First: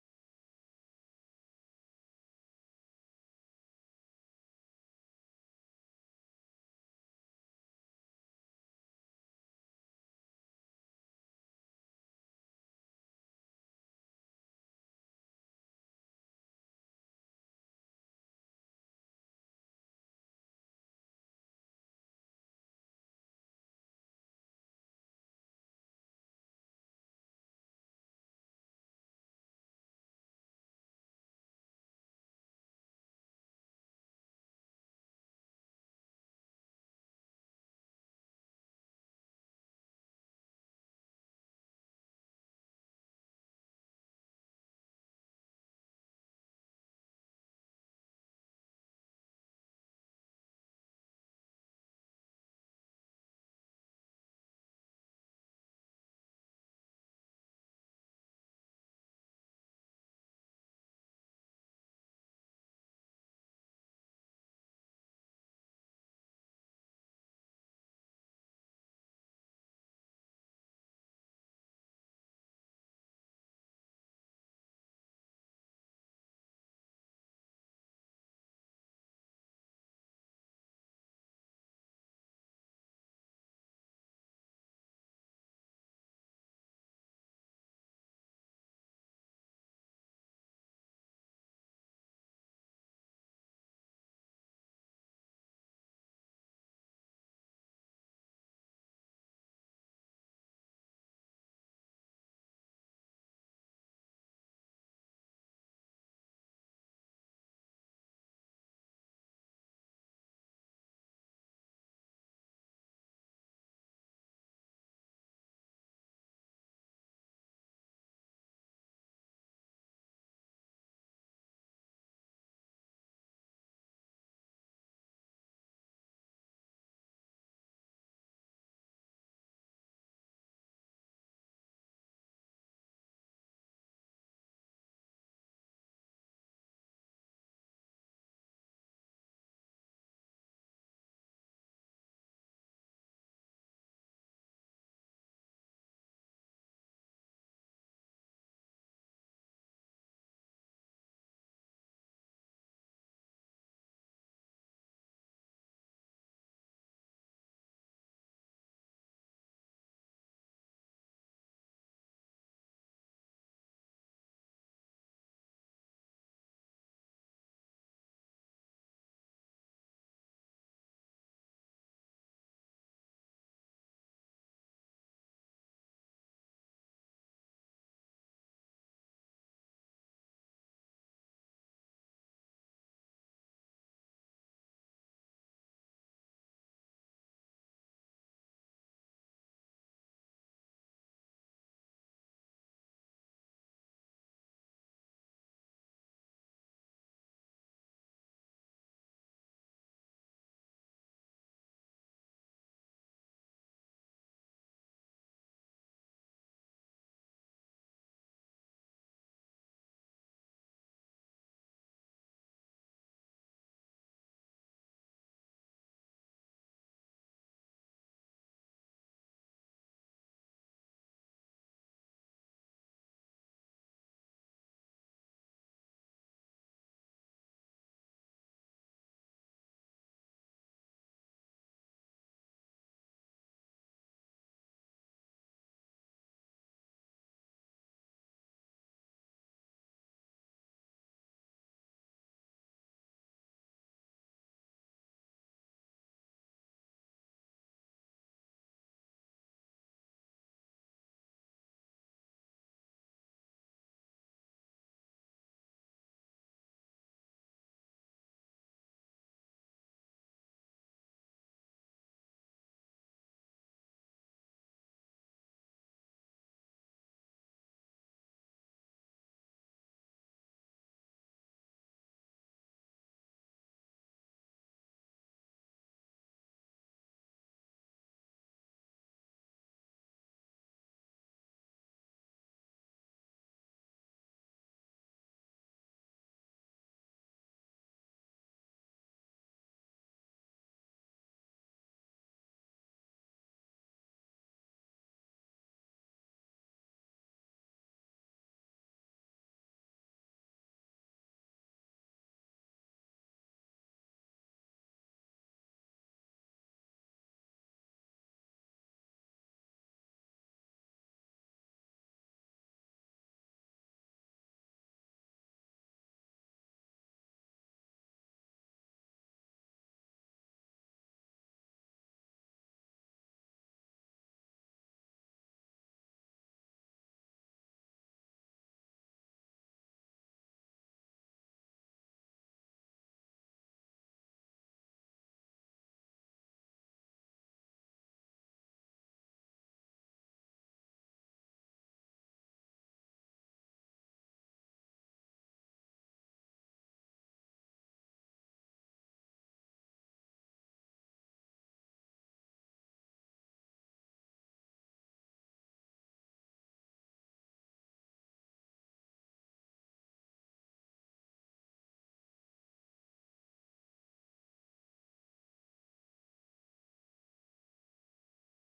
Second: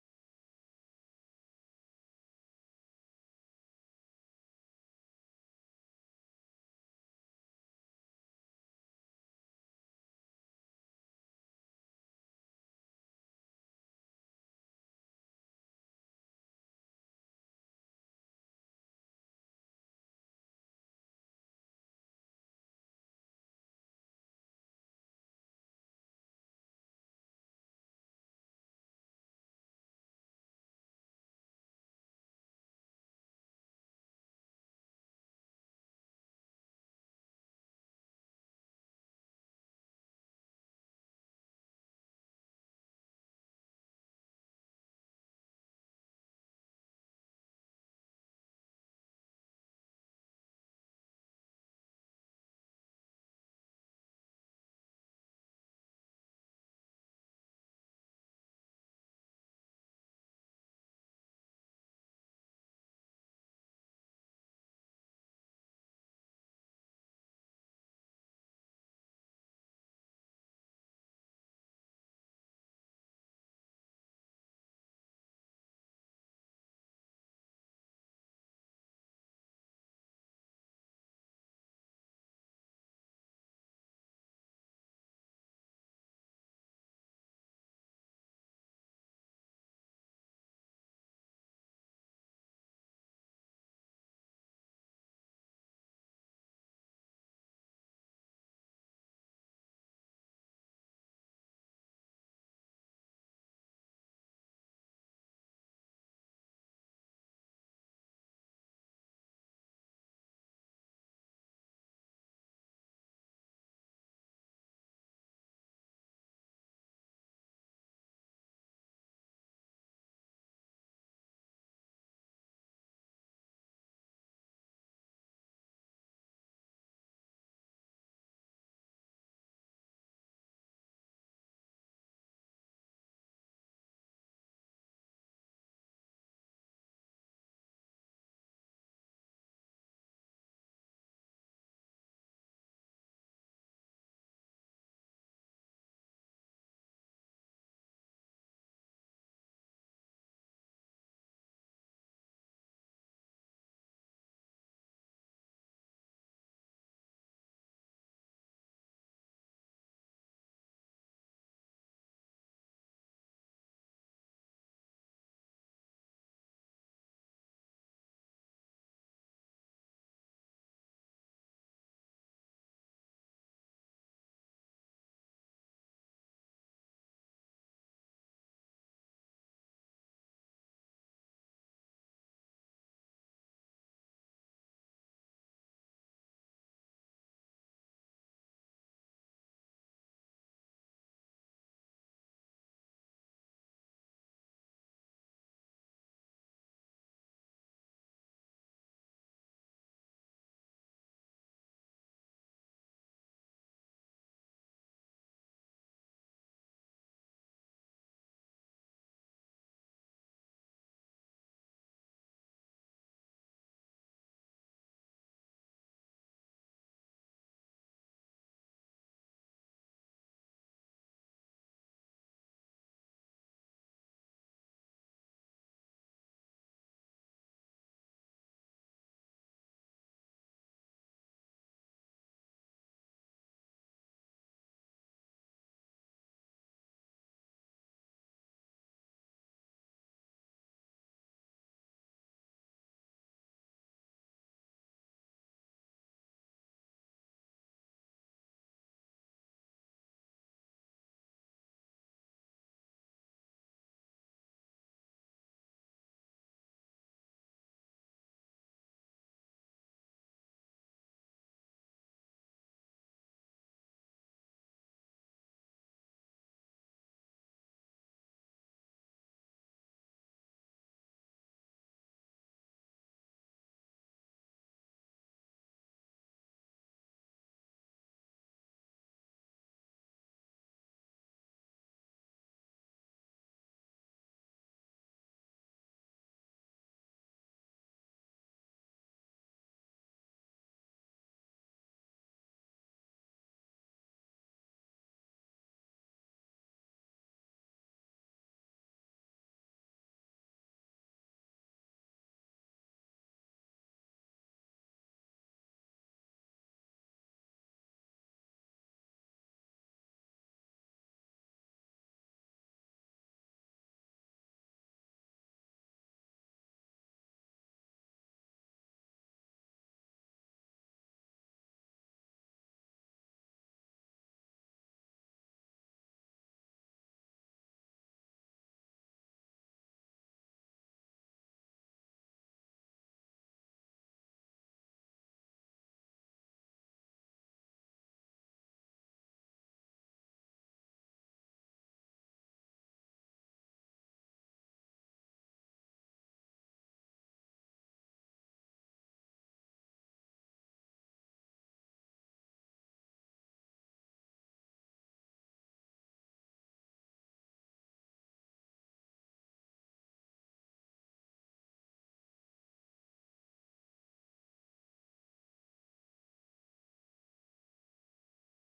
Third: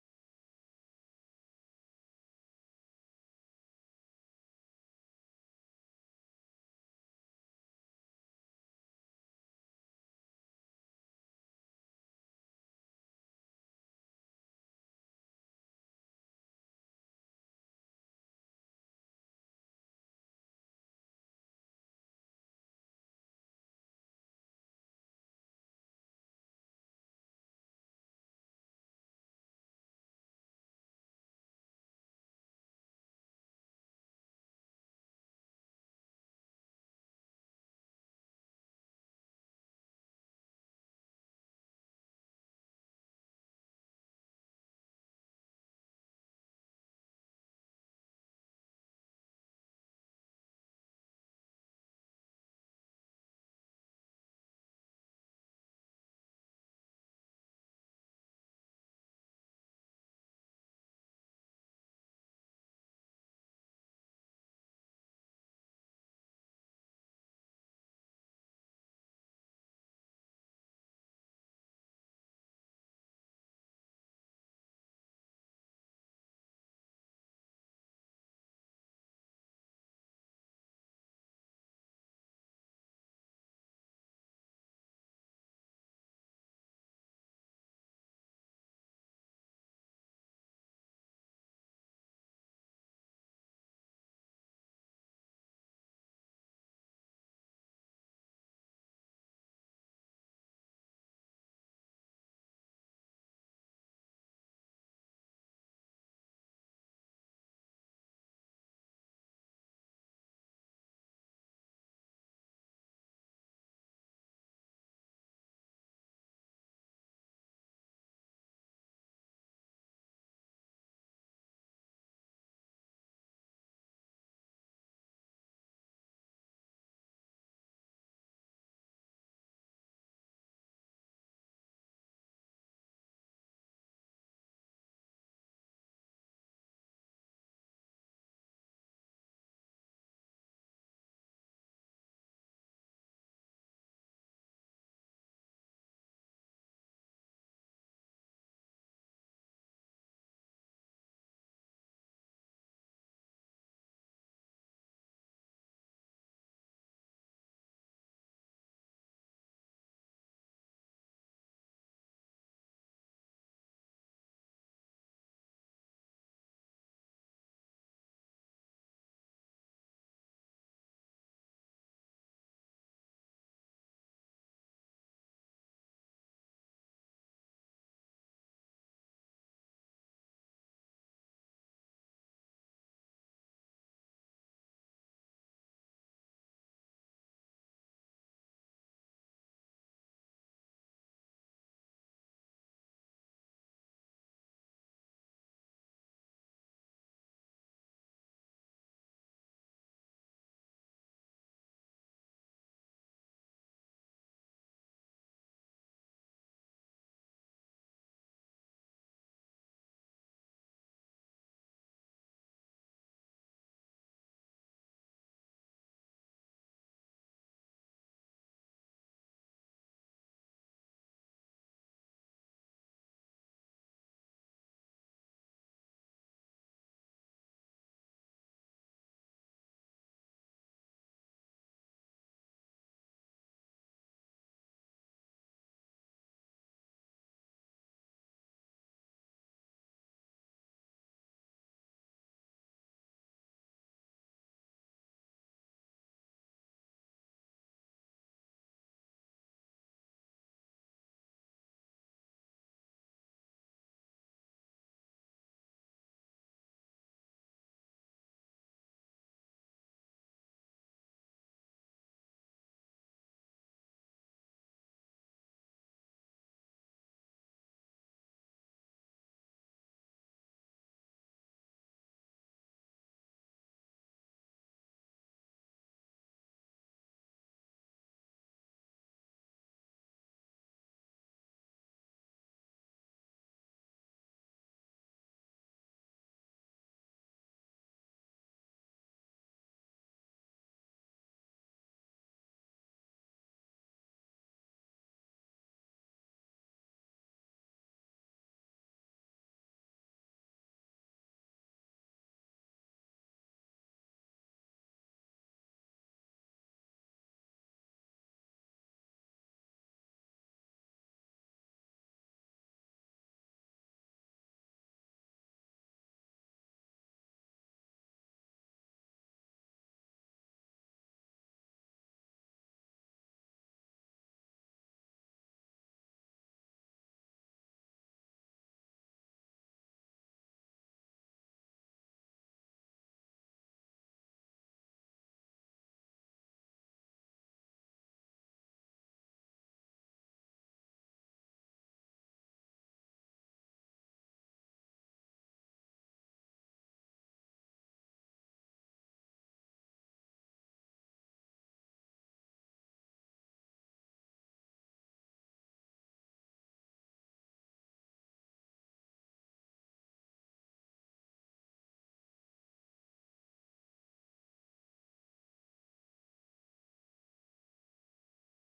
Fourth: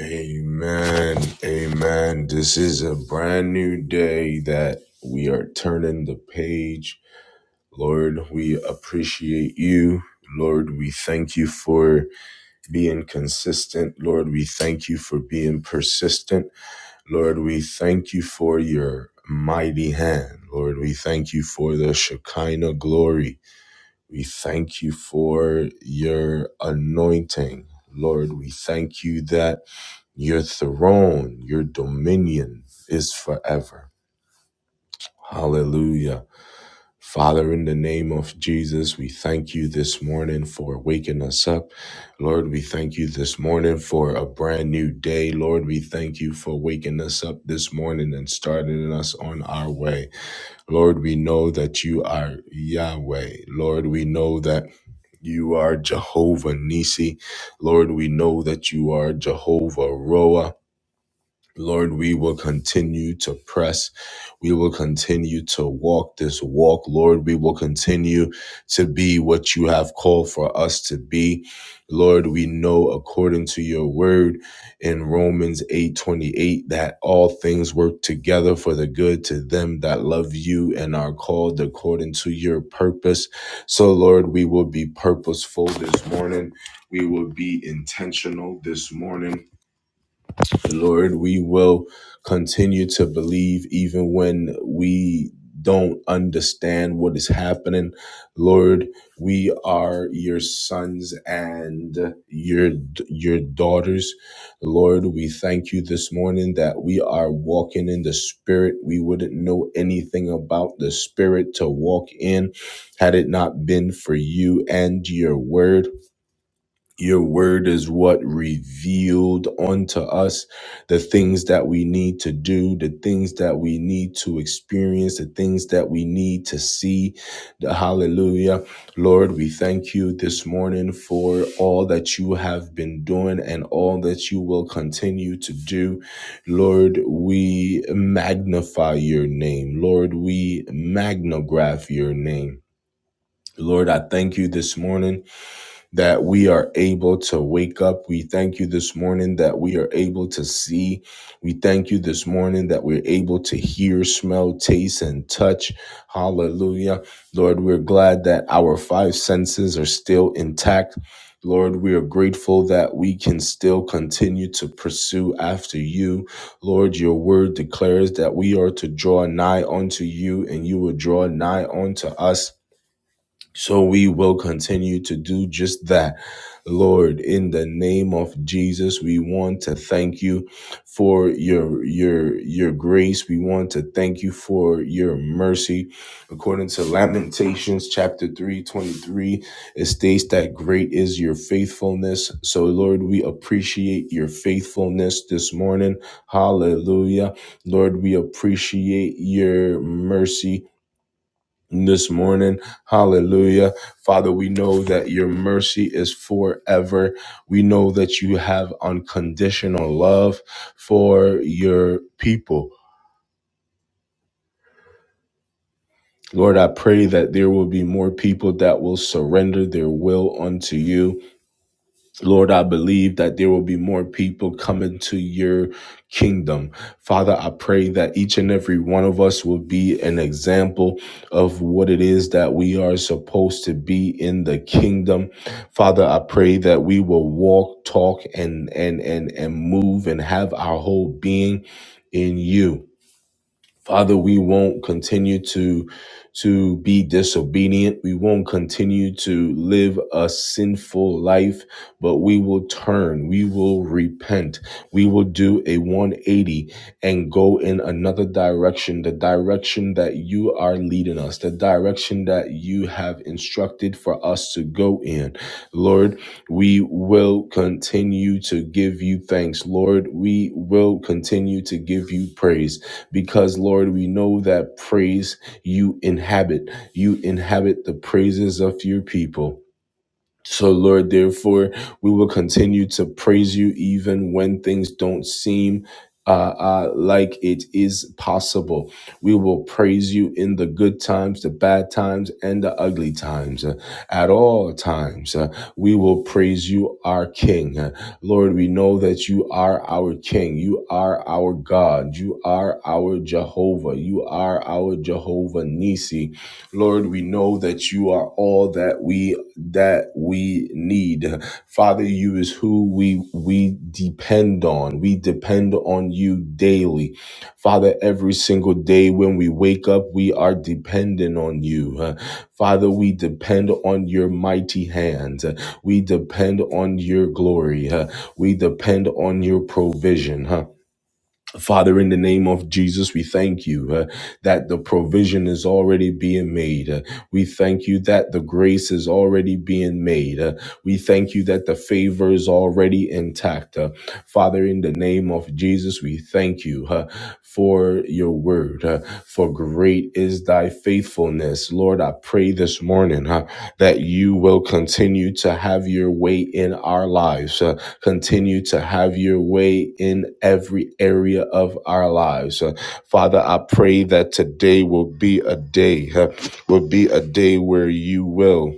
Amen. Amen. This is a brand new day that we are turning the page. Lord, we appreciate you. Lord, we thank you for being consistent. Lord, we thank you for being persistent. Lord, we thank you for your mighty hand. Lord, we thank you for the Shekinah glory. We thank you for your anointing. Lord, we thank you that your throne, your dominion is forever. Hallelujah. Father, in the name of Jesus, we thank you this morning for waking us up. Lord, we thank you this morning for a brand new day. Lord, we thank you for waking us up this morning and starting us on our way. Lord, we know that you are Yahweh. Lord, we know that you are Jehovah Nisi. Lord, we know that you are Jehovah Roa. Lord, we will continue to press. We will continue to walk this walk. Lord, we will continue to be what you have called for us to be. Lord, we know according to your word in Romans 8:28 that all things work together for the good to them that love you and are called according to your purpose. So Lord, we will be purposeful this morning. We will be intentional this morning Lord, we will continue to believe even when we don't understand what is happening. Lord, we are your sons and your your daughters. Lord, we thank you this morning that we are walking in the spirit. We wouldn't know anything about the spirit to walk in had it not been for you and your word. Your word is what revealed unto us the things that we need to do, the things that we need to experience, the things that we need to see. The hallelujah. Lord, we thank you this morning for all that you have been doing and all that you will continue to do. Lord, we magnify your name. Lord, we magnograph your name. Lord, I thank you this morning that we are able to wake up. We thank you this morning that we are able to see. We thank you this morning that we're able to hear, smell, taste, and touch. Hallelujah. Lord, we're glad that our five senses are still intact. Lord, we are grateful that we can still continue to pursue after you. Lord, your word declares that we are to draw nigh unto you and you will draw nigh unto us. So we will continue to do just that. Lord, in the name of Jesus, we want to thank you for your your your grace. We want to thank you for your mercy. According to Lamentations chapter 3 23, it states that great is your faithfulness. So Lord, we appreciate your faithfulness this morning. Hallelujah. Lord, we appreciate your mercy this morning. Hallelujah. Father, we know that your mercy is forever. We know that you have unconditional love for your people. Lord, I pray that there will be more people that will surrender their will unto you. Lord, I believe that there will be more people coming to your kingdom. Father, I pray that each and every one of us will be an example of what it is that we are supposed to be in the kingdom. Father, I pray that we will walk, talk, and and and and move and have our whole being in you. Father, we won't continue to to be disobedient. We won't continue to live a sinful life, but we will turn. We will repent. We will do a 180 and go in another direction, the direction that you are leading us, the direction that you have instructed for us to go in. Lord, we will continue to give you thanks. Lord, we will continue to give you praise because Lord, we know that praise you inhabit. You inhabit the praises of your people. So, Lord, therefore, we will continue to praise you even when things don't seem uh, uh, like it is possible. We will praise you in the good times, the bad times, and the ugly times. Uh, at all times, uh, we will praise you, our King. Uh, Lord, we know that you are our King. You are our God. You are our Jehovah. You are our Jehovah Nisi. Lord, we know that you are all that we that we need. Father, you is who we we depend on. We depend on you daily. Father, every single day when we wake up, we are dependent on you. Uh, Father, we depend on your mighty hand. Uh, We depend on your glory. Uh, We depend on your provision. huh? Father, in the name of Jesus, we thank you uh, that the provision is already being made. Uh, we thank you that the grace is already being made. Uh, we thank you that the favor is already intact. Uh, Father, in the name of Jesus, we thank you uh, for your word, uh, for great is thy faithfulness. Lord, I pray this morning uh, that you will continue to have your way in our lives. Uh, Continue to have your way in every area of our lives. Uh, Father, I pray that today will be a day, uh, will be a day where you will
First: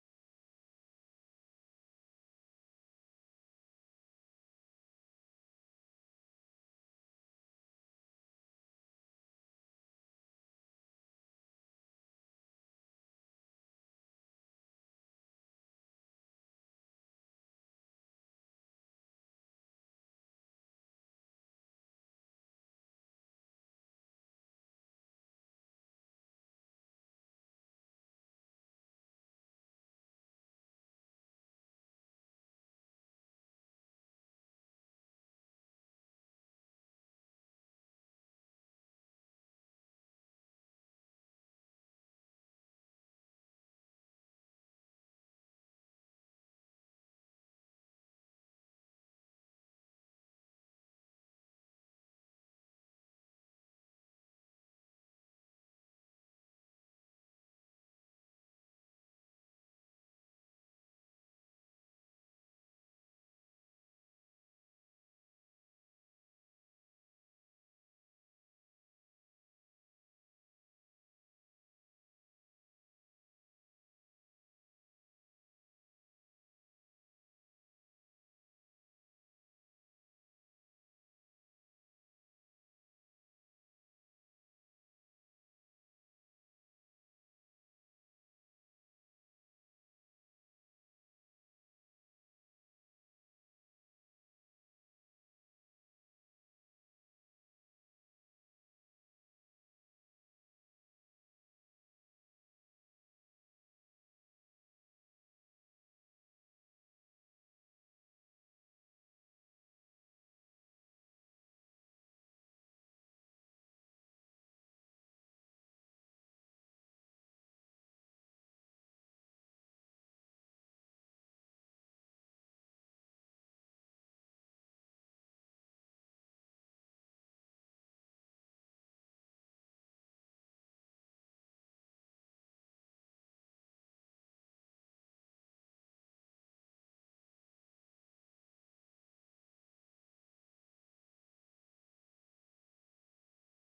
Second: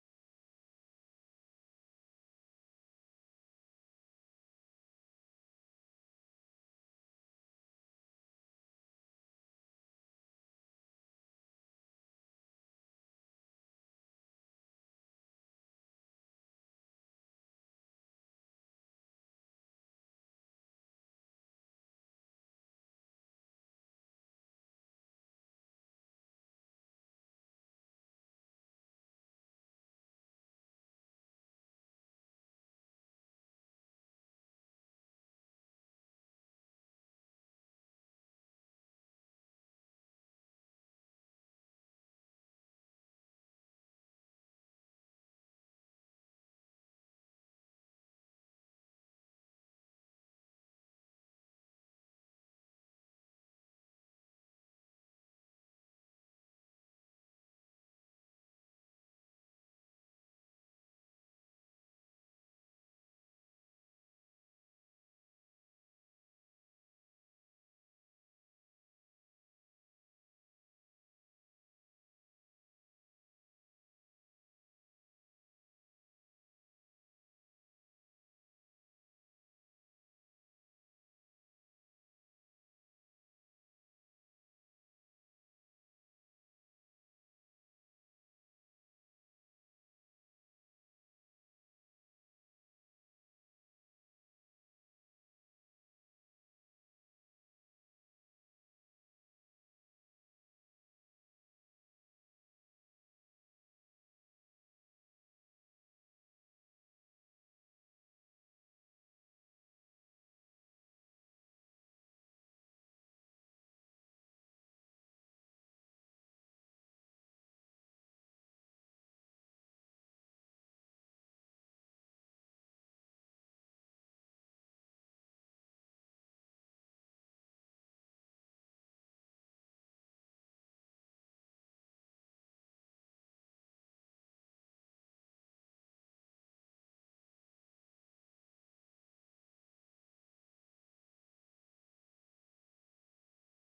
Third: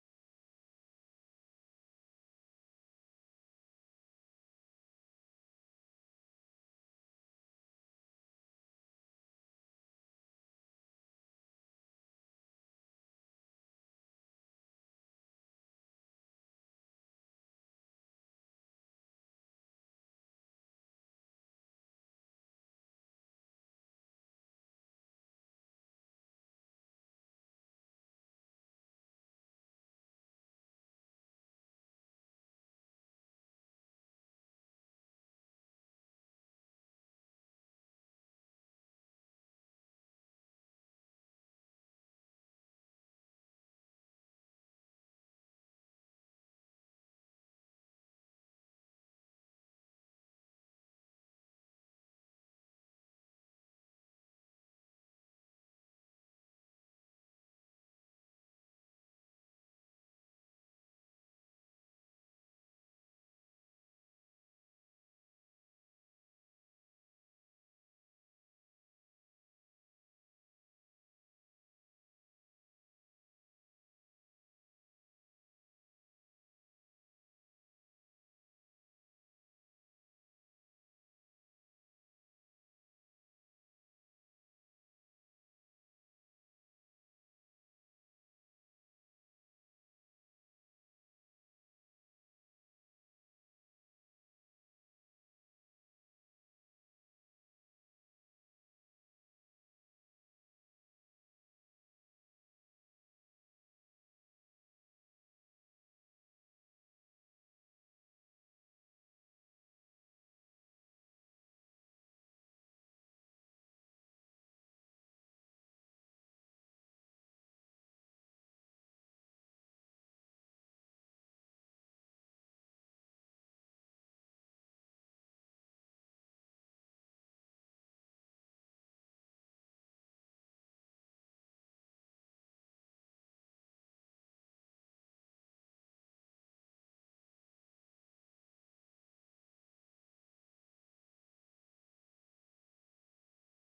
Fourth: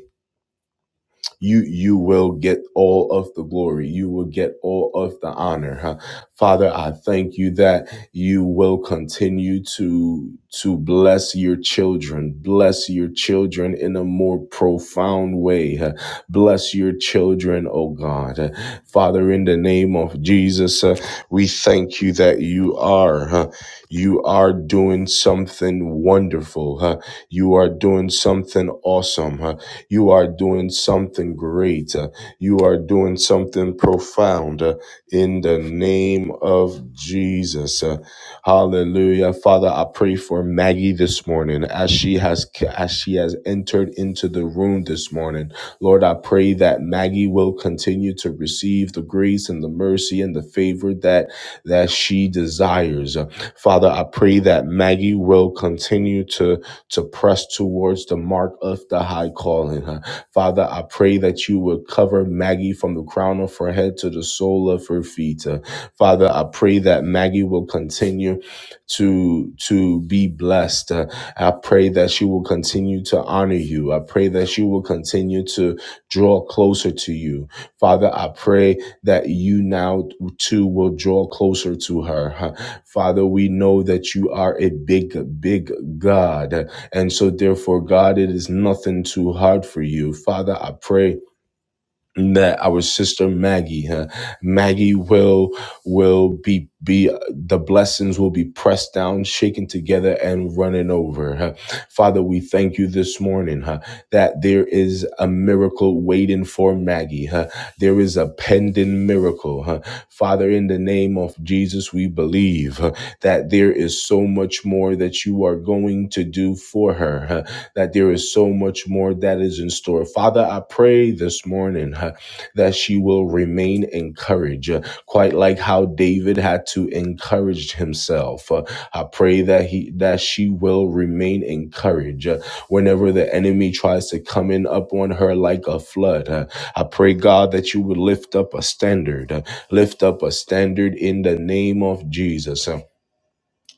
you you will get all of the glory you will get all of the honor huh? father i thank you that you will continue to to bless your children bless your children in a more profound way huh? bless your children oh god Uh, father in the name of jesus uh, we thank you that you are huh? you are doing something wonderful huh? you are doing something awesome huh? You are doing something great. Uh, You are doing something profound uh, in the name of Jesus. Uh, Hallelujah. Father, I pray for Maggie this morning as she has as she has entered into the room this morning. Lord, I pray that Maggie will continue to receive the grace and the mercy and the favor that that she desires. Uh, Father, I pray that Maggie will continue to to press towards the mark of the high calling. huh? Father, I pray that you would cover Maggie from the crown of her head to the sole of her feet. uh. Father, I pray that Maggie will continue to to be blessed. Uh, I pray that she will continue to honor you. I pray that she will continue to draw closer to you. Father, I pray that you now too will draw closer to her. Huh? Father, we know that you are a big, big God. huh? And so, therefore, God, it is nothing too hard for you. Father, I pray that our sister Maggie, huh, Maggie will will be be the blessings will be pressed down, shaken together, and running over. huh. Father, we thank you this morning huh, that there is a miracle waiting for Maggie. huh. There is a pending miracle. huh. Father, in the name of Jesus, we believe huh, that there is so much more that you are going to do for her. huh that there is so much more that is in store. Father, I pray this morning uh, that she will remain encouraged, uh, quite like how David had to encourage himself. Uh, I pray that he that she will remain encouraged uh, whenever the enemy tries to come in up on her like a flood. Uh, I pray God that you would lift up a standard, uh, lift up a standard in the name of Jesus. Uh,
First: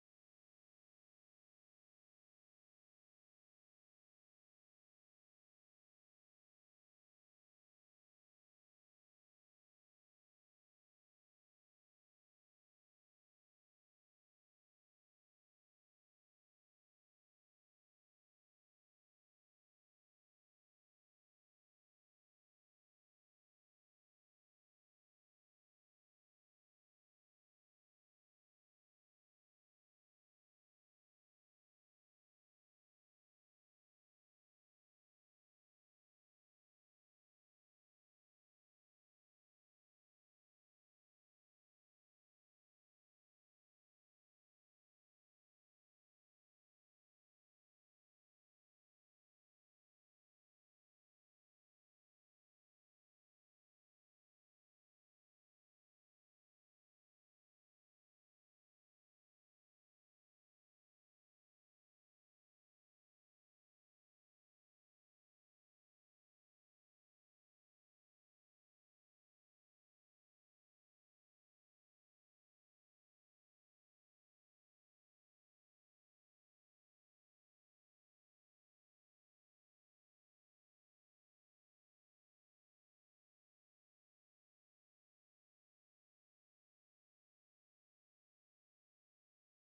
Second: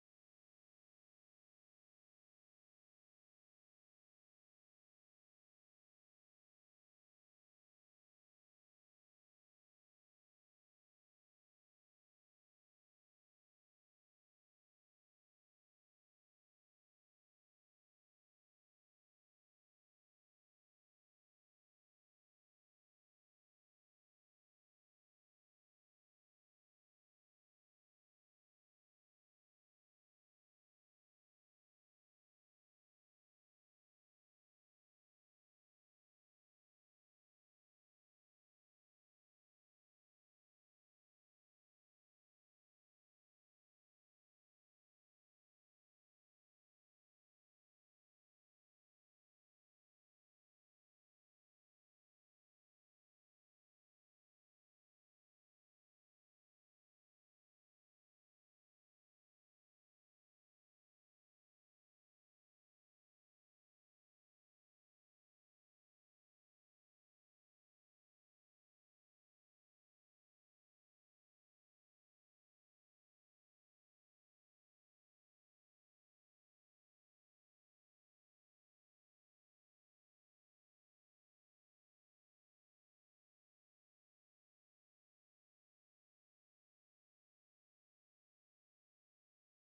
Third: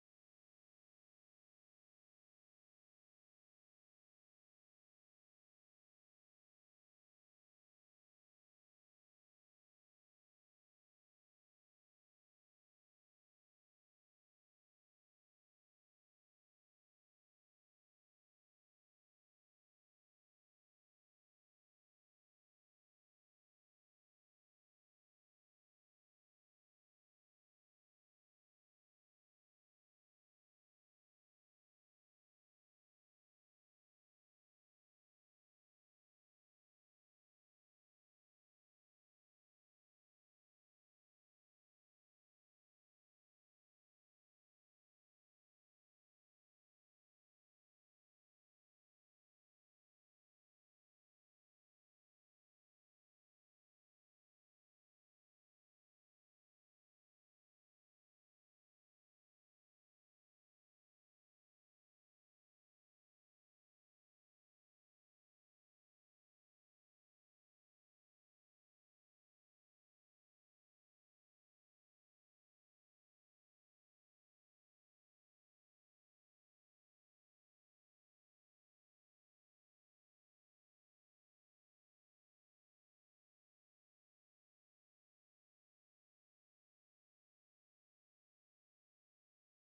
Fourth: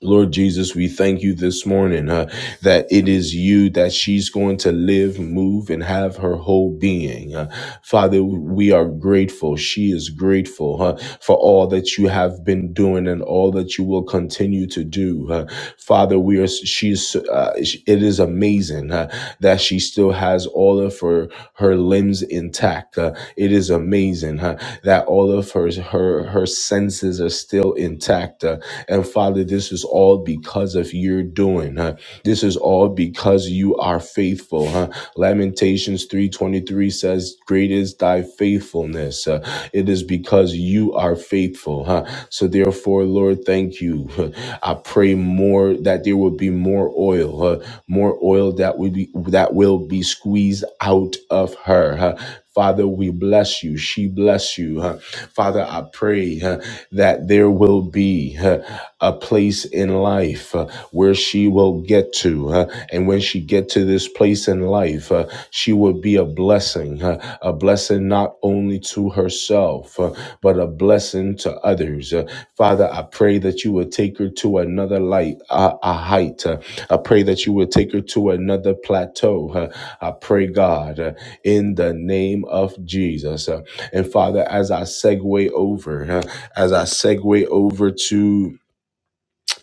Lord Jesus, we thank you this morning uh, that it is you that she's going to live, move, and have her whole being. Uh, Father, we are grateful. She is grateful uh, for all that you have been doing and all that you will continue to do. Uh, Father, Father, we are. She's. Uh, it is amazing uh, that she still has all of her her limbs intact. Uh, it is amazing uh, that all of her her her senses are still intact. Uh, and Father, this is all because of your doing. Uh, this is all because you are faithful. Huh? Lamentations 3.23 says, Great is thy faithfulness. Uh, it is because you are faithful. Huh? So therefore, Lord, thank you. I pray more that there will be more oil, uh, more oil that will be that will be squeezed out of her. huh? Father, we bless you. She bless you. huh? Father, I pray huh, that there will be. huh, a place in life uh, where she will get to. uh, and when she get to this place in life, uh, she will be a blessing, uh, a blessing not only to herself, uh, but a blessing to others. Uh, Father, I pray that you would take her to another light, uh, a height. Uh, I pray that you would take her to another plateau. Uh, I pray, God, uh, in the name of Jesus. Uh, and Father, as I segue over, uh, as I segue over to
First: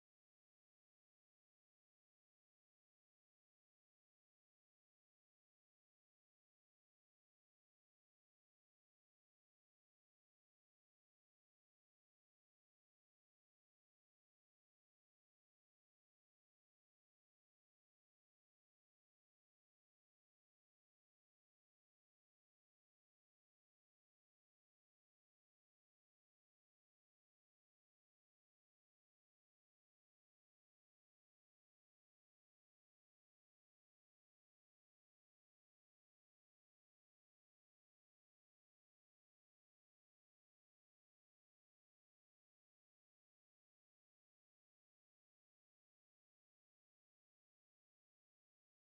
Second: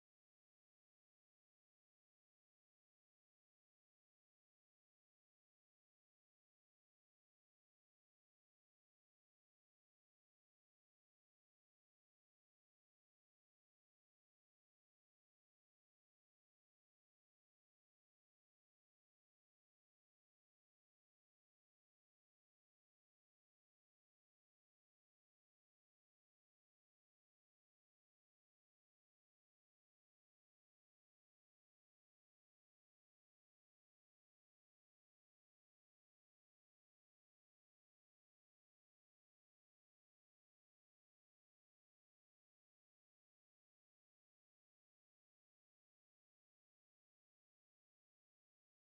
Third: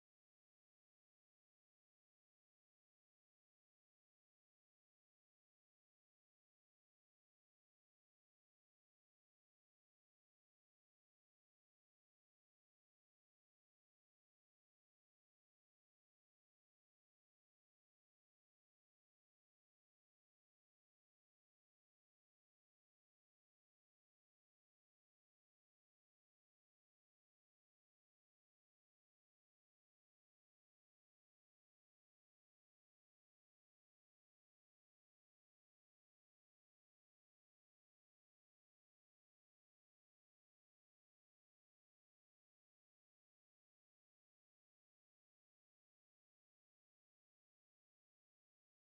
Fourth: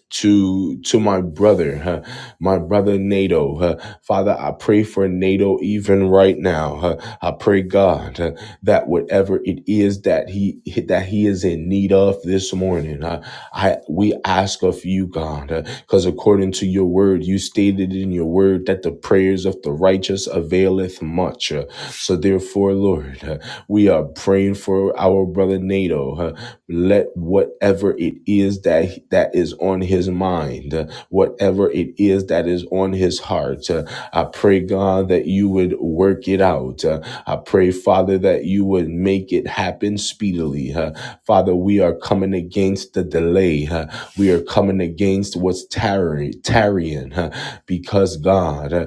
to to my brother, huh, my brother NATO. huh. Father, I pray for NATO even right now. huh. I pray God huh, that whatever it is that he that he is in need of this morning, huh, I we ask of you, God, because according to your word, you stated in your word that the prayers of the righteous availeth much. uh, so therefore, Lord, uh, we are praying for our brother NATO. Huh let whatever it is that that is on his mind uh, whatever it is that is on his heart uh, i pray god that you would work it out Uh, i pray father that you would make it happen speedily uh, father we are coming against the delay uh, we are coming against what's tarry, tarrying uh, because god uh,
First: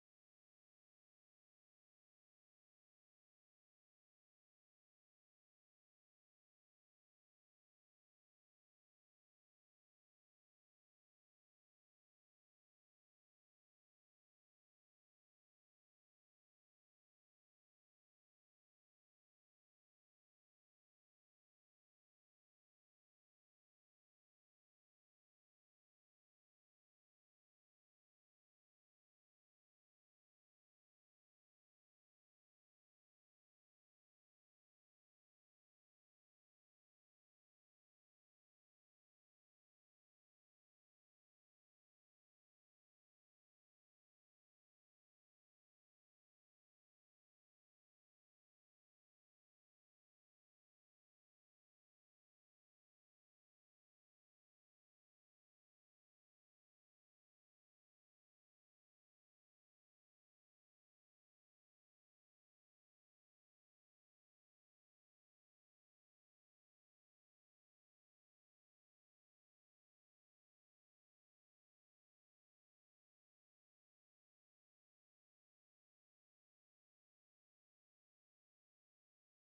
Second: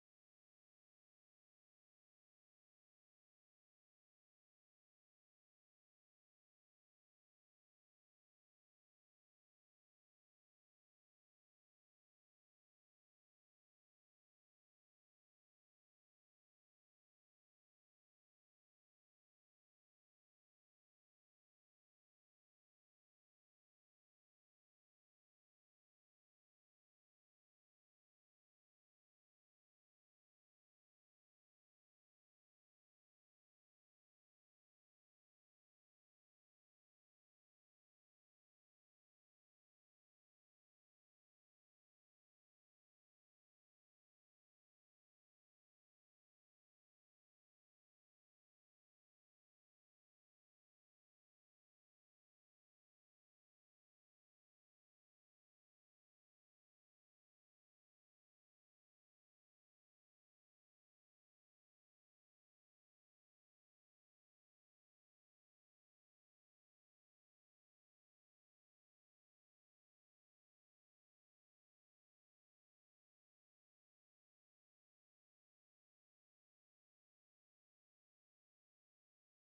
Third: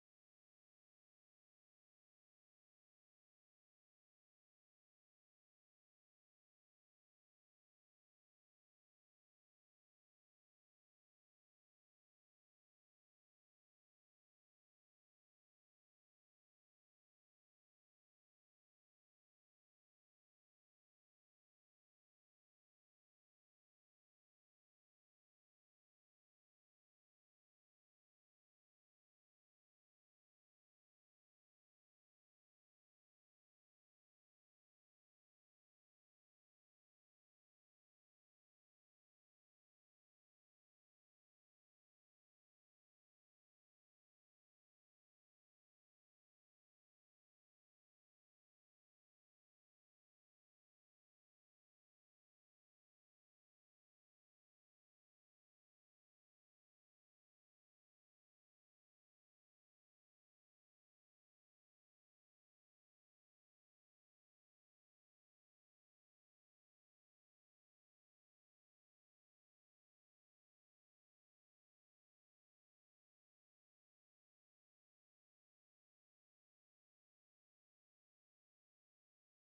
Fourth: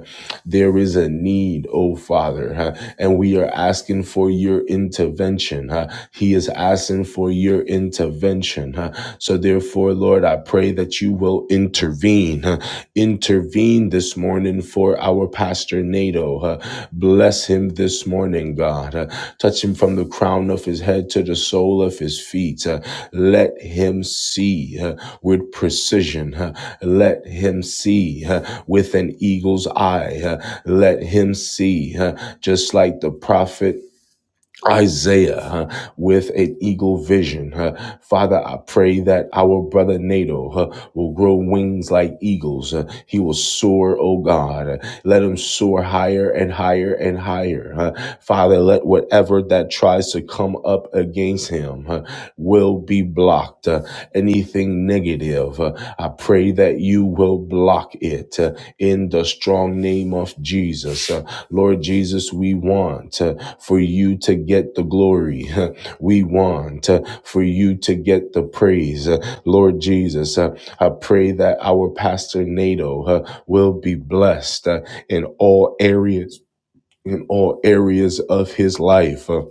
there is a need, oh Father, huh, and we are asking for your intervention. huh. He is asking for your intervention. huh. So, therefore, Lord, I pray that you will intervene. huh. Intervene this morning for our pastor Nato. huh. Bless him this morning, God. huh. Touch him from the crown of his head to the sole of his feet. huh. Let him see. huh? with precision. huh. Let him see huh, with an eagle's eye. huh. Let him see, huh, just like the prophet. Isaiah huh, with an eagle vision. huh. Father, I pray that our brother Nato huh, will grow wings like eagles. huh. he will soar, oh God. Let him soar higher and higher and higher. huh. Father, let whatever that tries to come up against him huh, will be blocked. Uh, anything negative, uh, I pray that you will block it uh, in the strong name of Jesus. Uh, Lord Jesus, we want uh, for you to get the glory. Uh, we want uh, for you to get the praise. Uh, Lord Jesus, uh, I pray that our pastor Nato uh, will be blessed uh, in all areas. In all areas of his life. Uh,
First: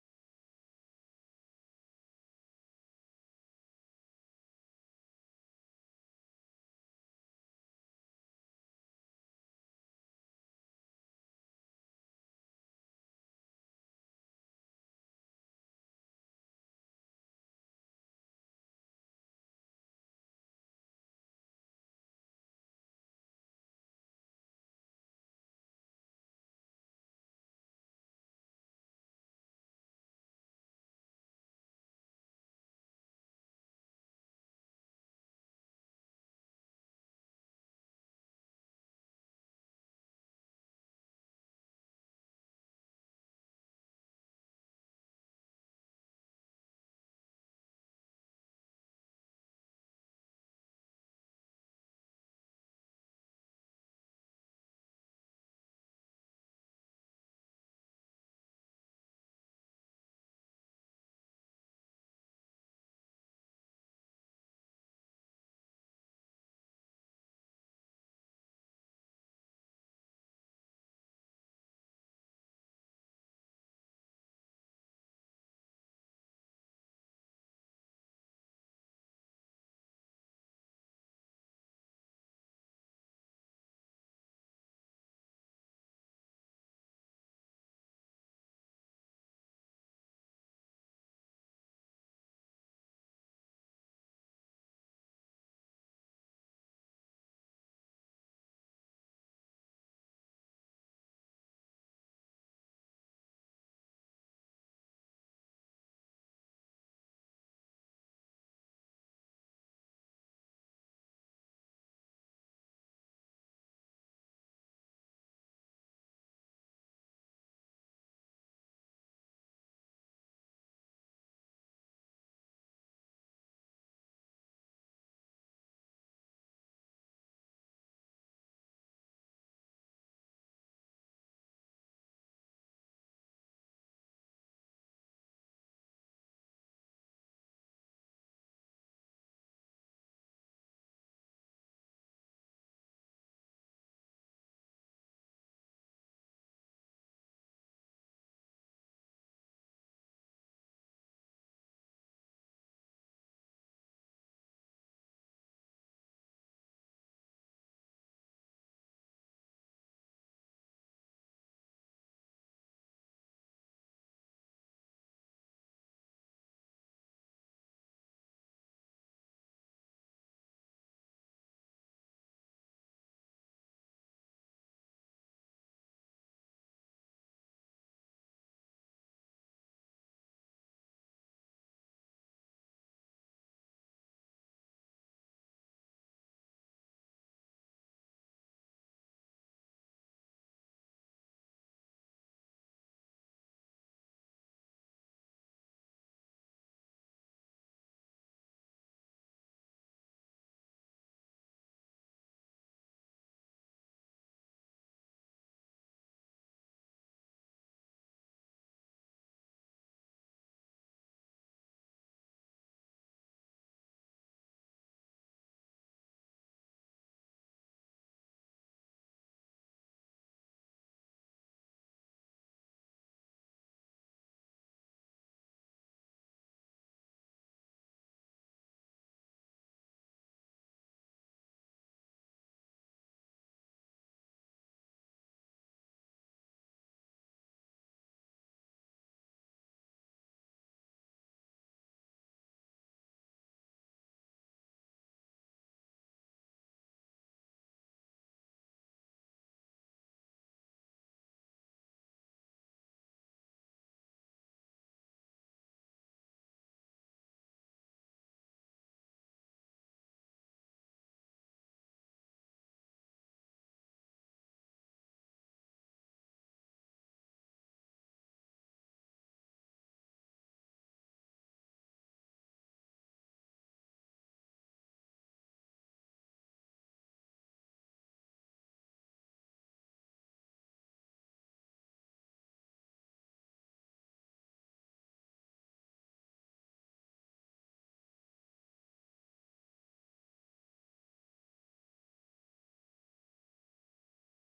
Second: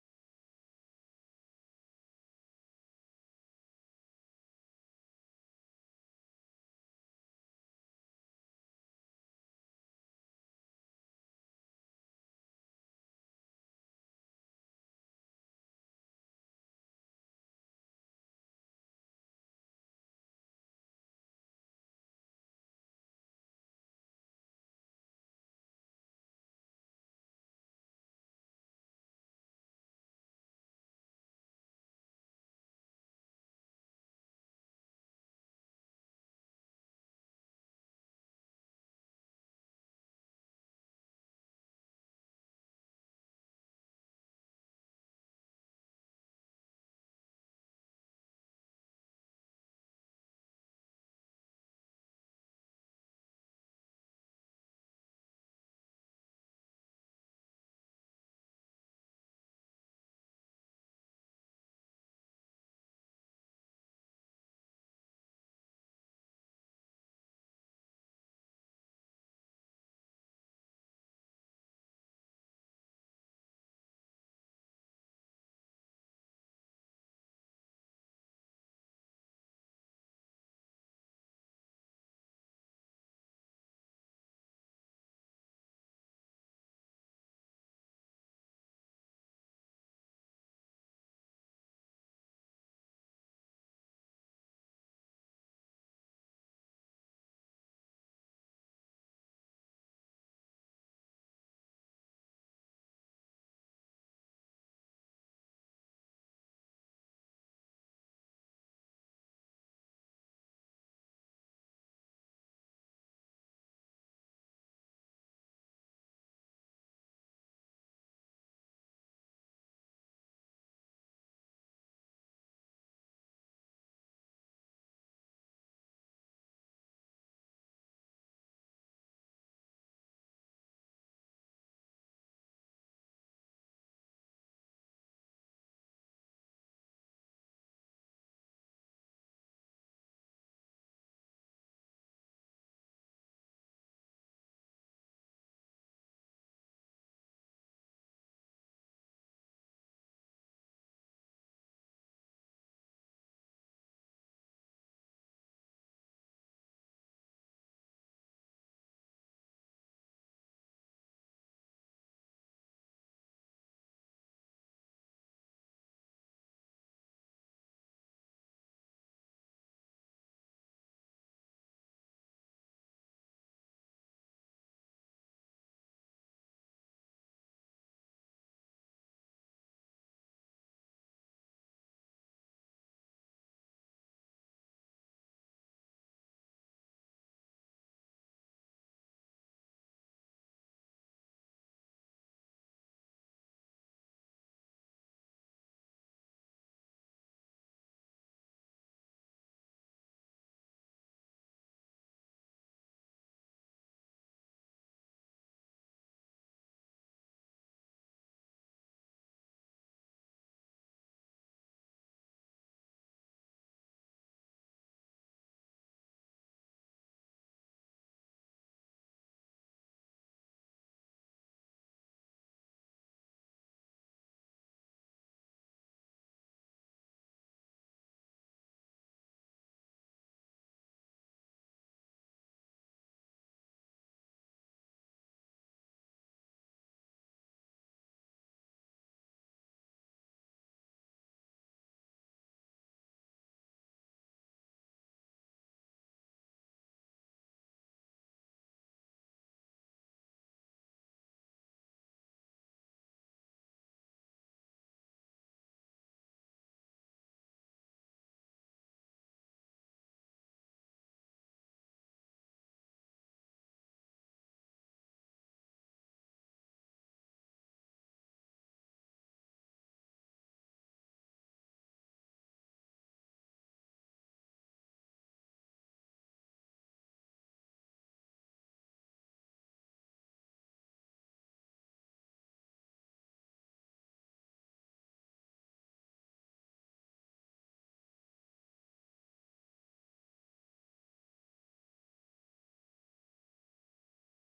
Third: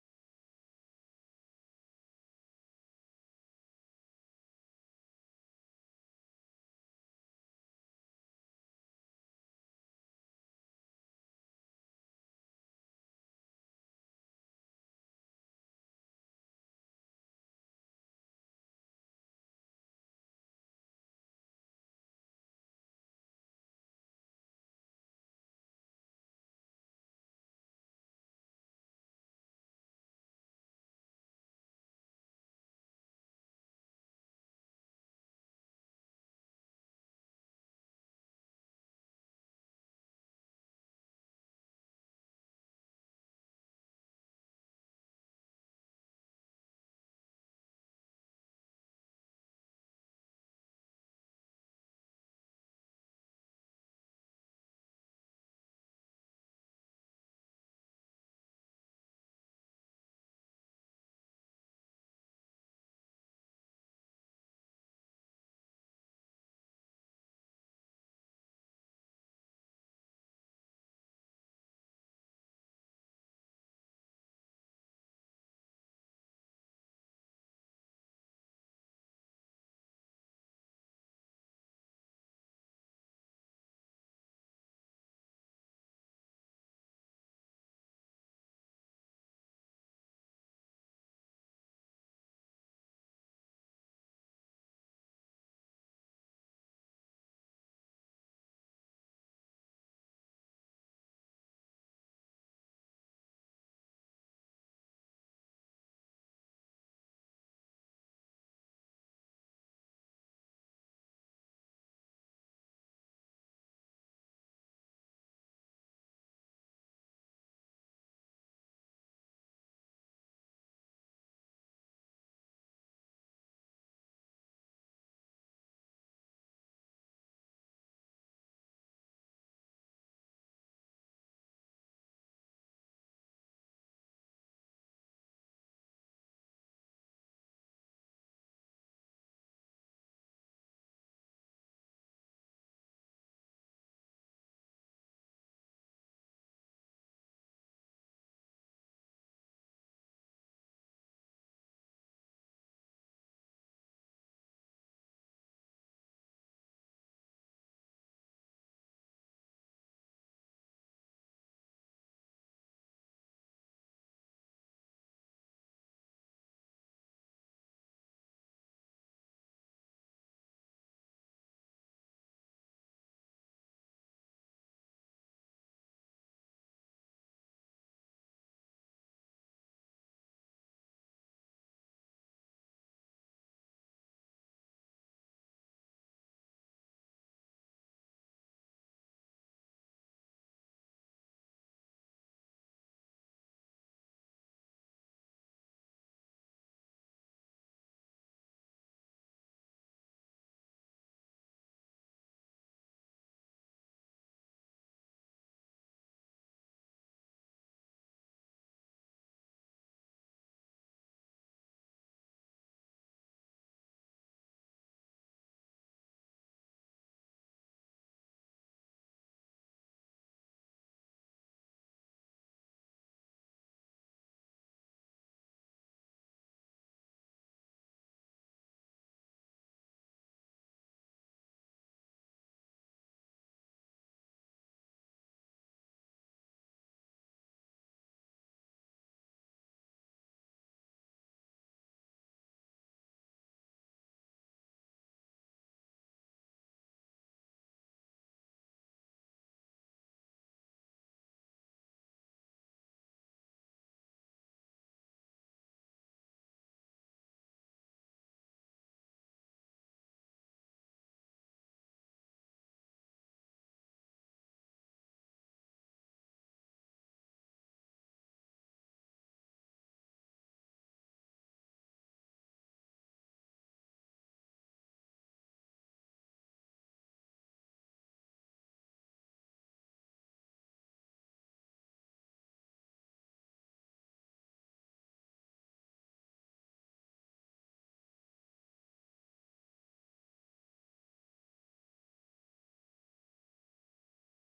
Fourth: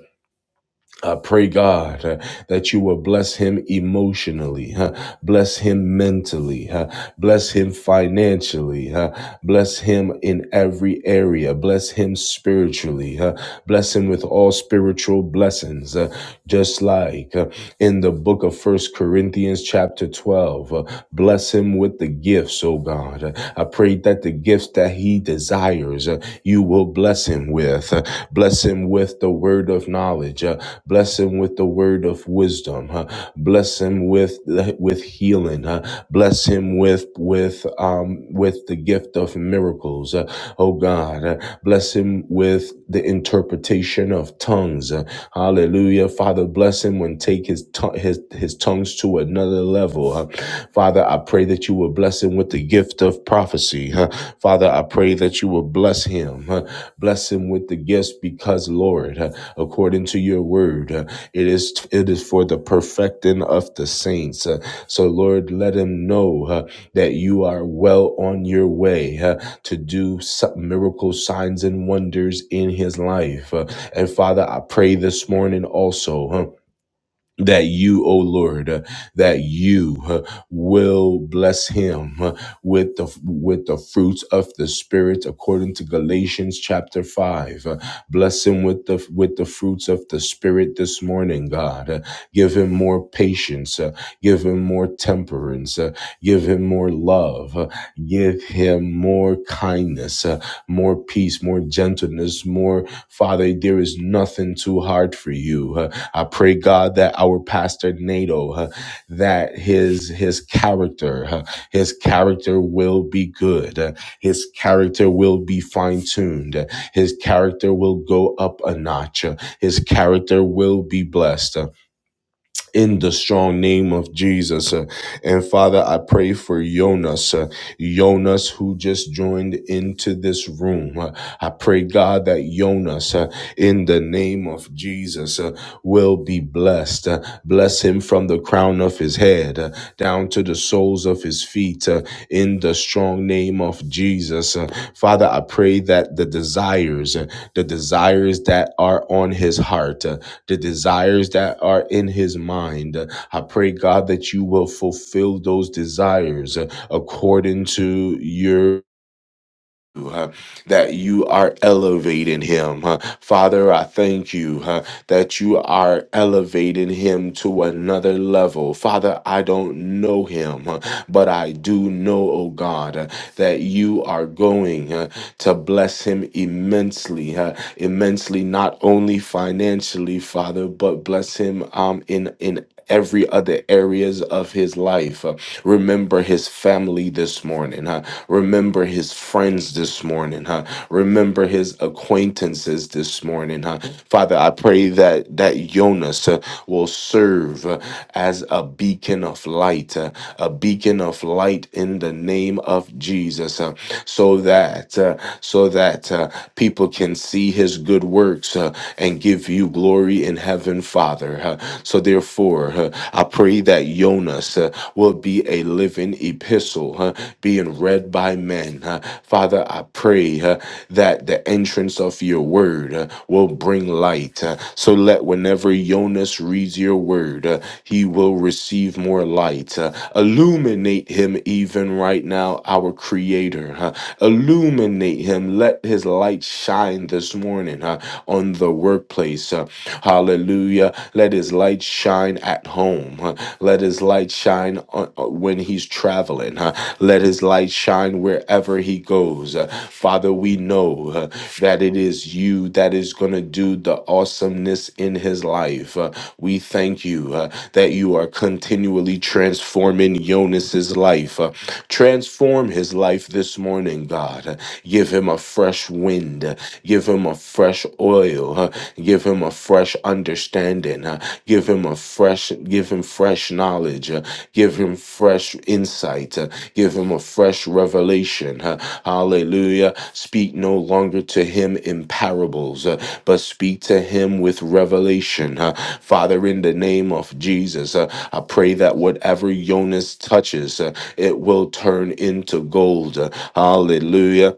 I pray, God, uh, that you will bless him emotionally, uh, bless him mentally, uh, bless him financially, uh, bless him in every area, bless him spiritually, uh, Bless him with all spiritual blessings, uh, just like uh, in the book of First Corinthians, chapter 12. uh, bless him with the gifts, oh God. Uh, I pray that the gifts that he desires, uh, you will bless him with. Uh, bless him with the word of knowledge. Uh, bless him with the word of wisdom. Uh, bless him with with healing. Uh, bless him with with um with the gift gift of miracles. Uh, oh God, uh, bless him with the interpretation of tongues. Uh, hallelujah. Father, bless him when take his, tongue his, his tongues to another level. Uh, Father, I pray that you will bless him with the gift of prophecy. Uh, Father, I pray that you will bless him. Uh, bless him with the gifts because, Lord, uh, according to your word, uh, it is it is for the perfecting of the saints. Uh, so, Lord, let him know. uh, that you are well on your way uh, to do some miracles, signs, and wonders in his life. Uh, and Father, I pray this morning also. huh, that you, O Lord, uh, that you uh, will bless him uh, with the with the fruits of the spirit, according to Galatians chapter five. Uh, bless him with the with the fruits of the spirit this morning, God. Uh, give him more patience. uh, give him more temperance. uh, give him more love. uh, give him more kindness, uh, more peace, more gentleness, more. Father, there is nothing too hard for you. I pray, God, that our pastor Nato, uh, that his his character, uh, his character will be good. uh, His character will be fine tuned. His character will go up a notch. uh, His character will be blessed. huh, in the strong name of Jesus. Uh, And Father, I pray for Jonas, uh, Jonas who just joined into this room. Uh, I pray, God, that Jonas, uh, in the name of Jesus, uh, will be blessed. Uh, Bless him from the crown of his head uh, down to the soles of his feet uh, in the strong name of Jesus. Uh, Father, I pray that the desires, uh, the desires that are on his heart, uh, the desires that are in his mind. I pray, God, that you will fulfill those desires uh, according to your. uh, that you are elevating him. uh. Father, I thank you uh, that you are elevating him to another level. Father, I don't know him, uh, but I do know, oh God, uh, that you are going uh, to bless him immensely. Uh, immensely, not only financially, Father, but bless him um, in in every other areas of his life. Uh, remember his family this morning. Huh? Remember his friends this morning. Huh? Remember his acquaintances this morning. Huh? Father, I pray that that Jonas uh, will serve uh, as a beacon of light, uh, a beacon of light in the name of Jesus, uh, so that uh, so that uh, people people can see his good works uh, and give you glory in heaven, Father. Uh, so, therefore, uh, I pray that Jonas uh, will be a living epistle uh, being read by men. uh. Father, I pray uh, that the entrance of your word uh, will bring light. uh. so, let whenever Jonas reads your word, uh, he will receive more light. uh. illuminate him even right now, our Creator. uh. illuminate him. Let his his light shine this morning uh, on the workplace. uh, hallelujah. Let his light shine at home. uh, let his light shine on, uh, when he's traveling. uh, let his light shine wherever he goes. Uh, Father, we know uh, that it is you that is going to do the awesomeness in his life. Uh, we thank you uh, that you are continually transforming Jonas's life. Uh, transform his life this morning, God. Uh, Give him a him a fresh wind. Give him a fresh oil. huh? Give him a fresh understanding. huh? Give him a fresh, give him fresh knowledge. huh? Give him fresh insight. huh? Give him a fresh revelation. huh? Hallelujah. Speak no longer to him in parables, uh, but speak to him with revelation. uh. Father, in the name of Jesus, uh, I pray that whatever Jonas touches, uh, it will turn into gold. uh, Hallelujah.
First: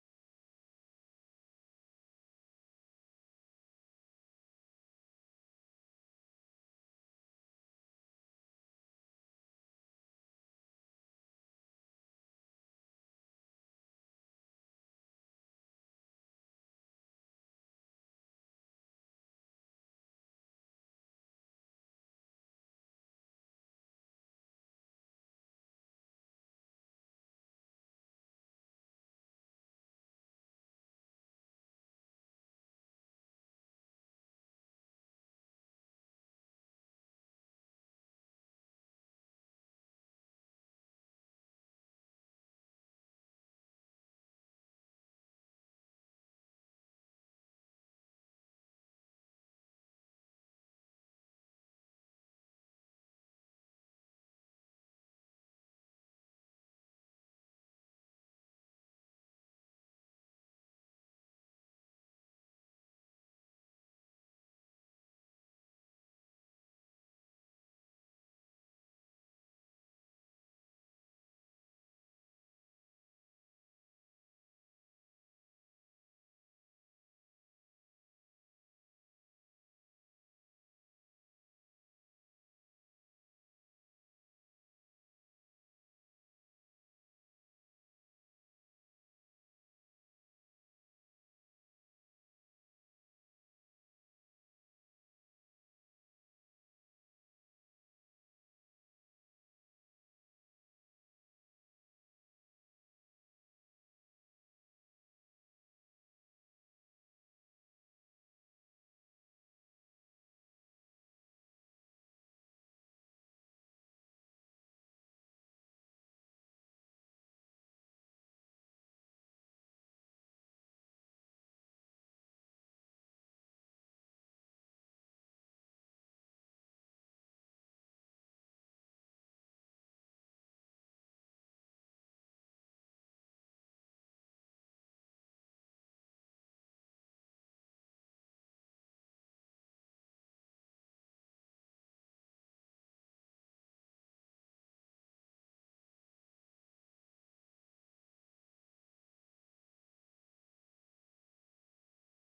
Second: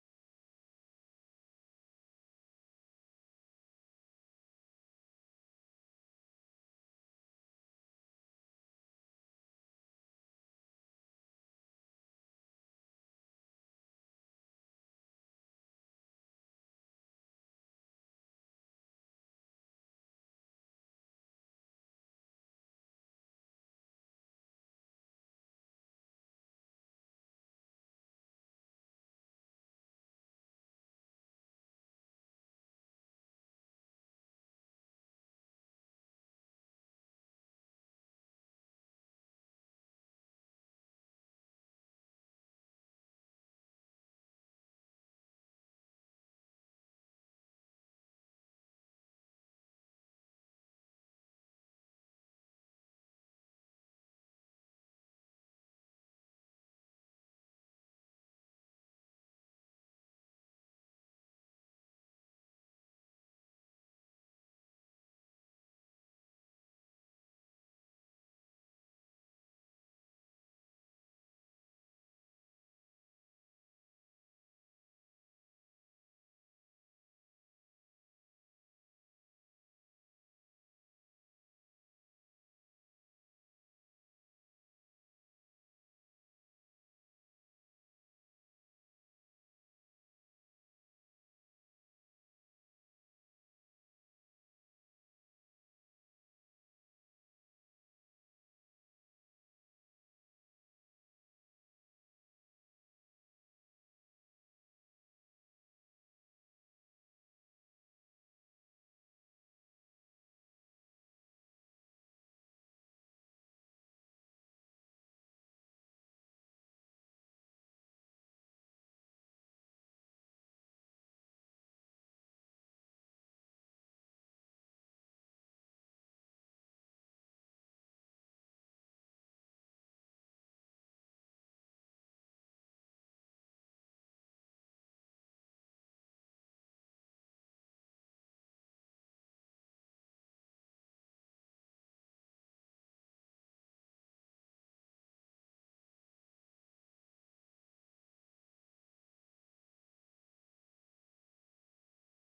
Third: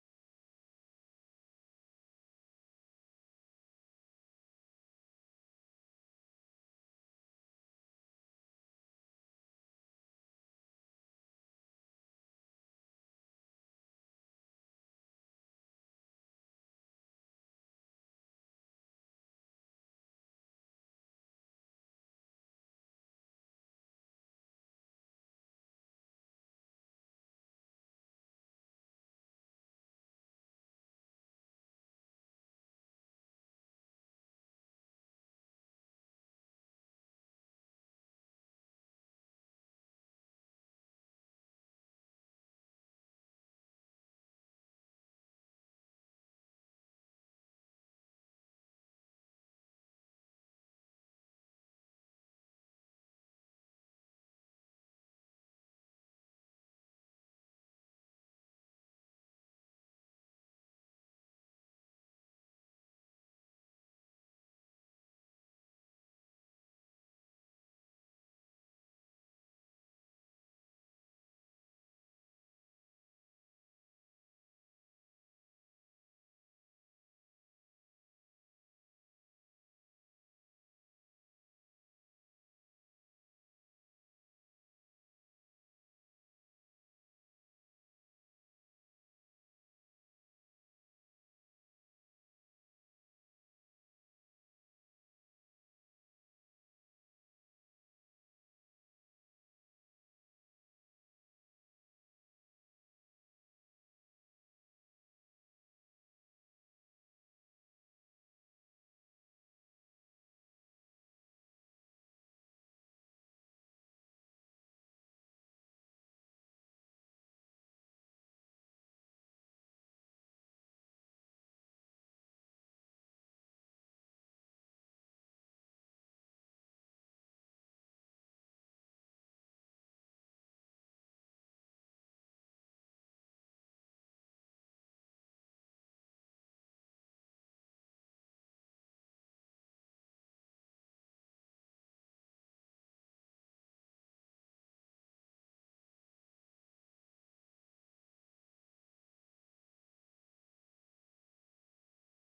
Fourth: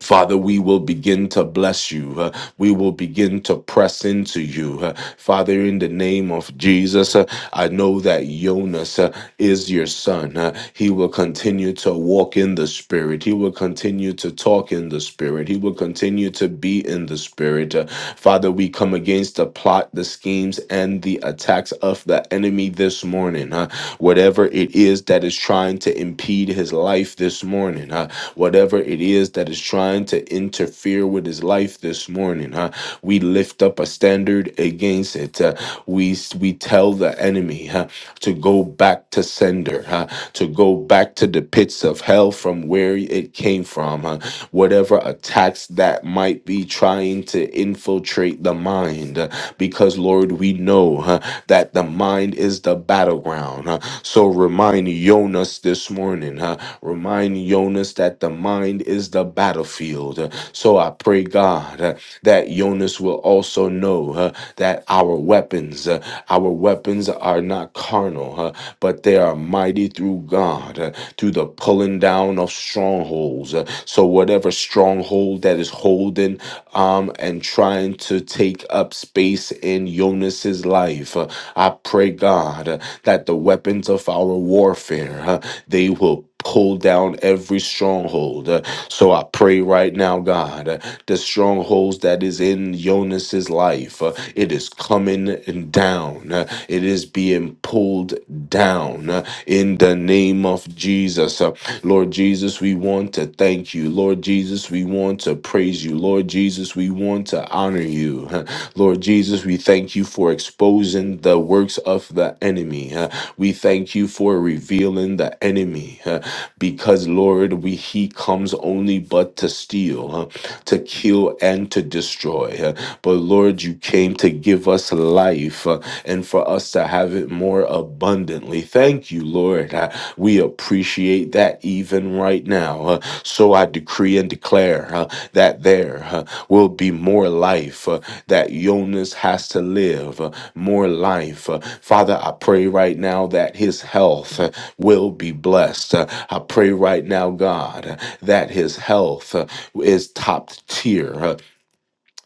Father, we will begin to bless you. Uh, we will begin to press into you. Uh, Father, in the name of Jesus, uh, I know that Jonas uh, is your son. Uh, he will continue to walk in the Spirit. He will continue to talk in the Spirit. He will continue to be in the Spirit. Uh, Father, we come against the plot, the schemes, and the attacks of the enemy this morning. Uh, whatever it is that is that is trying to impede his life this morning, uh, whatever it is that is trying to interfere with his life this morning, uh, we lift up a standard against it. Uh, we we tell the enemy uh, to go back to sender, uh, to go back to the pits of hell from where it came from. uh, whatever attacks that might be trying to infiltrate the mind, uh, because Lord, we we know huh, that the mind is the battleground. huh. So remind Jonas this morning, huh, remind Jonas that the mind is the battlefield. huh. So I pray, God, huh, that Jonas will also know huh, that our weapons, uh, our weapons are not carnal, huh, but they are mighty through God, uh, through the pulling down of strongholds. uh, so whatever stronghold that is is holding um, and trying to take up space in Jonas's life. Uh, I pray, God, uh, that the weapons of our warfare, uh, they will pull down every stronghold. Uh, So I pray right now, God, uh, the strongholds that is in Jonas's life, uh, it is coming down. Uh, It is being pulled down uh, in the name of Jesus. Jesus. Uh, Lord Jesus, we want to thank you. Lord Jesus, we want to praise you. Lord Jesus, we want to honor you. Uh, Lord Jesus, we thank you for exposing the works of the enemy. Uh, We thank you for revealing the enemy uh, because, Lord, we he comes only but to steal, uh, to kill, and to destroy. Uh, But Lord, you came to give us life uh, and and for us to have it more abundantly. Thank you, Lord. Uh, We appreciate that even right now. Uh, So I decree and declare uh, that there uh, will be more life uh, that Jonas has to live, uh, more life. Uh, Father, I pray right now that his health uh, will be blessed. Uh, I pray right now, God, uh, that his health uh, is top tier. Uh,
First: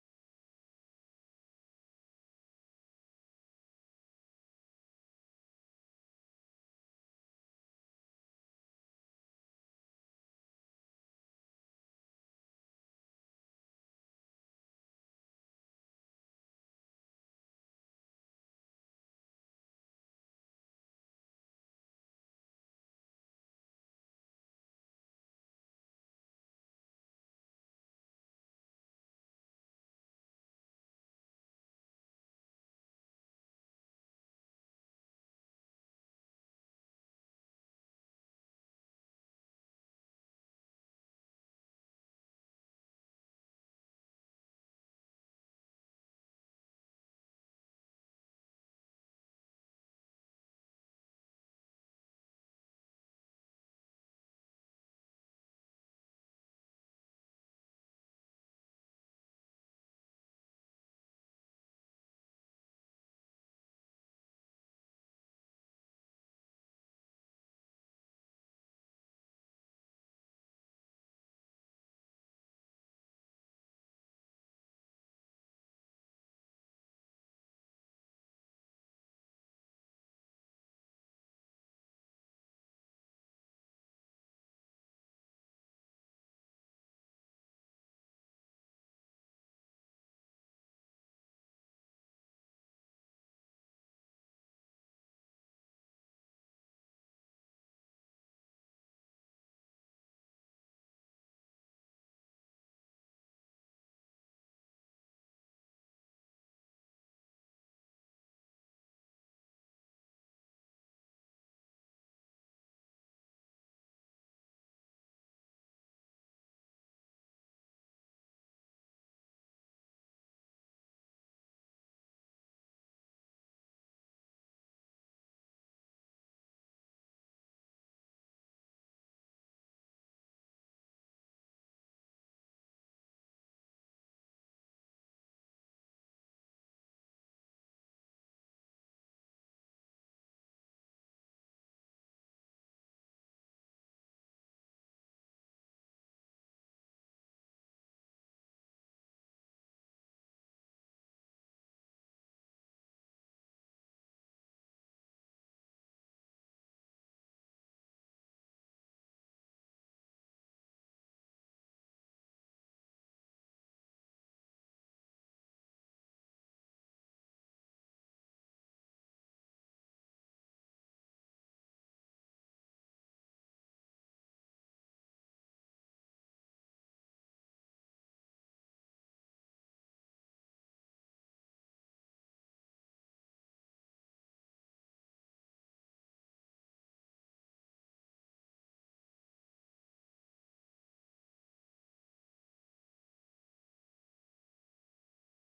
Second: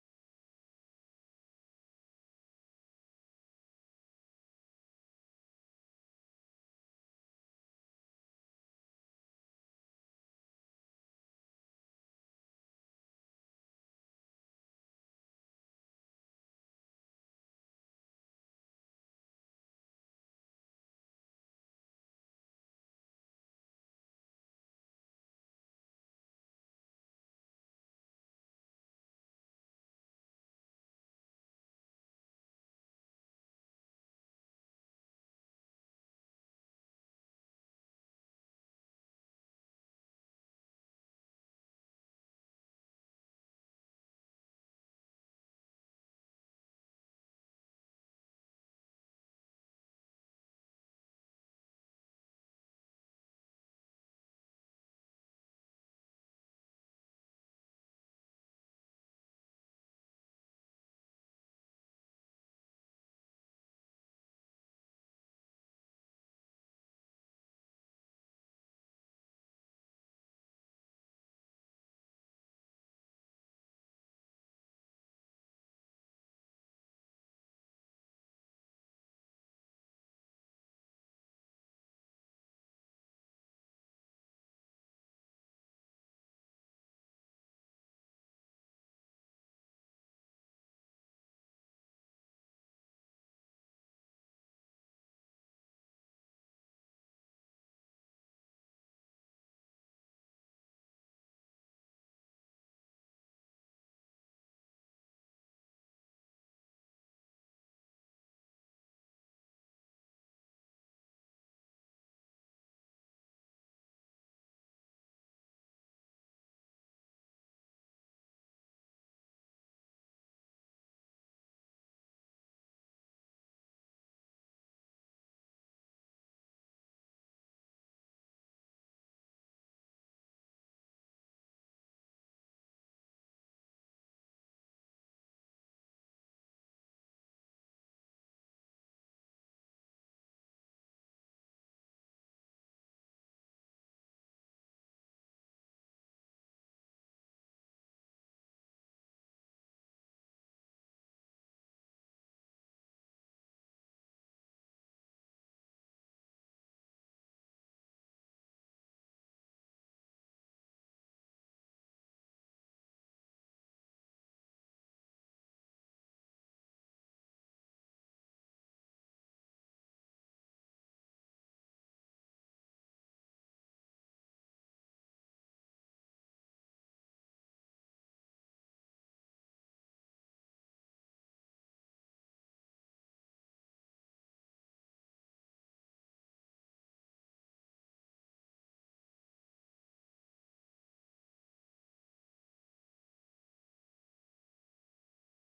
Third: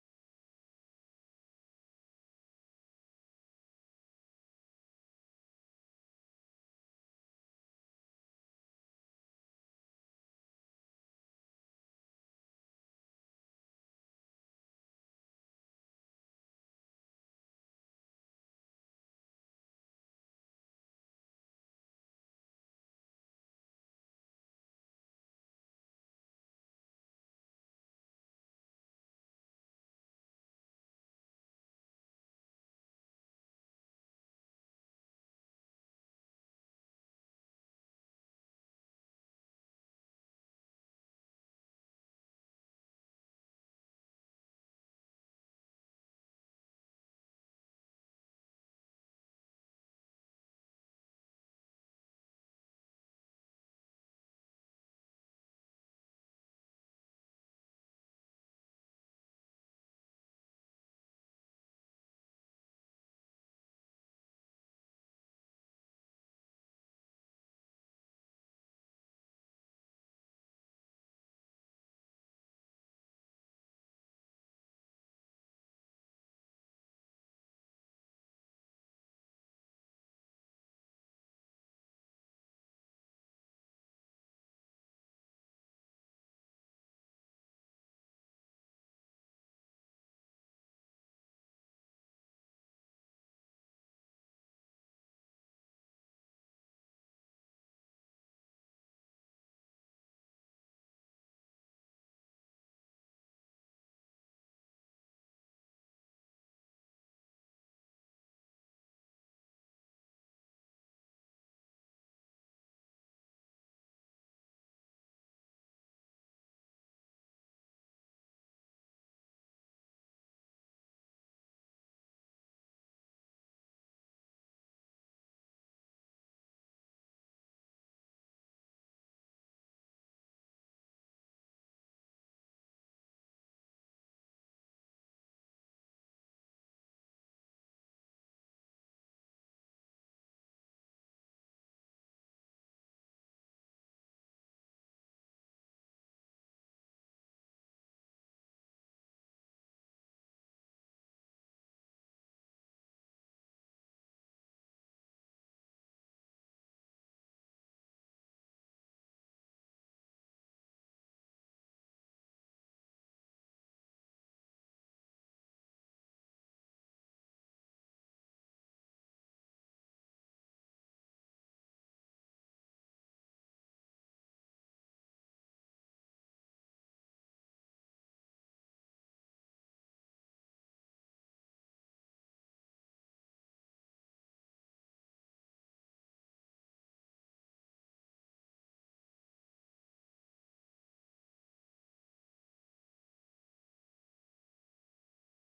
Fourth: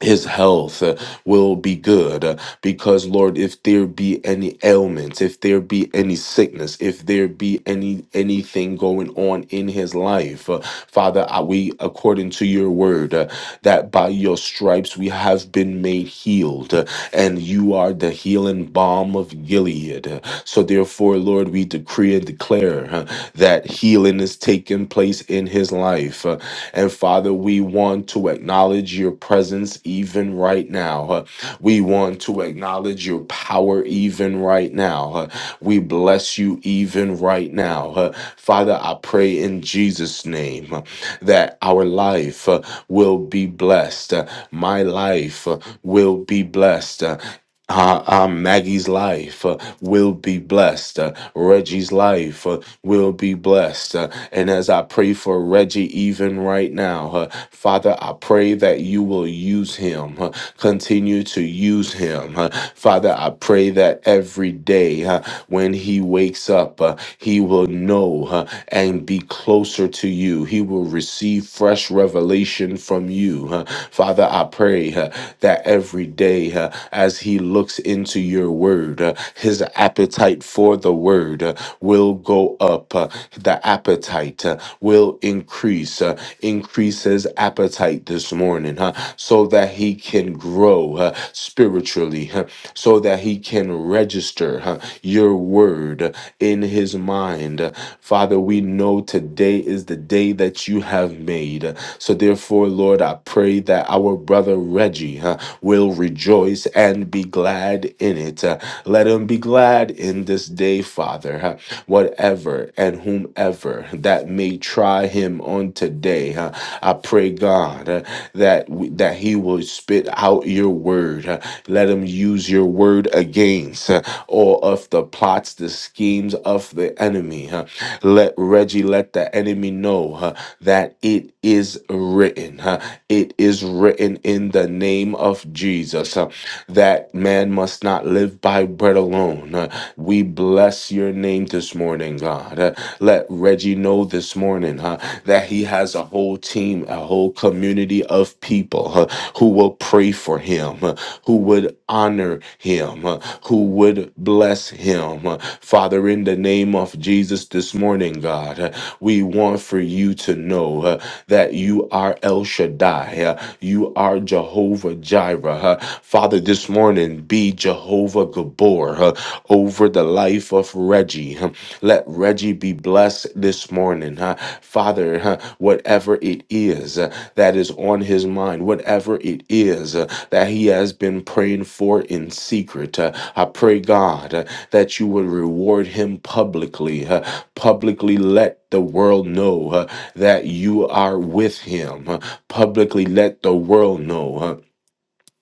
his health uh, will be good uh, because lord if there be any ailments if there be any sickness if there be any anything going on in his life uh, father I, we according to your word uh, that by your stripes we have been made healed uh, and you are the healing balm of gilead Uh, so therefore lord we decree and declare uh, that that healing is taking place in his life. Uh, And Father, we want to acknowledge your presence even right now. Uh, We want to acknowledge your power even right now. Uh, We bless you even right now. Uh, Father, I pray in Jesus' name uh, that our life uh, will be blessed. Uh, My life uh, will be blessed. Uh, uh, uh, Maggie's life uh, will be blessed. Uh, Reggie's life uh, will be blessed. Uh, and as I pray for Reggie, even right now, uh, Father, I pray that you will use him, uh, continue to use him. Uh, Father, I pray that every day uh, when he wakes up, uh, he will know uh, and mind be closer to you. He will receive fresh revelation from you. huh. Father, I pray huh, that every day huh, as he looks into your word, uh, his appetite for the word uh, will go up. uh, The appetite uh, will increase. uh, Increase his appetite this morning huh, so that he can can grow uh, spiritually huh, so that he can register huh, your word uh, in his mind. Uh, Father, we know today is the day that you have made. Uh, So, therefore, Lord, I pray that our brother Reggie huh, will rejoice and be glad in it. Uh, Let him be glad in this day, Father. huh whatever and whomever that may try him on today. huh, I pray, God, uh, that w- that he will spit out your word. huh. Let him use your word against uh, all of the plots, the schemes of the enemy. huh. Let Reggie let the enemy know huh, that it is written. huh. It is written in the name of Jesus. Uh, that man must not live by bread alone. Uh, we bless your name this morning, God. Uh, let Reggie know this morning uh, that he has a whole team, a whole community of people uh, who will pray for him, uh, who would honor him, uh, who would would bless him. Father, in the name of Jesus this morning, God, we want for you to know uh, that you are El Shaddai. uh, You are Jehovah Jireh. uh, Father, this morning, be Jehovah Gabor uh, over the life of Reggie. Let Reggie be blessed this morning. huh? Father, huh, whatever it is uh, that is on his mind, whatever it is uh, that he has been praying for in secret, uh, I pray, God, uh, that you would reward him publicly. uh, Publicly let the world know uh, that you are with him. uh, Publicly let the world know. uh,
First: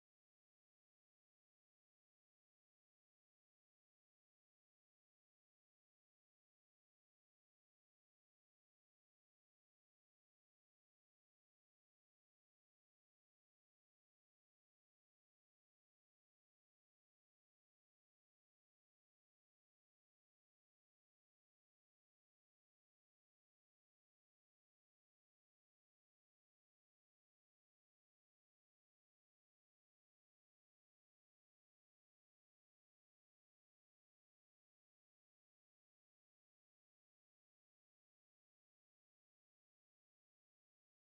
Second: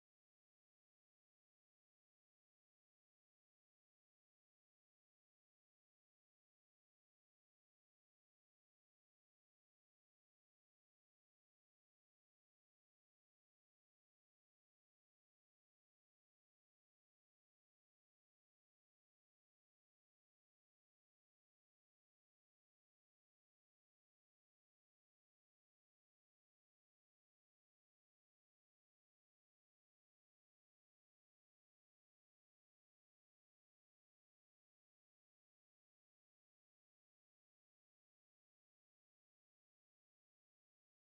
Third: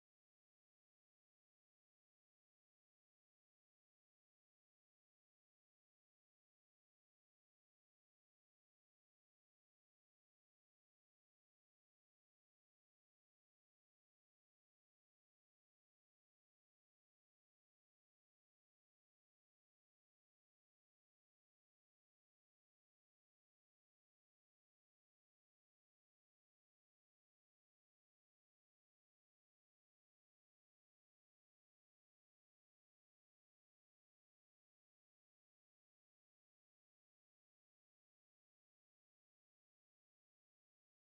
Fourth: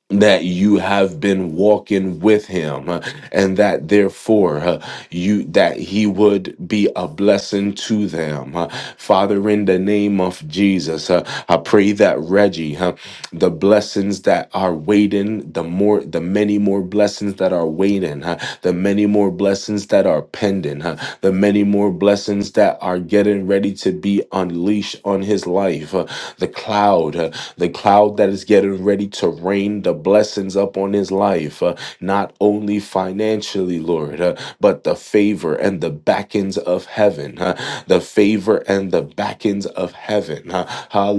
that you have been walking with him uh, and that therefore uh, you that he would be a blessing to them Uh, father in the name of jesus uh, i pray that reggie huh, the blessings that are waiting, the more, the many more blessings that are waiting, huh? the many more blessings that are pending, huh? the many more blessings that are getting ready to be unleashed on his life. huh? The cloud, huh? the cloud that is getting ready to rain the blessings up on his life, huh? not only financially, Lord, huh? but the favor and the backings of heaven, huh? the favor and the backings of heaven. huh?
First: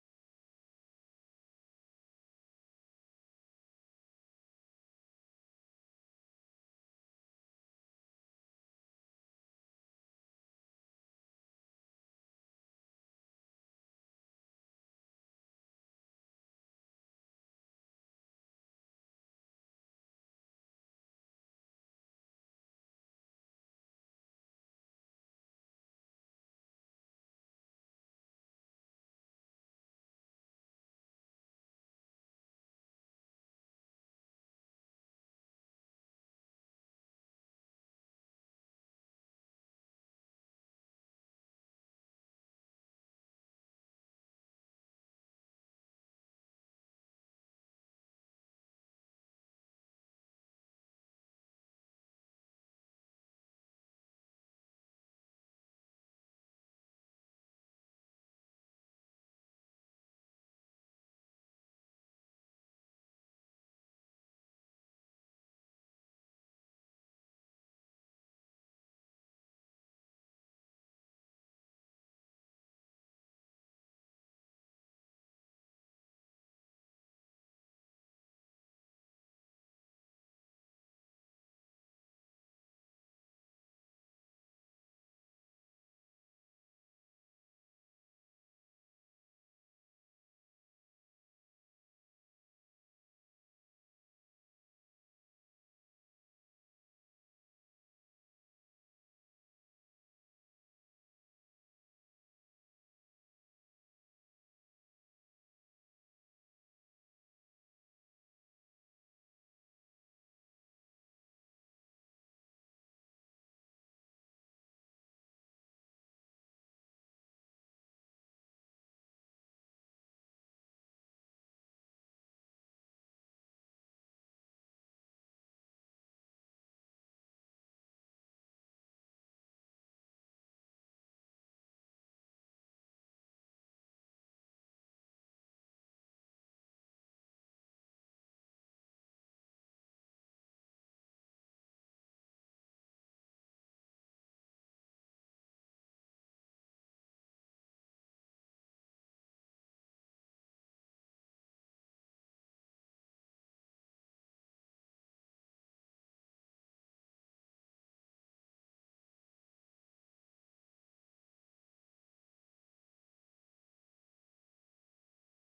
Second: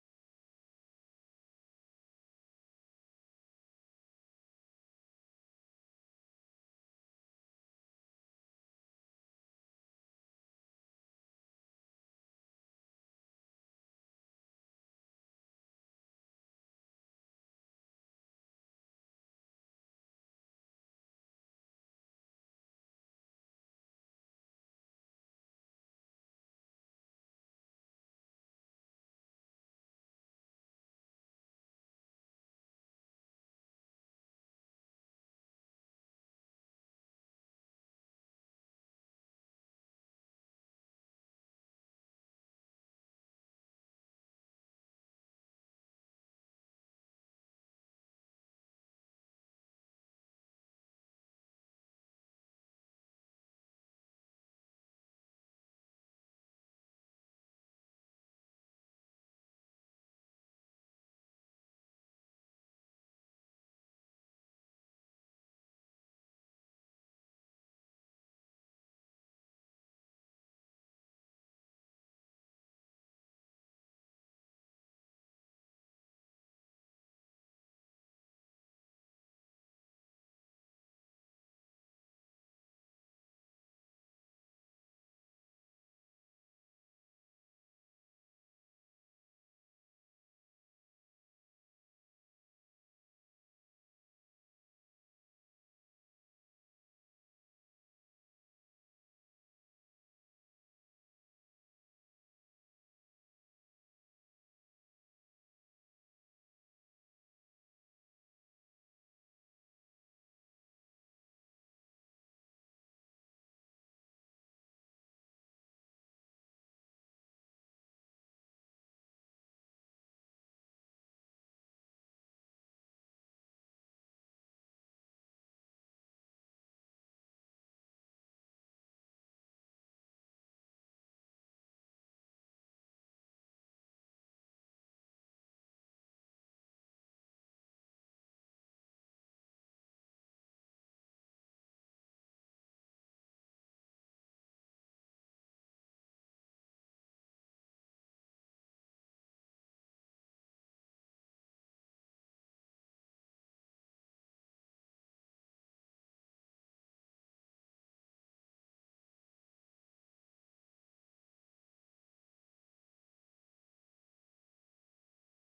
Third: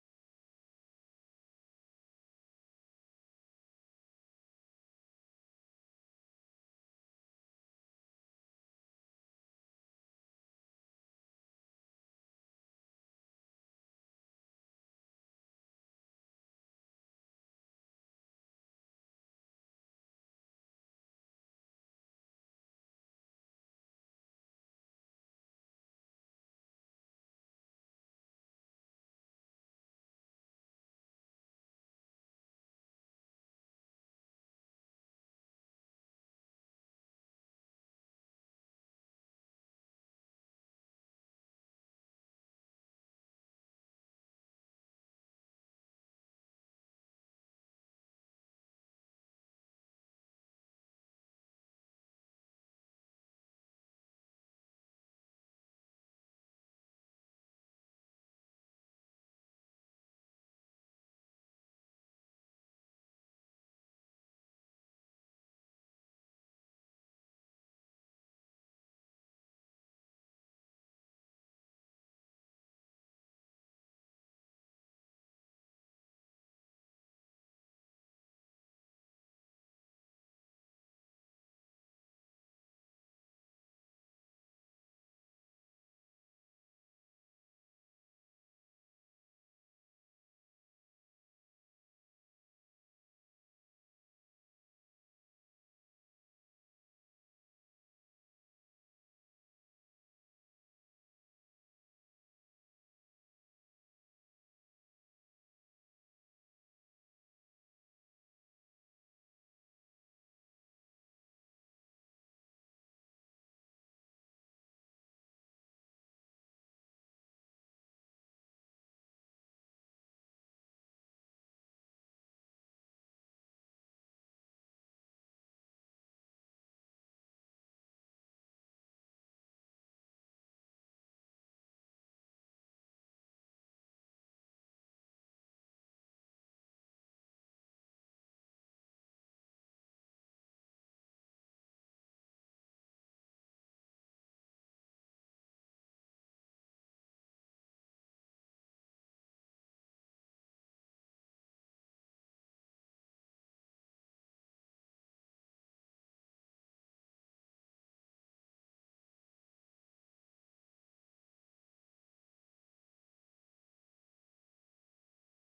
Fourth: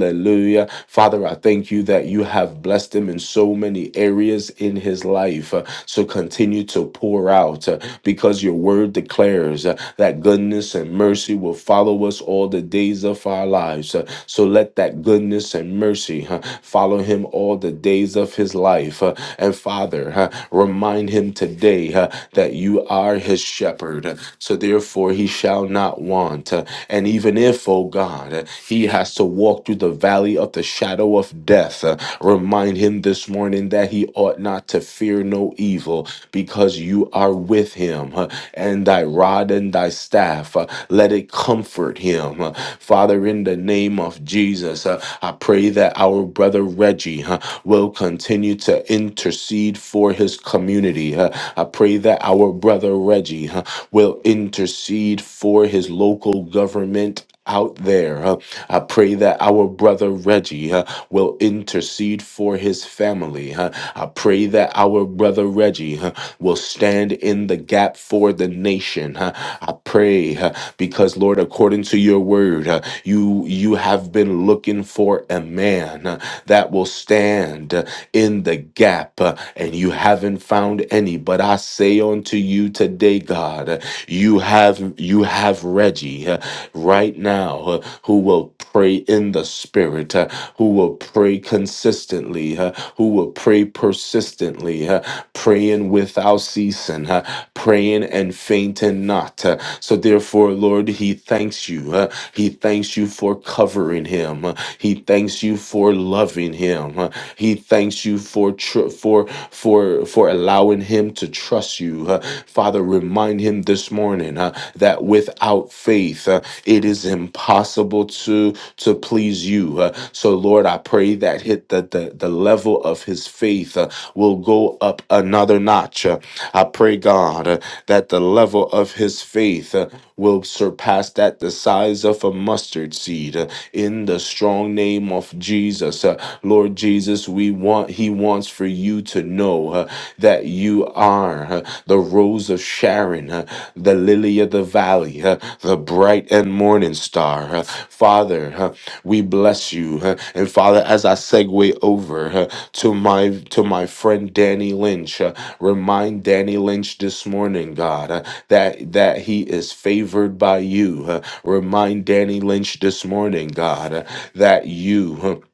Hallelujah. Father, I thank thank you that you have blessed him in so many areas in his life. Uh, So continue to pour out uh, because your word declares uh, that goodness and mercy will follow us all the days of our lives. Uh, So let that goodness and mercy uh, follow him all the days of his life. Uh, And Father, uh, remind him today uh, that you are his shepherd. Uh, So therefore, he shall not want. Uh, And even if, oh God, uh, he has to walk through the valley of the shadow, shadow of death. Uh, Remind him this morning that he ought not to fear no evil because you are with him, uh, and thy rod and thy staff, uh, let it comfort him. Uh, Father, in the name of Jesus, uh, I pray that our brother Reggie uh, will continue to intercede for his community. Uh, I pray that our brother Reggie uh, will intercede for his local government out there. Uh, I pray that our brother Reggie uh, will intercede for his family. Uh, I pray that our brother Reggie uh, will stand in the gap for the nation. Uh, I pray uh, because Lord, according to your word, uh, you you have been looking for a man uh, that will stand uh, in the gap, uh, and you haven't haven't found any. But I say unto you today, God, you have you have Reggie uh, right now uh, who will pray in the spirit, uh, who will pray consistently, uh, who will pray persistently, uh, praying without ceasing, uh, praying and fainting not. uh. So therefore, Lord, he thanks you. uh, He thanks you you for covering him. He thanks you for loving him. He thanks you for tr- for for for allowing him to trust you. Uh, Father, remind him this morning uh, that without faith, uh, it is impossible to to please you. Uh, so, Lord, I pray that hit the the, the level of his faith uh, will go up another notch notch. Uh, I pray, God, uh, that the level of his faith uh, will surpass that the size of a mustard seed uh, in the strong name of Jesus. Uh, Lord Jesus, we want he wants for you to know uh, that you are uh, the rose of Sharon, uh, the lily of the valley, uh, the bright and morning star. Uh, Father, uh, we bless you. uh, and Father, as I segue over uh, to my to my friend Danny Lynch, Remind Danny Lynch this morning, God, uh, that that he is favored by you. uh, remind Danny Lynch this morning, God, uh, that you. uh,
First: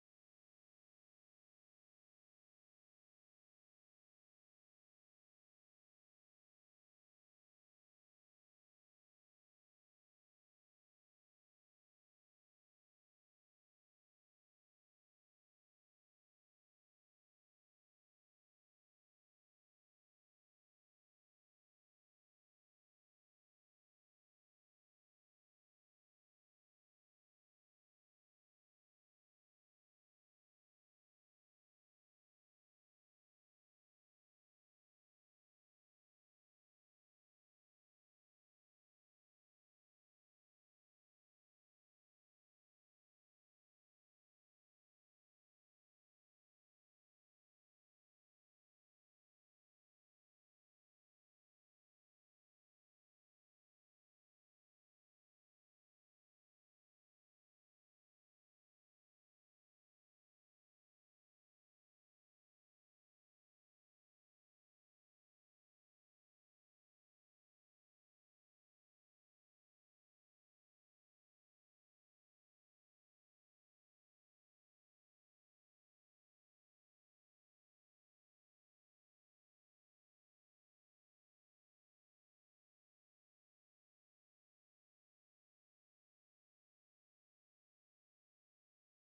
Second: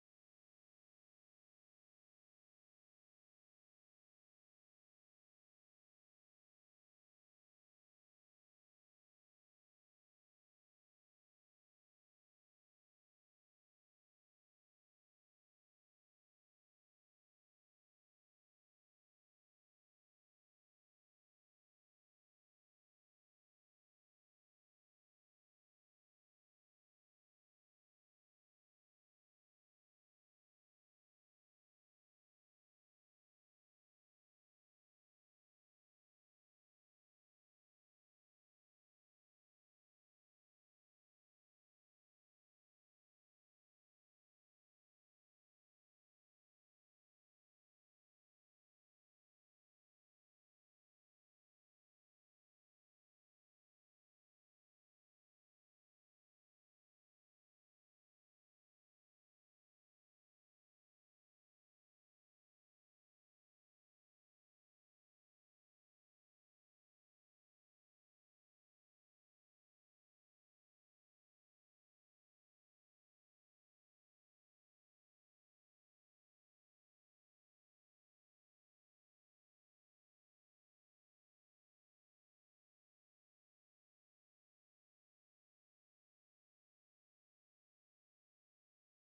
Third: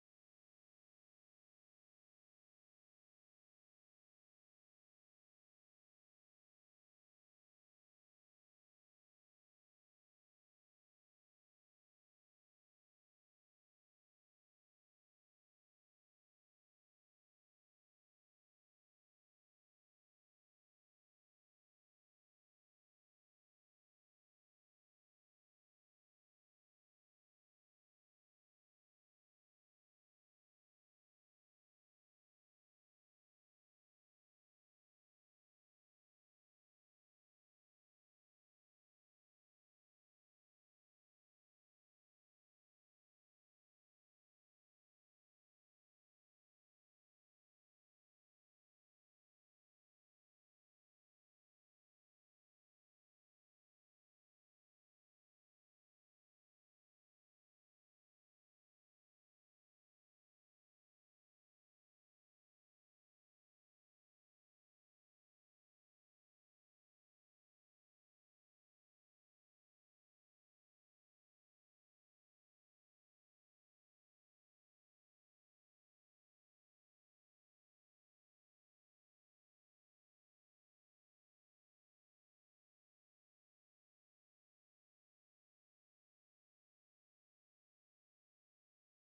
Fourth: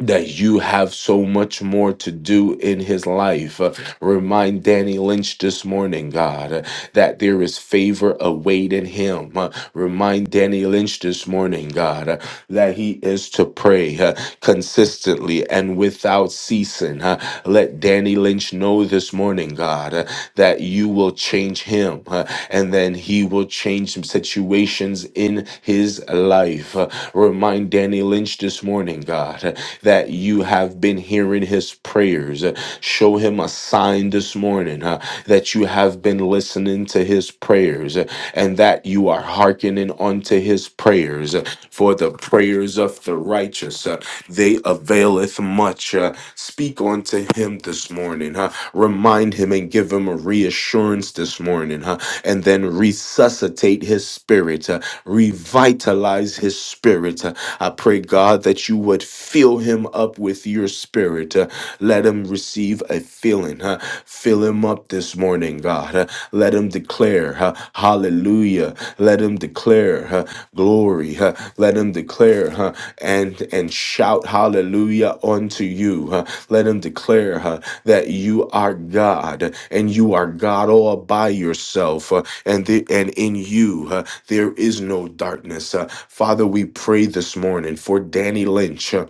that you have so much more to do in his life. Uh, Remind Danny Lynch this morning, God, uh, that there is favor awaiting him. Uh, Remind Danny Lynch this morning, God, uh, that he is to pray uh, consistently and without ceasing. Uh, Let Danny Lynch know this morning, God, uh, that you will change him uh, and then he will change some situations in his life. Uh, Remind Danny Lynch this morning, God, uh, that that you have been hearing his prayers. Uh, Show him a sign this morning uh, that you have been listening to his prayers uh, and that you are hearkening unto his prayers. Uh, For the prayers of the righteous, uh, they availeth much. Uh, Speak unto him this morning. huh? Remind him and give him a reassurance this morning. huh? And then reset resuscitate his spirit, uh, revitalize his spirit. Uh, I pray, God, that you would fill him up with your spirit. Uh, Let him receive a filling. uh, Fill him up this morning, God. Uh, Let him declare, uh, hallelujah. Let him declare uh, glory. uh, Let him declare uh, and, and shout hallelujah unto you. uh, Let him declare uh, that you are God and you are God all by yourself. huh? and the, and in you uh, there is no darkness. Uh, Father, we pray this morning for Danny Lynch. Uh,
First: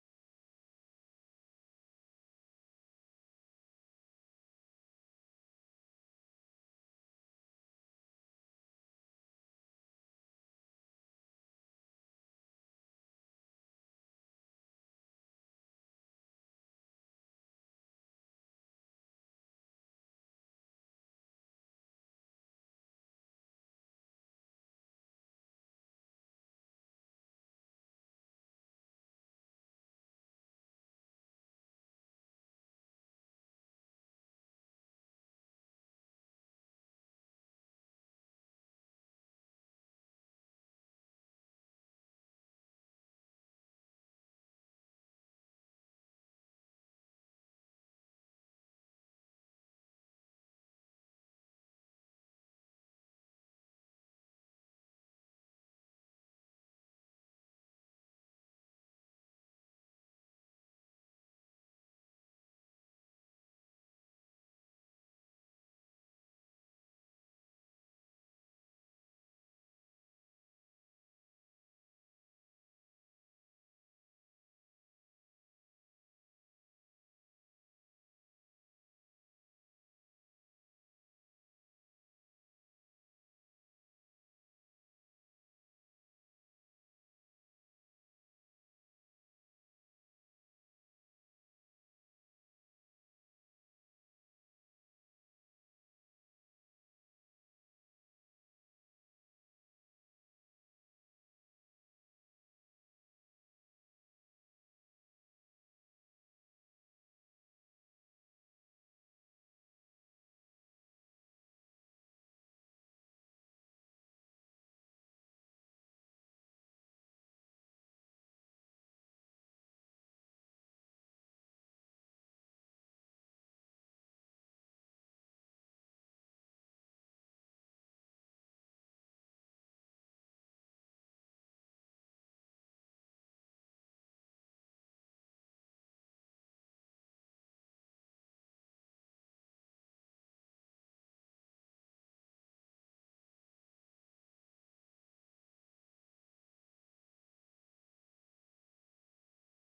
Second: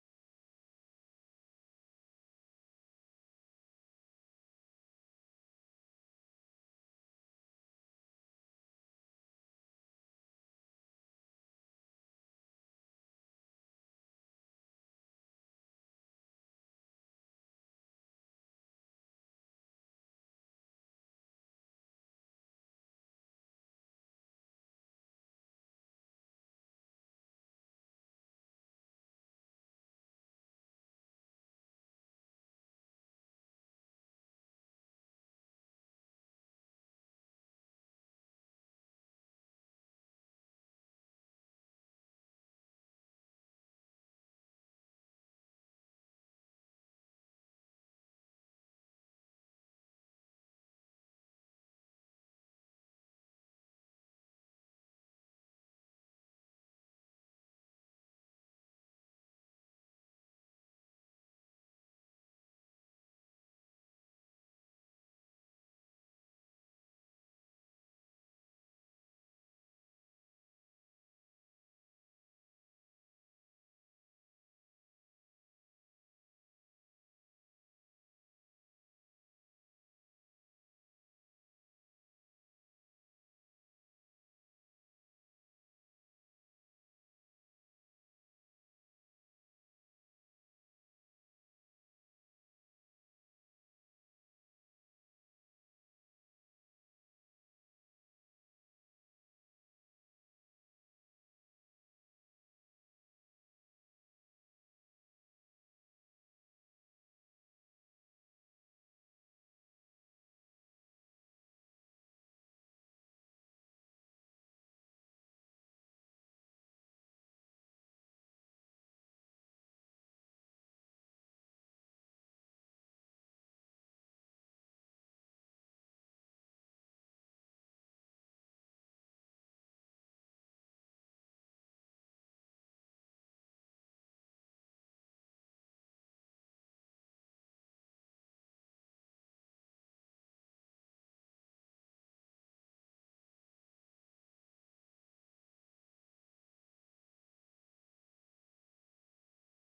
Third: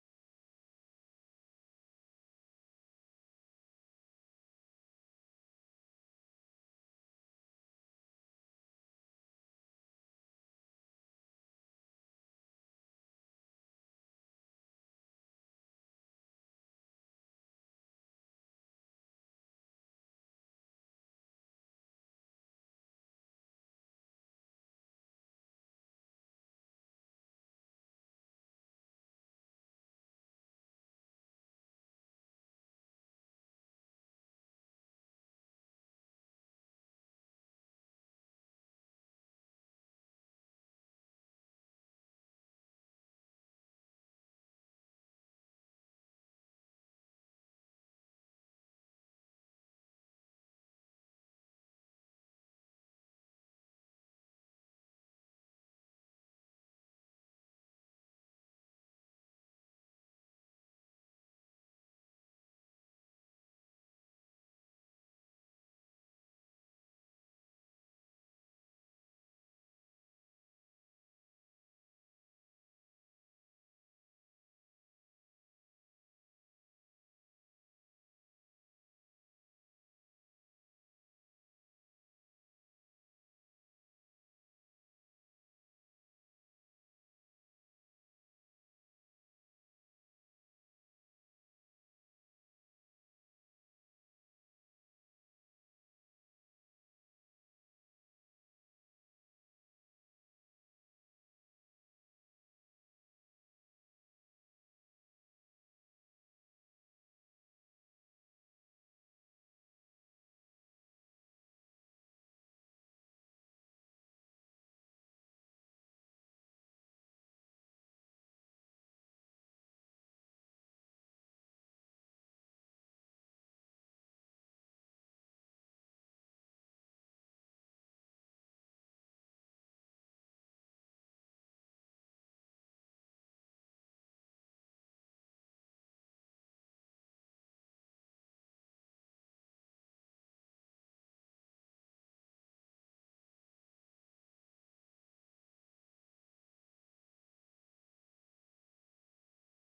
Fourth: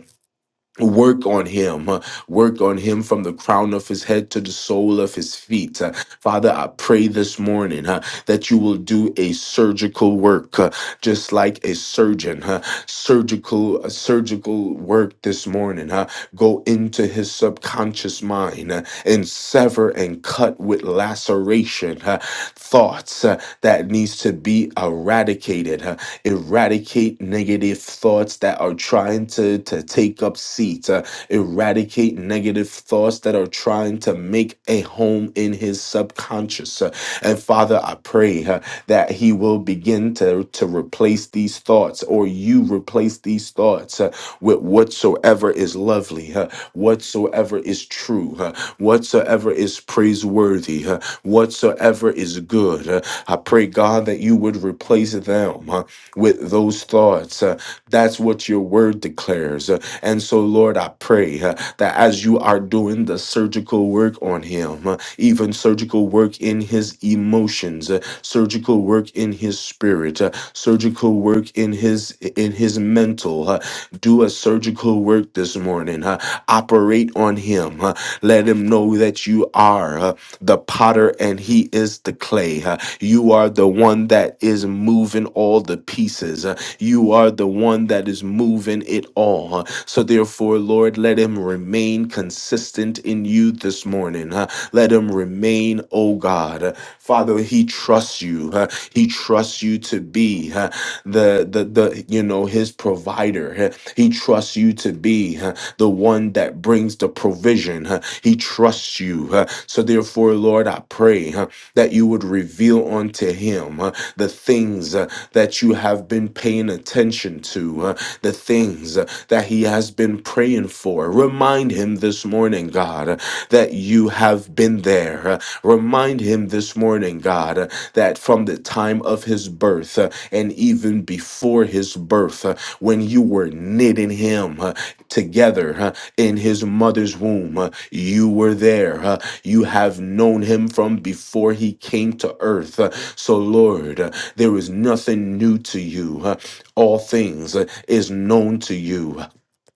Work on him. uh, Work on him from the crown of his head to the sole of his feet. Uh, Father, I pray this morning uh, that you will do a surgical work, uh, just like a surgeon. uh, Surgical, a surgical work this morning. uh, Go into his subconscious mind uh, and sever and cut with laceration uh, thoughts uh, that needs to be eradicated. uh, eradicate negative thoughts that are trying to, to take up seats, uh, eradicate negative thoughts that are trying to make a home in his subconscious. Uh, and Father, I pray uh, that he will begin to, to replace these thoughts or you replace these thoughts uh, with whatsoever is lovely, uh, whatsoever is true, uh, whatsoever is praiseworthy, uh, whatsoever is good. Uh, I pray, God, that you would replace them. uh, with those thoughts. Uh, that's what your word declares. Uh, and so, Lord, I pray uh, that as you are doing the surgical work on him, uh, even surgical work in his emotions, uh, surgical work in his spirit, uh, surgical work in his in his mental, uh, do a surgical work this morning. uh, operate on him. uh, let him know that you are. Uh, the potter and he is the clay. Uh, You are the one that is moving all the pieces. Uh, You are the one that is moving it all. Uh, So therefore, Lord, let him remain consistent in you this morning. Uh, Let him remain, oh God. Uh, Father, he trusts you. Uh, He trusts you to be uh, the the the you know his provider. Uh, He trusts you to be uh, the one that brings the provision. Uh, he trusts you. uh, So therefore, Lord, I pray uh, that you would reveal unto him uh, the things uh, that you have been paying attention to, uh, the things uh, that he has been praying for. Remind him this morning, God, uh, that you have been there. uh, Remind him this morning, God, uh, that from the time of his birth uh, and even before his birth, uh, when you were knitting him, uh, together huh, in his mother's womb. huh. You were there. huh. You have known him from before he came to earth. huh. So, Lord, uh, there is nothing new to you. huh. All things uh, is known to you. huh.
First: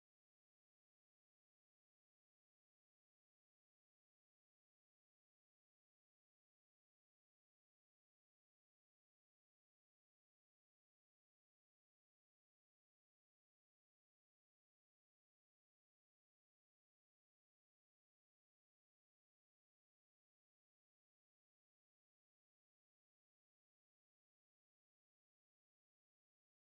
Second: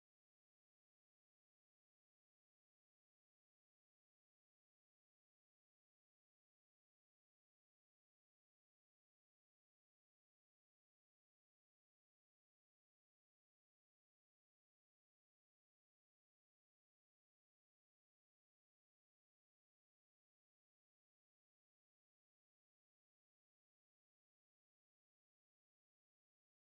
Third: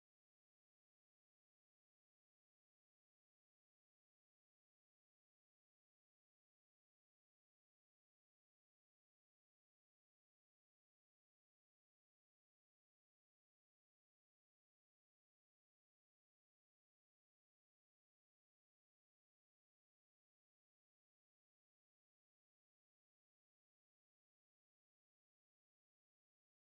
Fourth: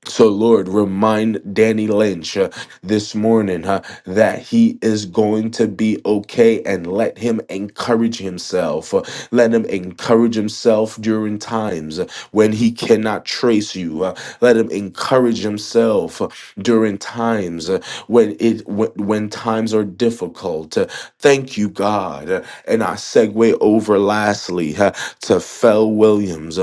So, Lord, remind Danny Lynch uh, this morning uh, that he is going to be okay and let him encourage himself. Uh, let him encourage himself during times uh, when he cannot trace you. Uh, let him encourage himself uh, during times uh, when it when, when times are difficult. Uh, thank you, God. Uh, and I segue over lastly uh, to Fel Williams.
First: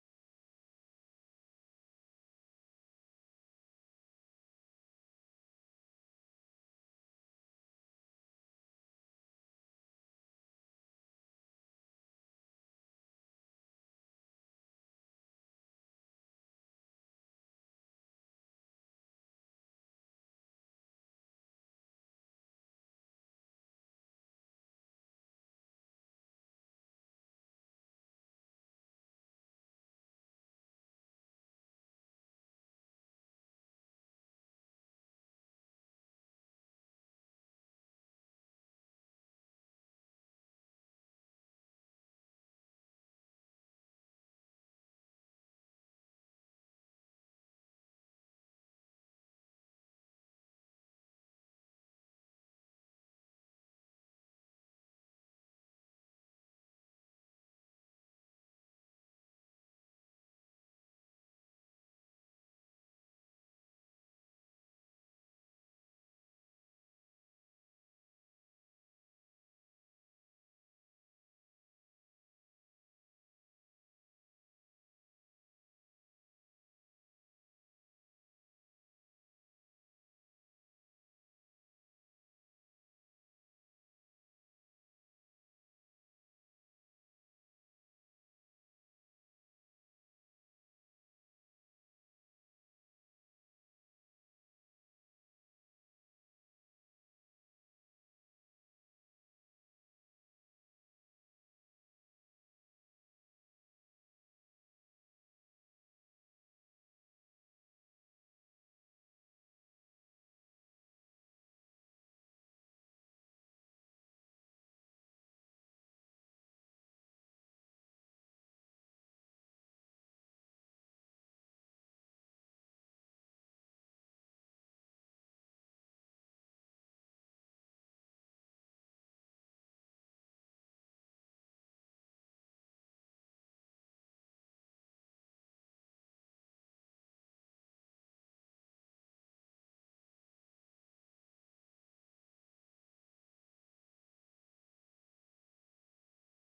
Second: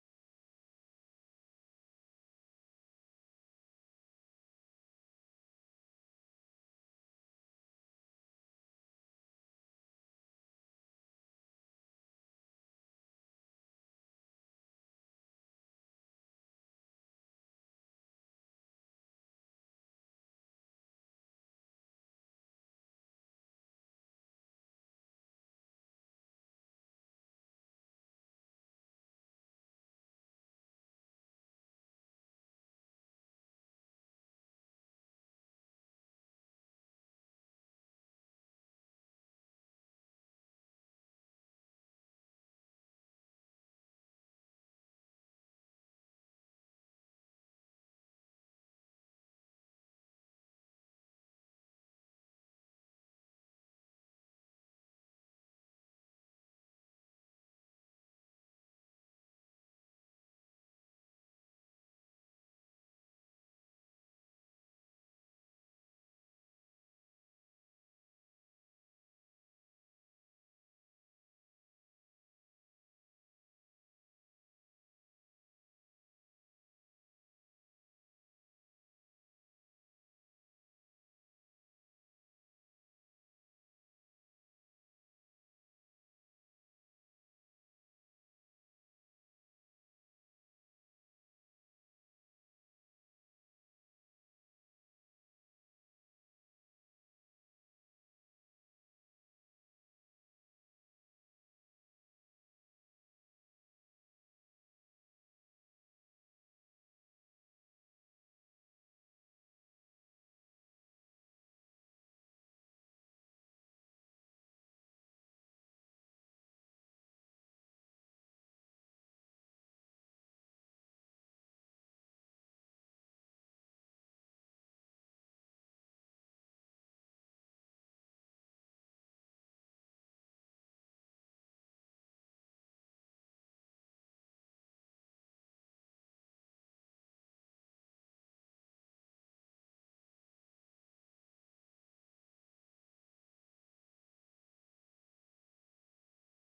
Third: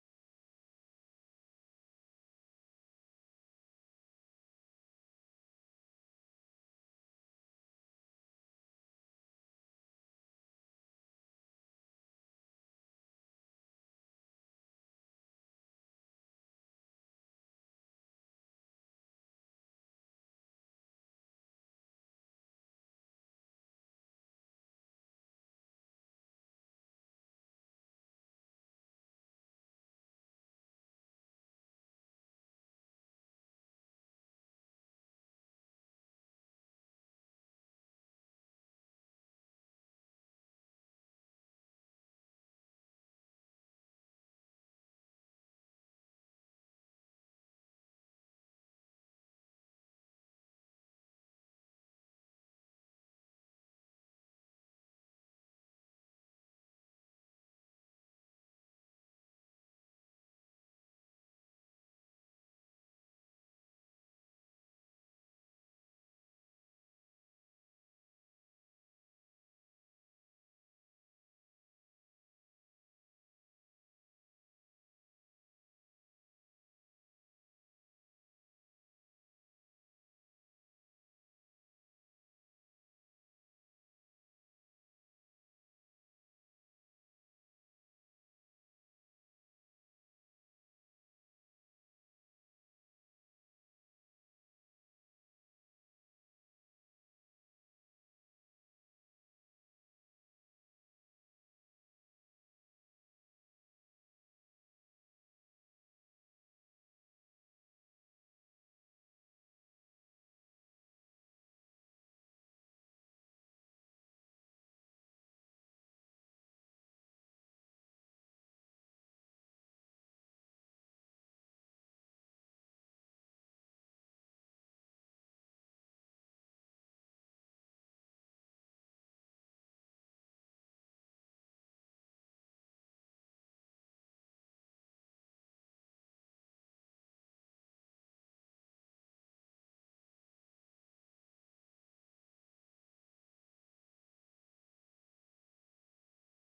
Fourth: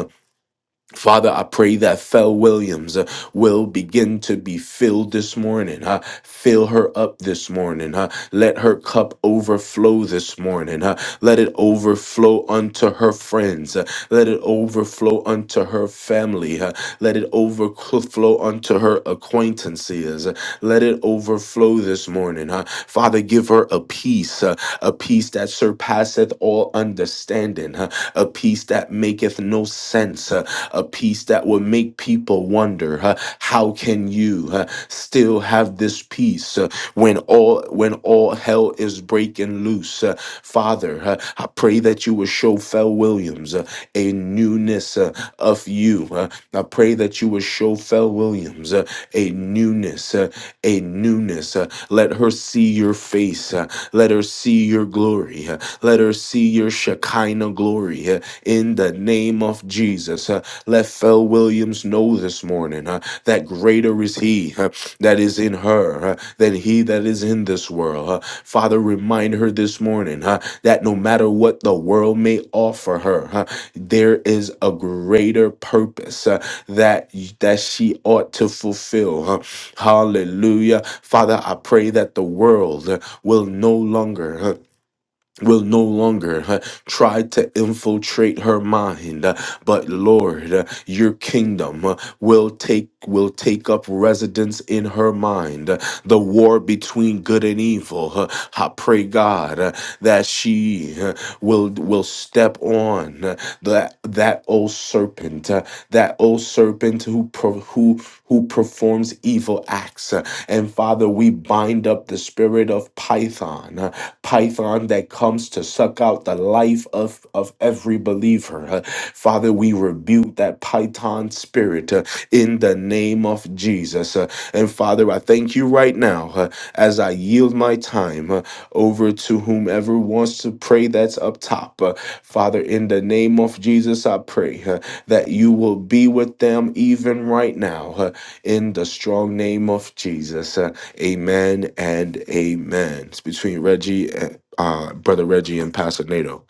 Father, I pray that Fel Williams uh, will begin to be filled this morning. huh? Fill her up this morning. huh? Let her cup overflow this morning. huh? Let it overflow unto her friends. Uh, let it overflow unto her family. uh, Let it overflow unto her acquaintances. uh, Let it overflow this morning. uh. Father, give her a peace, uh, a peace that surpasseth all understanding, uh, a peace that maketh no sense, uh, a peace that will make people wonder, uh, how can you uh, still have this peace uh, when all when all hell is breaking loose? uh. Father, uh, I pray that you would will show Fel Williams uh, a newness uh, of you. Uh, I pray that you will show Fel Williams uh, a newness, uh, a newness. Uh, let her see your face. Uh, let her see your glory. Uh, let her see your Shekinah glory. Uh, in the name of Jesus, uh, let Fel Williams know this morning uh, that greater is He uh, that is in her uh, than He that is in this world. Uh, Father, remind her this morning. uh, that no matter what the world may offer her, huh, there is a greater purpose uh, that that she ought to fulfill. huh. Hallelujah. Father, I pray that the world uh, will no longer huh, will no longer uh, try to infiltrate her mind uh, but lord uh, your kingdom uh, will take will take up residence in her mind Uh, the war between good and evil uh, i pray god uh, that she uh, will will step on uh, that that old serpent uh, that old serpent who pro- who who performs evil acts uh, and father we bind up the spirit of python uh, python that comes to suck out the life of, of every believer. Uh, Father, we rebuke that python spirit uh, in the name of Jesus. Uh, And Father, I thank you right now uh, as I yield my time uh, over to whomever wants to pray that's up top. Uh, Father, in the name of Jesus, I pray uh, that you will be with them even right now uh, in the strong name of Jesus. Uh, Amen and amen. It's between Reggie, and, uh, brother Reggie, and Pastor Nato.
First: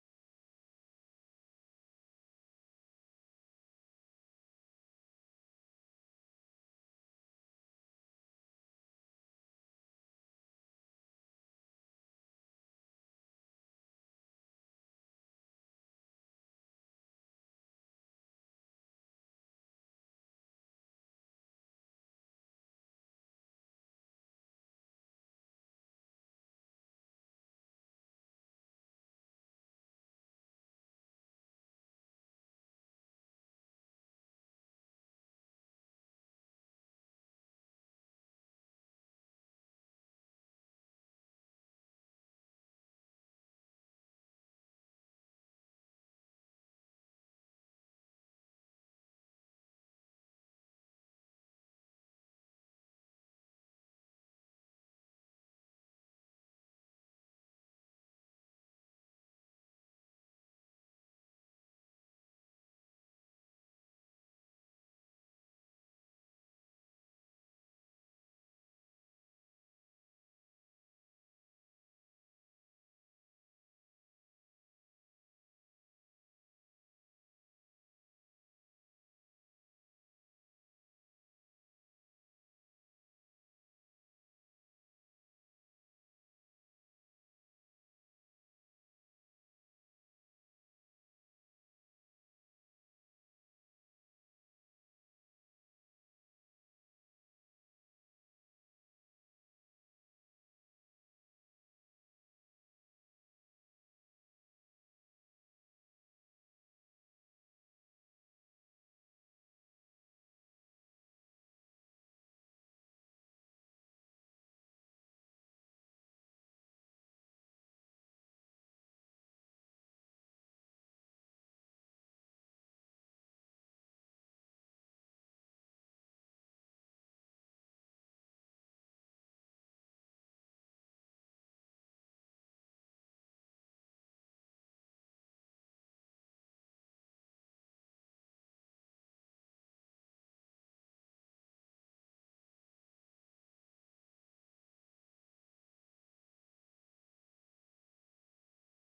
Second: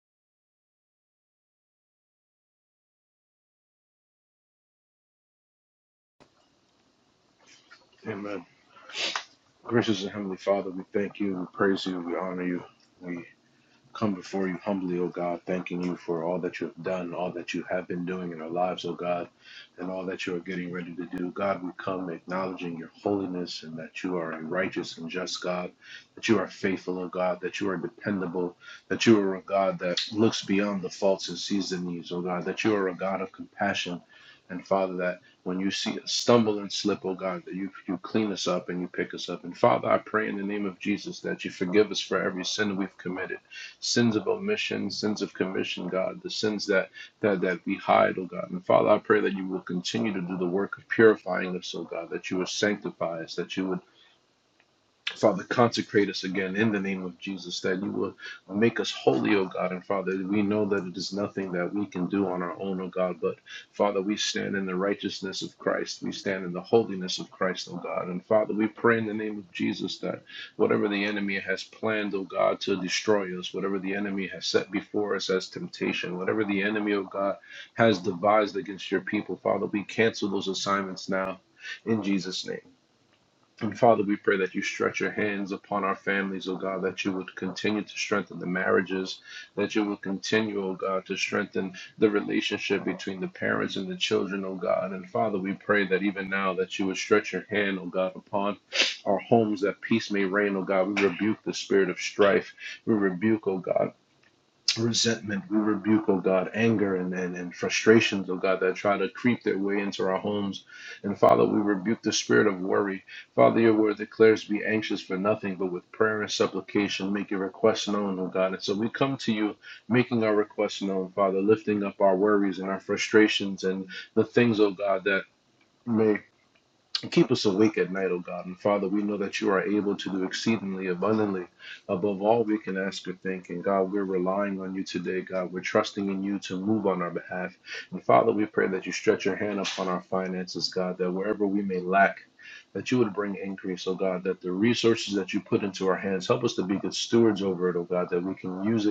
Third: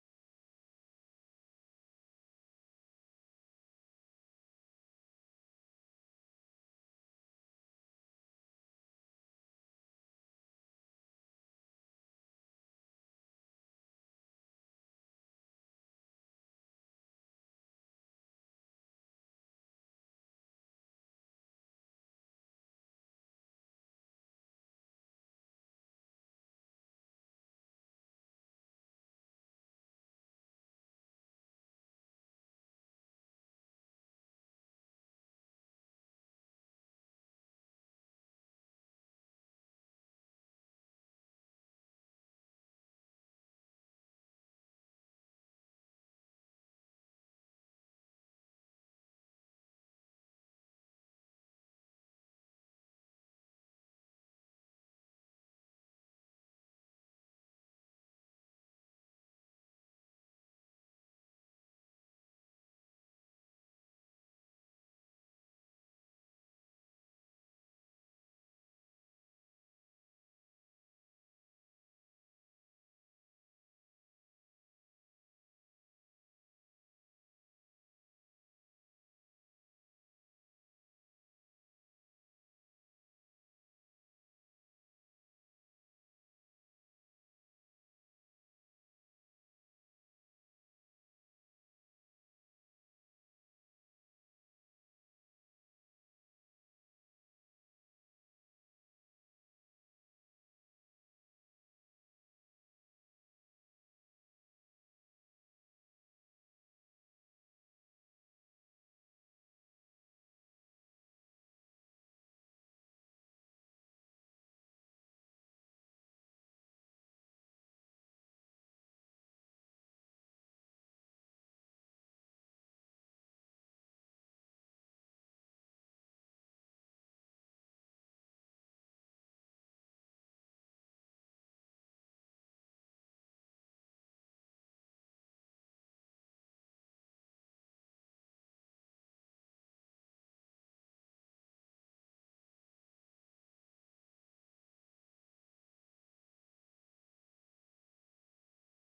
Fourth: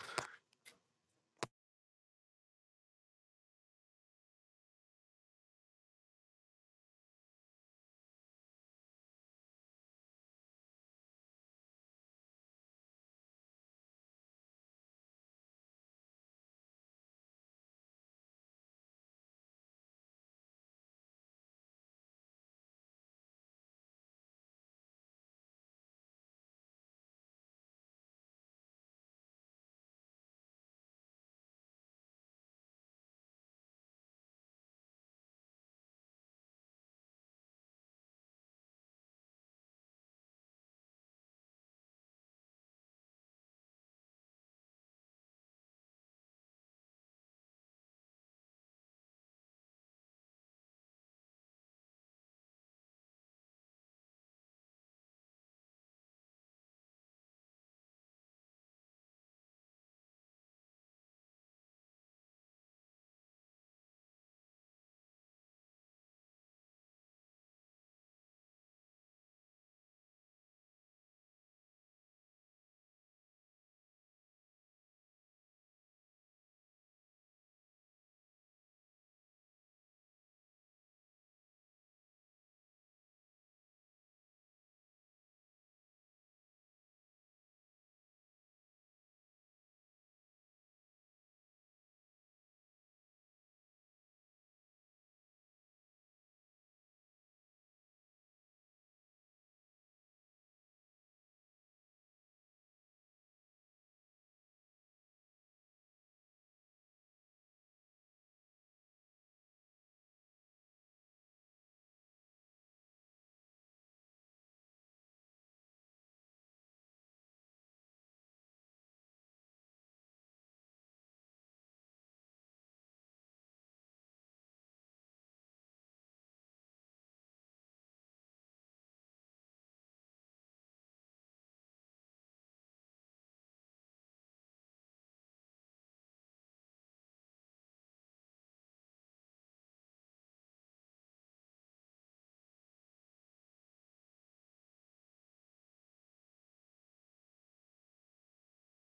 Amen. Gracious and Heavenly Father, we thank you, we praise you, we honor you, we Come before you humbly, O God, thanking you for all that you have done, all that you have been doing in our lives, O God, and all that you are getting ready to do. God, we come acknowledging your holiness and that you are a righteous and just God, that you are faithful, O God, that you are dependable, that you are a God that looks beyond the faults and sees the needs, O God, that you are a God of compassion. And Father, that when you see us stumble and slip, oh God, that you, you clean us up and you pick us up. And Father, I pray in the name of Jesus that you forgive us for every sin that we've committed sins of omission, sins of commission, God, the sins that that that we hide, oh God. And Father, I pray that you will continue to do the work of purifying us, oh God, that you would sanctify us, that you would Father, consecrate us again in the name of Jesus, that you will make us holy, O God. And Father, we know that it is nothing that we can do on our own, O God. But Father, we stand in the righteousness of Christ. We stand in the holiness of Christ, O God. And Father, we pray in the name of Jesus that whatever the enemy has planned, O God, to destroy us, whatever the enemy has set before us as temptation, whatever the enemy, O God, has devised against your people, Father, we cancel those assignments now in Jesus' name. And Father, we pray that you stretch your hands upon our families, oh God, that you would continue to strengthen the marriages, that you would continue, oh God, to strengthen the relationship between the parents and the children, oh God. And Father, we pray that even now that you would stretch your hand, oh God, upon our homes, that peace may reign, oh God. We rebuke the spirit of strife. We rebuke, oh God resentment. We rebuke, oh God, anger and, and, and frustrations, oh God, that try to creep their way into our homes. And Father, we rebuke the spirit of worry. Father, your word declares be anxious for nothing, but with prayer and supplication, make your requests known, oh God. And so we come to you making our requests known, Father, lifting up our worries and our frustrations and the things, oh God, that may Keep us awake at night, O God. And Father, we know that you are able to do exceedingly abundantly above all we can ask or think. And God, we're relying on you today, God. We're trusting in you to move on our behalf. And Father, we pray that you stretch your hand upon our finances, God, that wherever we may lack, that you would bring increase, oh God, that the resources that you put into our hands, help us to be good stewards over it, oh God, that we can use it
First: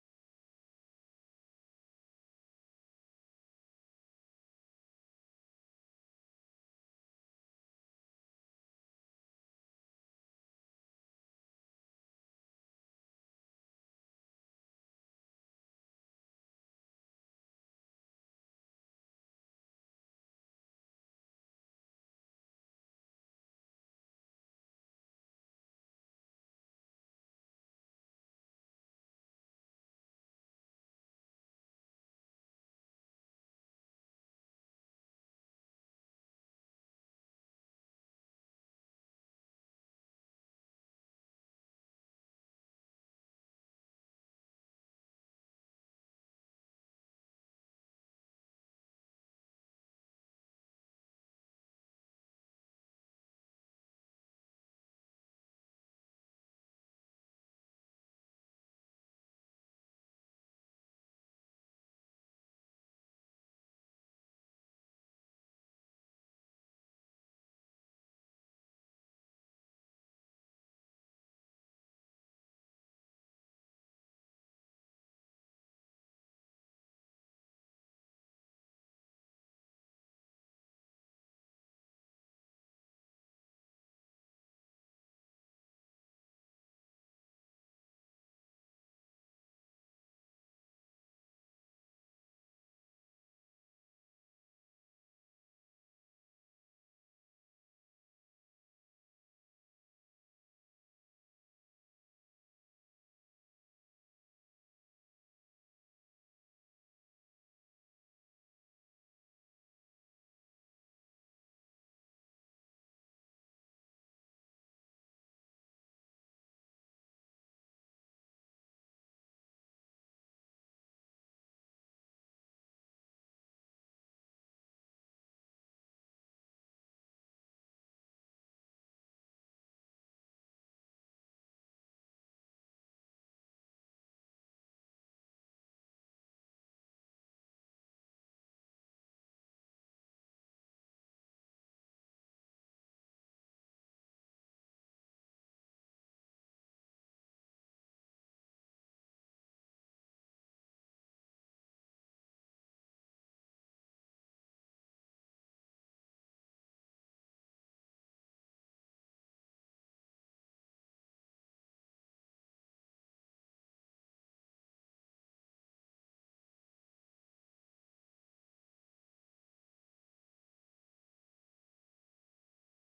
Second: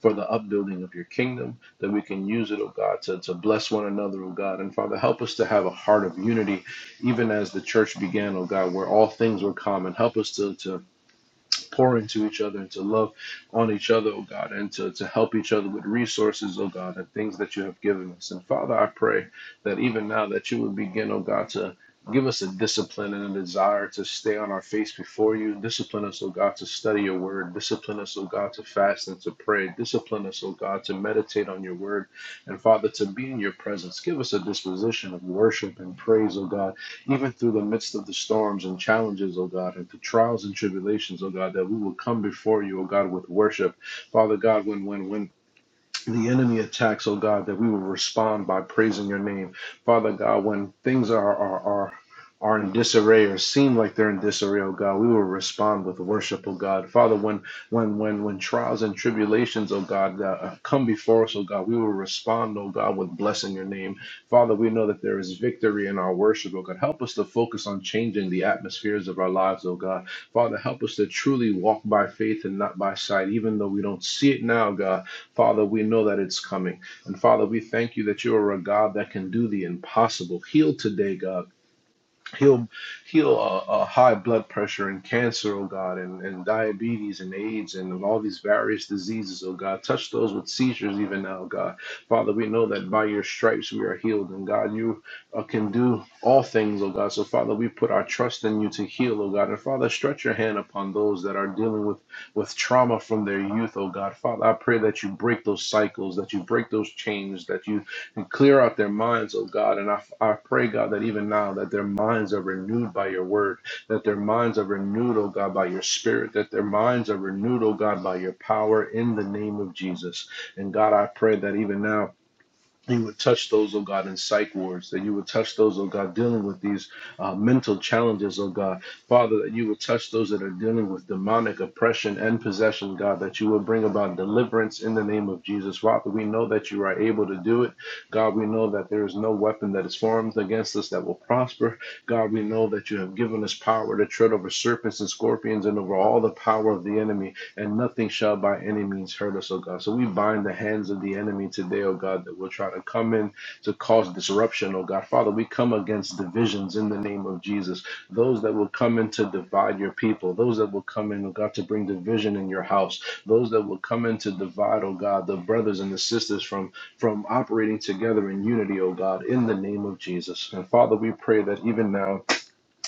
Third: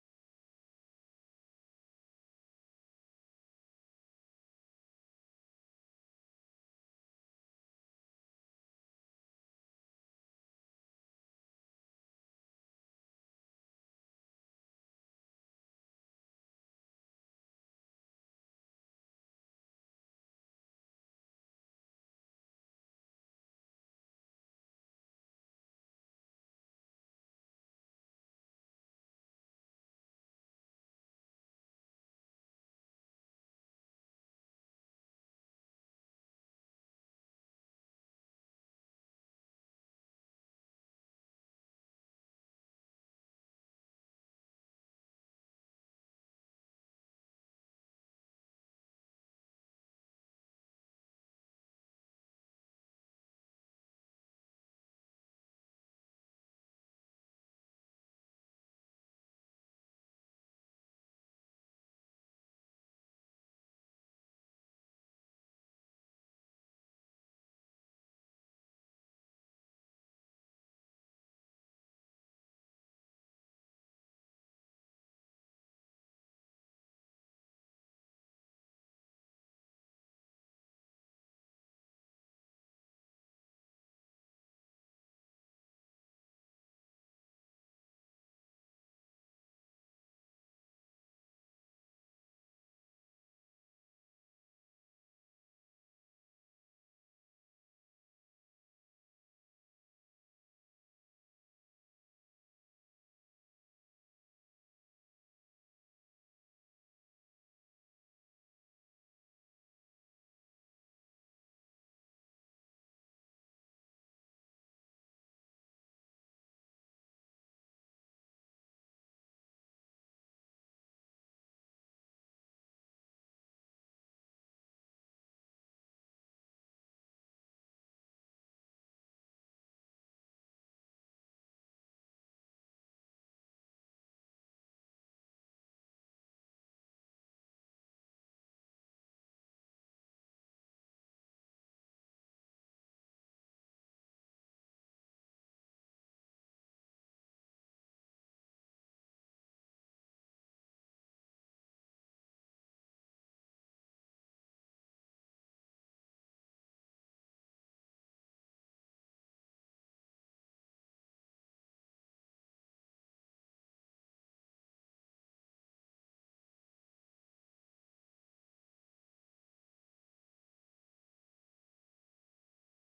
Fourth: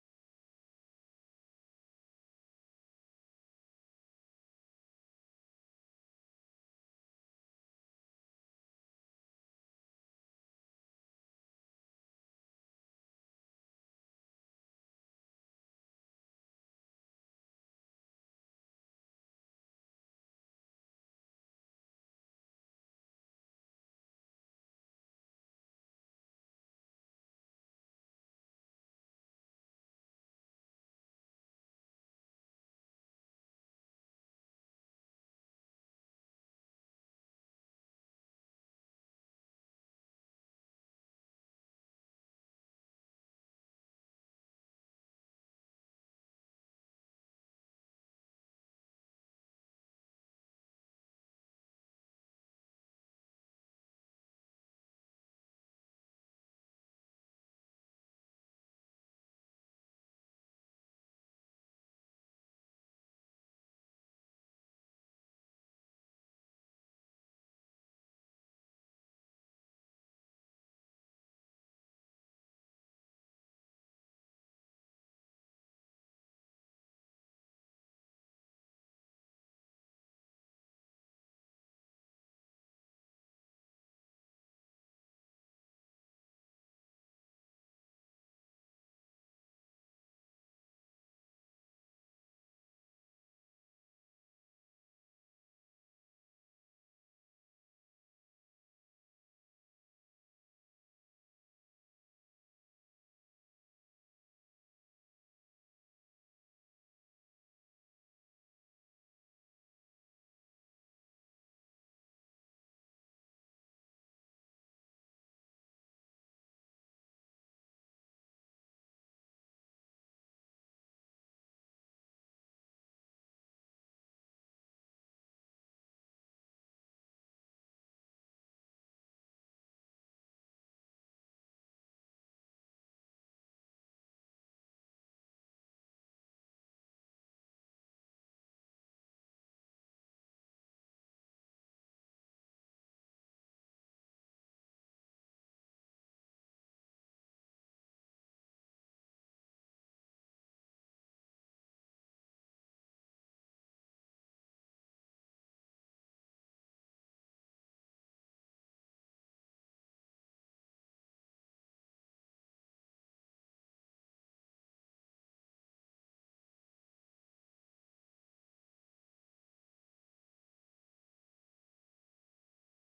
for the upbuilding of your kingdom, that we can use it, oh God, to, to bless one another, oh God. And Father, help us to have a heart of unity, even as the church began, oh God, where all things were common. Help us to, to pour into each other and to love on each other, oh God, and to, to help each other with resources, oh God, and things that you have given us. And Father, I pray that even now that you would begin, oh God, to give us a discipline and a desire to stay on our face before you. Discipline us, O God, to study your word. Discipline us, O God, to fast and to pray. Discipline us, O God, to meditate on your word. And Father, to be in your presence. Give us a disposition of worship and praise, O God even through the midst of the storms and challenges, O God, and through trials and tribulations, O God, that we will come before you, O God, with worship. Father God, when when when the enemy attacks, oh God, that we will respond by praising your name. Father God, when things are are are are in disarray or seem like they're in disarray, oh God, we will respond with worship, oh God. Father, when when when when trials and tribulations, oh God, uh, uh, come before us, oh God, we will respond, oh God, with blessing your name. Father, we know that there is victory in our worship, oh God. Help us to focus on changing the atmospheres of our lives, oh God. Father, help us to truly walk by faith and not by sight, even though we don't see it now, God. Father, we know that it's coming. And Father, we thank you that you are a God that can do the impossible. Heal today, God heal heal uh, uh, high blood pressure and cancer, oh God, and, and diabetes and AIDS and all these various diseases, oh God. Touch those with seizures even now, God. Father, we know that by your stripes we are healed, and God, you uh, can do all things, oh God. So, Father, we put our trust in you to heal, oh God. And Father, stretch your hand upon those that are dealing with, with trauma from their youth, oh God. Father, I pray that you break those cycles, that you break those chains, that you and clear out their minds, oh God. And I, I pray, God, that even now that their minds are renewed by your word, that their minds are renewed, oh God, by your spirit, that their minds are renewed, oh God, by your power in the name of Jesus. And God, I pray that even now that you would touch those, oh God, in psych wards, that you would touch those, oh God, dealing with these uh, mental challenges, oh God. Father, that you would touch those that are dealing with demonic oppression and possession, God, that you would bring about deliverance in the name of Jesus. Father, we know that you are able to do it. God, we know that there is no weapon that is formed against us that will prosper. God, we know that you have given us power to tread over serpents and scorpions and over all the power of the enemy and nothing shall by any means hurt us, O God. So we bind the hands of the enemy today, O God, that will try to come in to cause disruption, O God. Father, we come against divisions in the name of Jesus. Those that will come in to divide your people, those that will come in, O God, to bring division in your house, those that will come in to divide, O God, the brothers and the sisters from from operating together in unity, O God, in the name of Jesus. And Father, we pray that even now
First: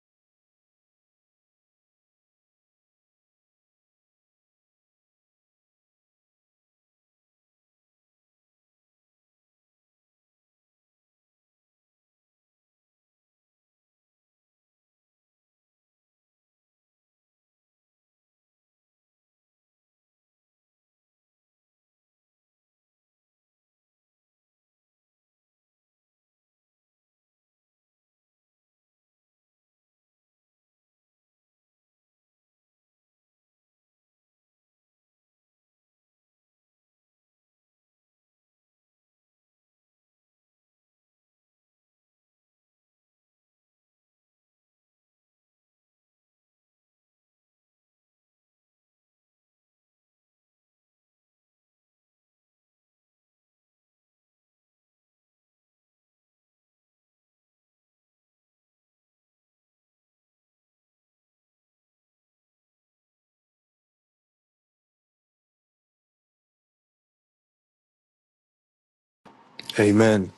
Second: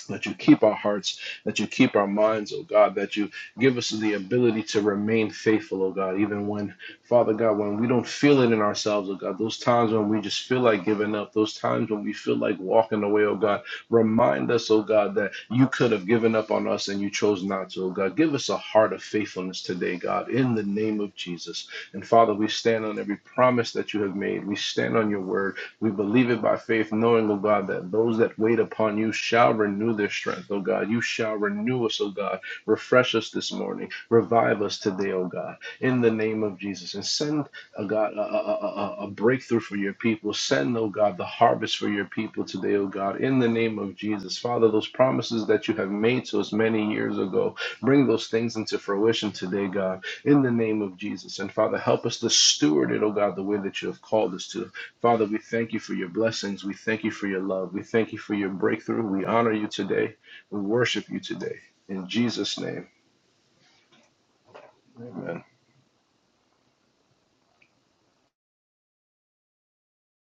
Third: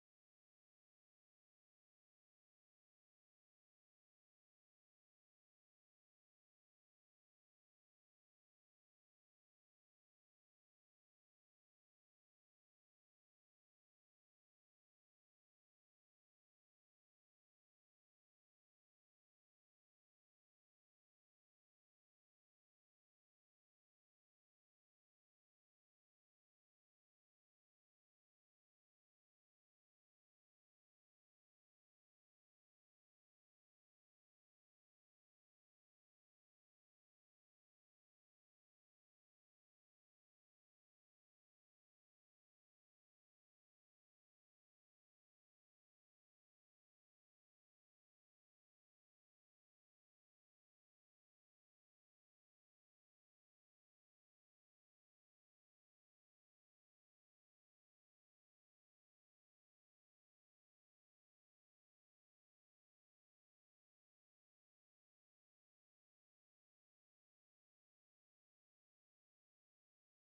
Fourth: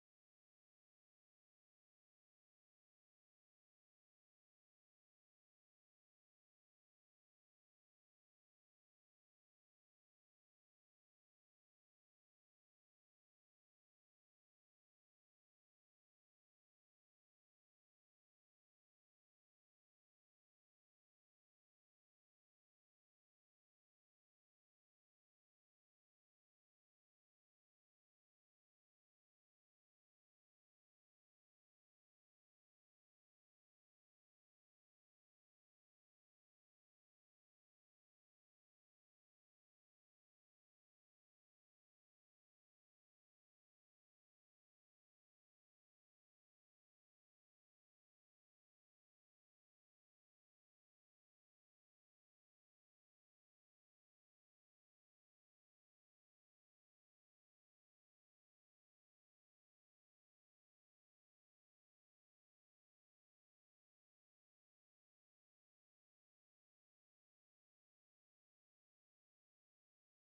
that you keep our hearts, that you keep our minds, oh God, that you give us the ability to remain faithful, oh God, even when, Father God, when we don't feel it in ourselves, oh God, those times when we just feel like giving up, those times when we feel like walking away, oh God, Remind us, oh God, that you could have given up on us and you chose not to, oh God. Give us a heart of faithfulness today, God, in the name of Jesus. And Father, we stand on every promise that you have made. We stand on your word. We believe it by faith, knowing, oh God, that those that wait upon you shall renew their strength, oh God. You shall renew us, oh God. Refresh us this morning. Revive us today, oh God, in the name of Jesus. And send a God, a, a, a, a a breakthrough for your people. Send, oh God, the harvest for your people today, oh God, in the name of Jesus. Father, those promises that you have made to us many years ago, bring those things into fruition today, God, in the name of Jesus. And Father, help us to steward it, oh God, the way that you have called us to. Father, we thank you for your blessings. We thank you for your love. We thank you for your breakthrough. We honor you today. We worship you today. In Jesus' name, amen. Amen.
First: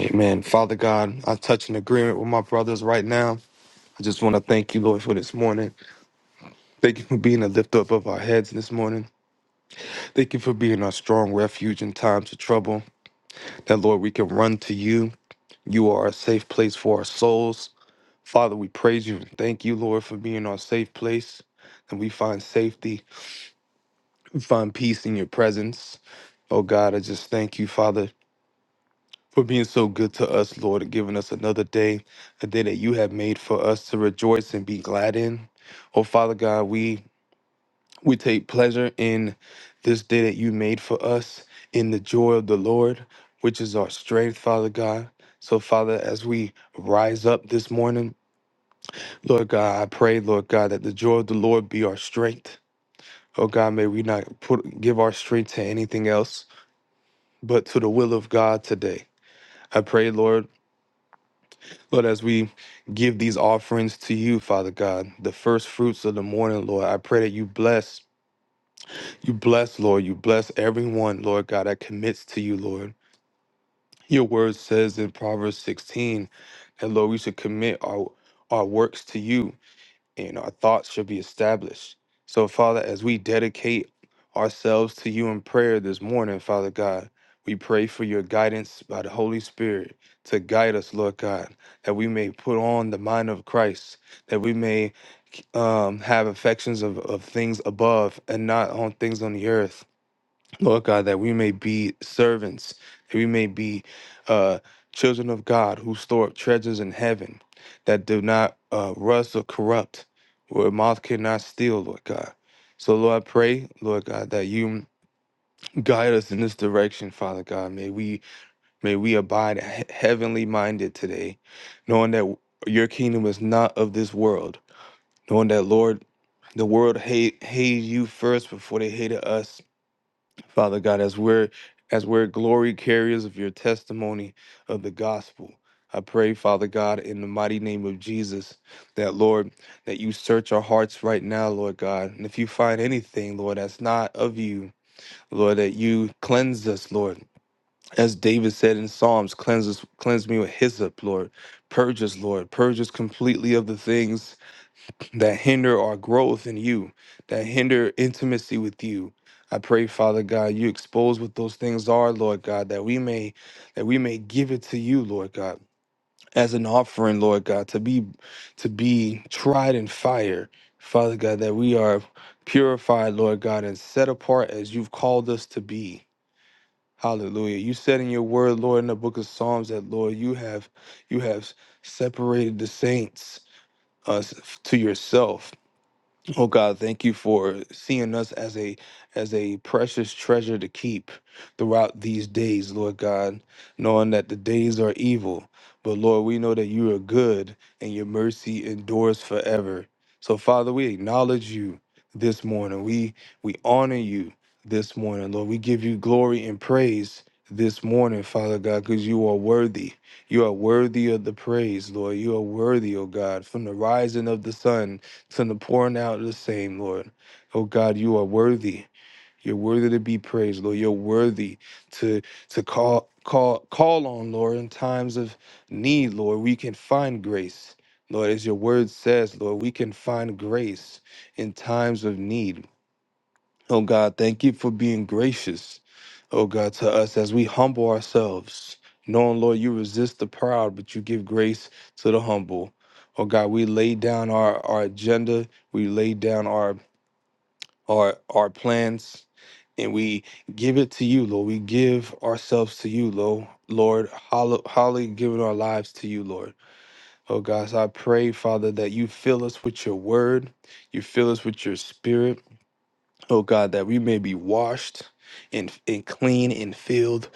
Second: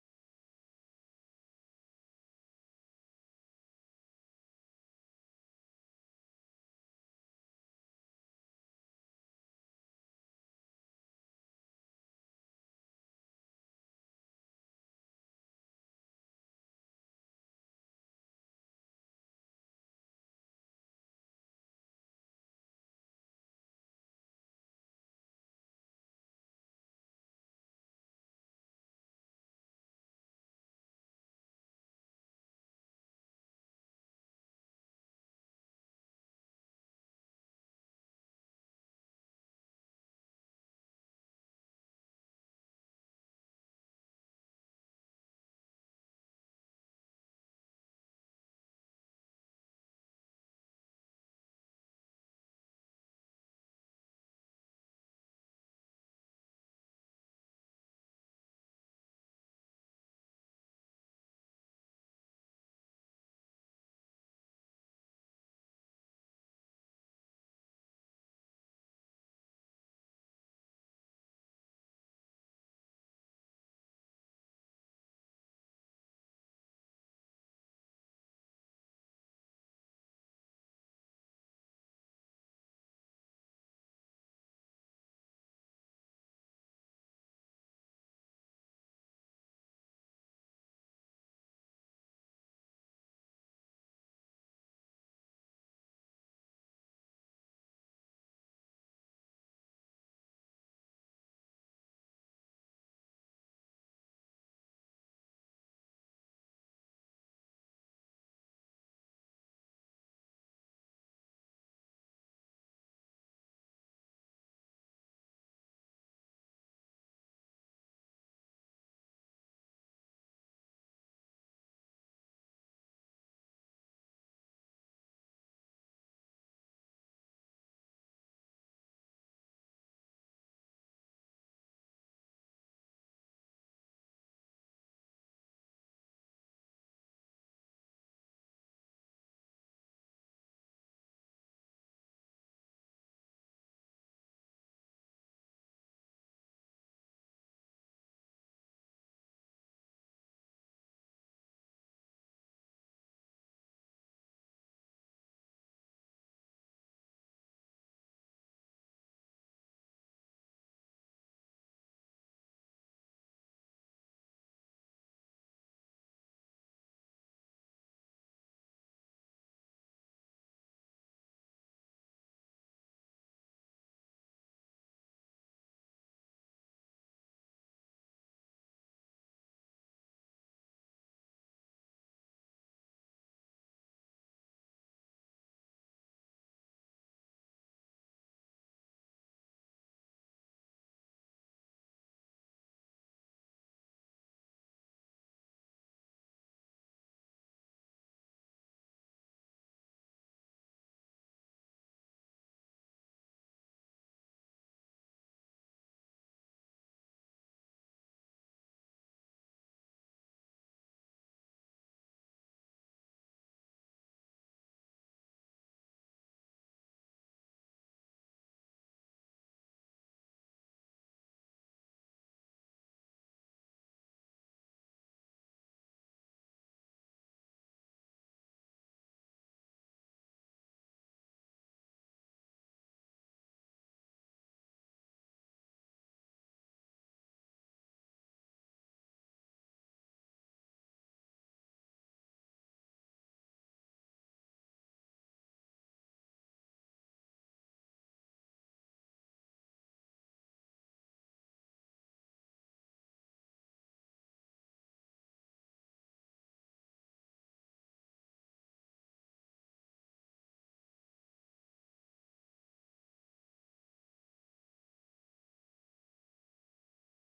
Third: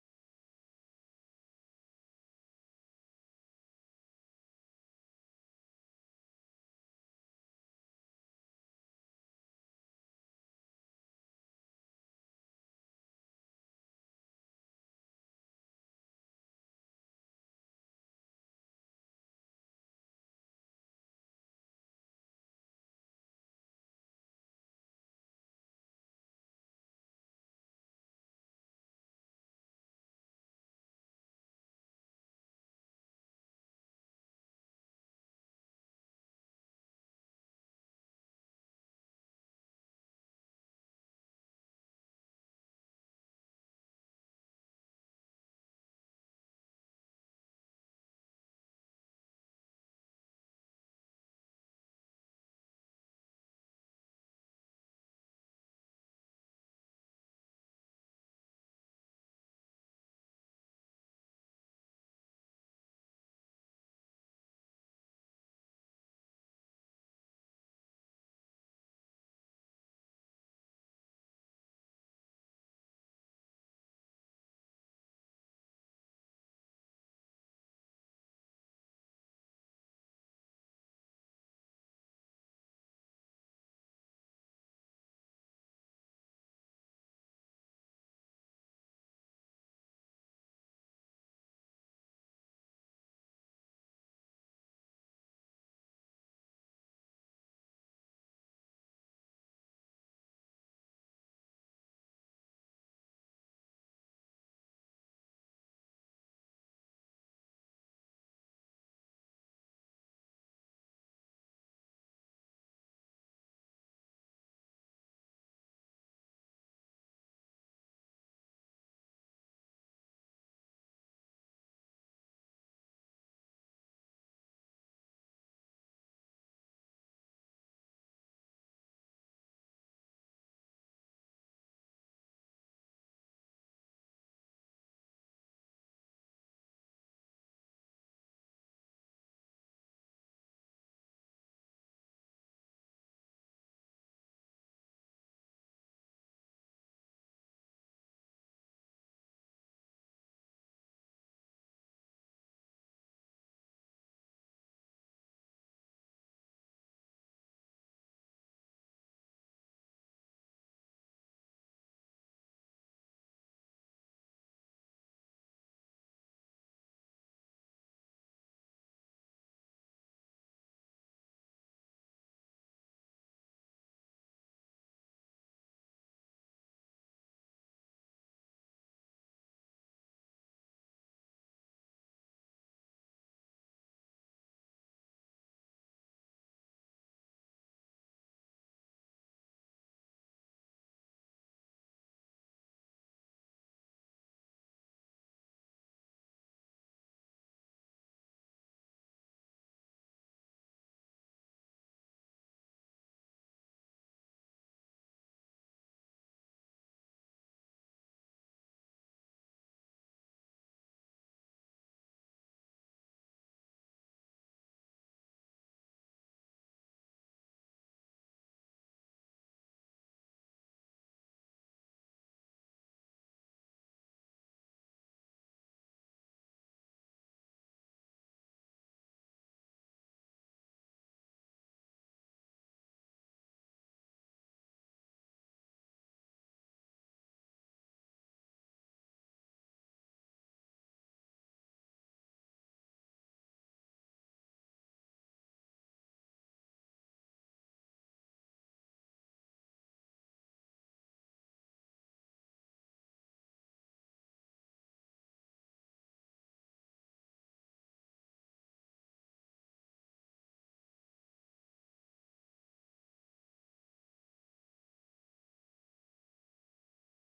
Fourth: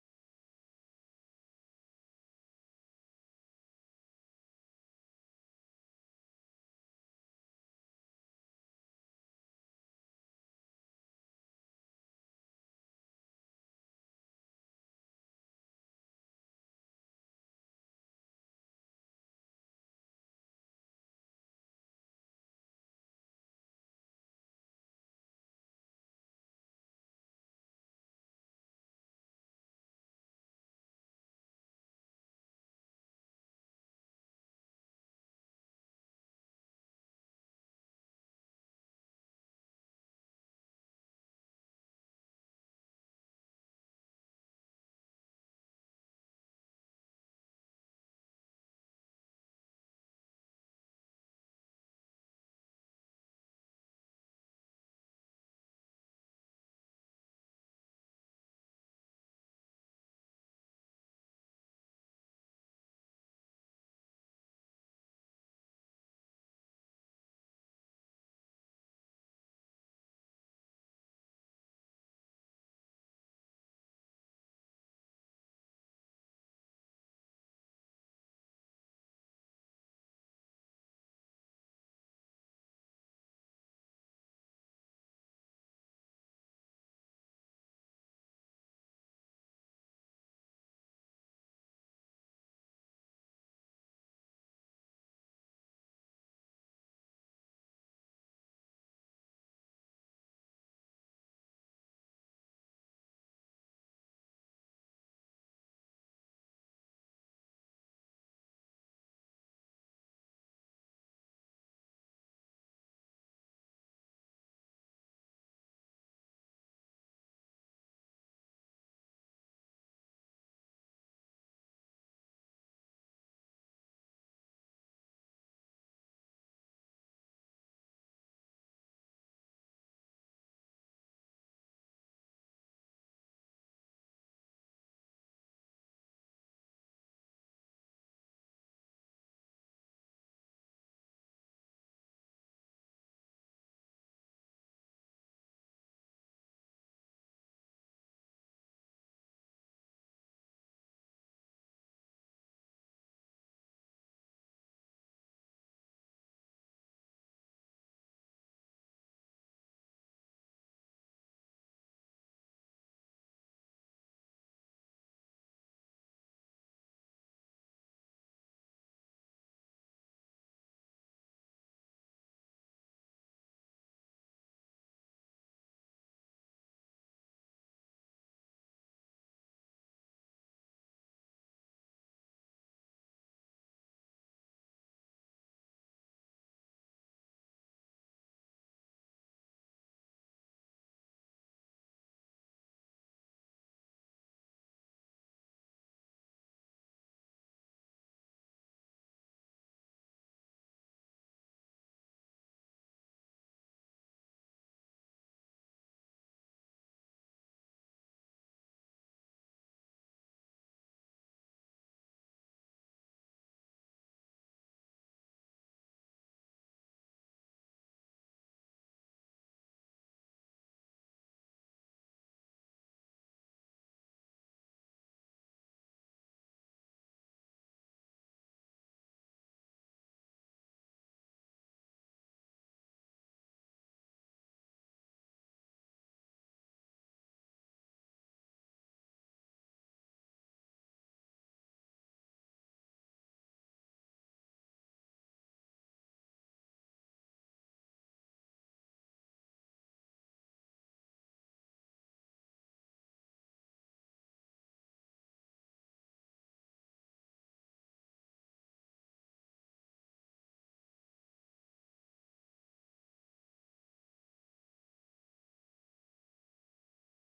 Amen. Father God, I touch an agreement with my brothers right now. I just want to thank you, Lord, for this morning. Thank you for being a lift up of our heads this morning. Thank you for being our strong refuge in times of trouble. That, Lord, we can run to you. You are a safe place for our souls. Father, we praise you and thank you, Lord, for being our safe place. And we find safety, we find peace in your presence. Oh God, I just thank you, Father. for being so good to us, Lord, and giving us another day, a day that you have made for us to rejoice and be glad in. Oh, Father God, we we take pleasure in this day that you made for us, in the joy of the Lord, which is our strength, Father God. So, Father, as we rise up this morning, Lord God, I pray, Lord God, that the joy of the Lord be our strength. Oh God, may we not put give our strength to anything else, but to the will of God today. I pray, Lord, Lord, as we give these offerings to you, Father God, the first fruits of the morning, Lord, I pray that you bless, you bless, Lord, you bless everyone, Lord God, that commits to you, Lord. Your word says in Proverbs 16 that, Lord, we should commit our, our works to you and our thoughts should be established. So, Father, as we dedicate ourselves to you in prayer this morning, Father God, we pray for your guidance by the Holy Spirit to guide us, Lord God, that we may put on the mind of Christ, that we may um, have affections of, of things above and not on things on the earth. Lord God, that we may be servants, that we may be uh, children of God who store up treasures in heaven that do not uh, rust or corrupt, where moth cannot steal, Lord God. So, Lord, I pray, Lord God, that you guide us in this direction, Father God. May we may we abide he- heavenly minded today, knowing that your kingdom is not of this world, knowing that, Lord, the world hate hated you first before they hated us Father God, as we're as we're glory carriers of your testimony of the gospel. I pray, Father God, in the mighty name of Jesus, that Lord, that you search our hearts right now, Lord God. And if you find anything, Lord, that's not of you, Lord, that you cleanse us, Lord. As David said in Psalms, cleanse us, cleanse me with hyssop, Lord. Purge us, Lord. Purge us completely of the things that hinder our growth in you, that hinder intimacy with you. I pray, Father God, you expose what those things are, Lord God, that we may that we may give it to you, Lord God, as an offering, Lord God, to be to be tried in fire, Father God, that we are purified, Lord God, and set apart as you've called us to be. Hallelujah. You said in your word, Lord, in the book of Psalms that Lord, you have you have separated the saints us to yourself Oh God, thank you for seeing us as a as a precious treasure to keep throughout these days, Lord God, knowing that the days are evil. But Lord, we know that you are good and your mercy endures forever. So Father, we acknowledge you this morning. We we honor you this morning, Lord. We give you glory and praise this morning, Father God, because you are worthy. You are worthy of the praise, Lord. You are worthy, O God, from the rising of the sun Send the pouring out of the same, Lord. Oh God, you are worthy. You're worthy to be praised, Lord. You're worthy to to call call call on, Lord, in times of need, Lord. We can find grace. Lord, as your word says, Lord, we can find grace in times of need. Oh God, thank you for being gracious, oh God, to us as we humble ourselves. Knowing, Lord, you resist the proud, but you give grace to the humble. Oh God, we lay down our, our agenda, we lay down our our our plans, and we give it to you, Lord. We give ourselves to you, Lord. Lord, hollow, holly giving our lives to you, Lord. Oh God, so I pray, Father, that you fill us with your word, you fill us with your spirit oh God, that we may be washed and, and clean and filled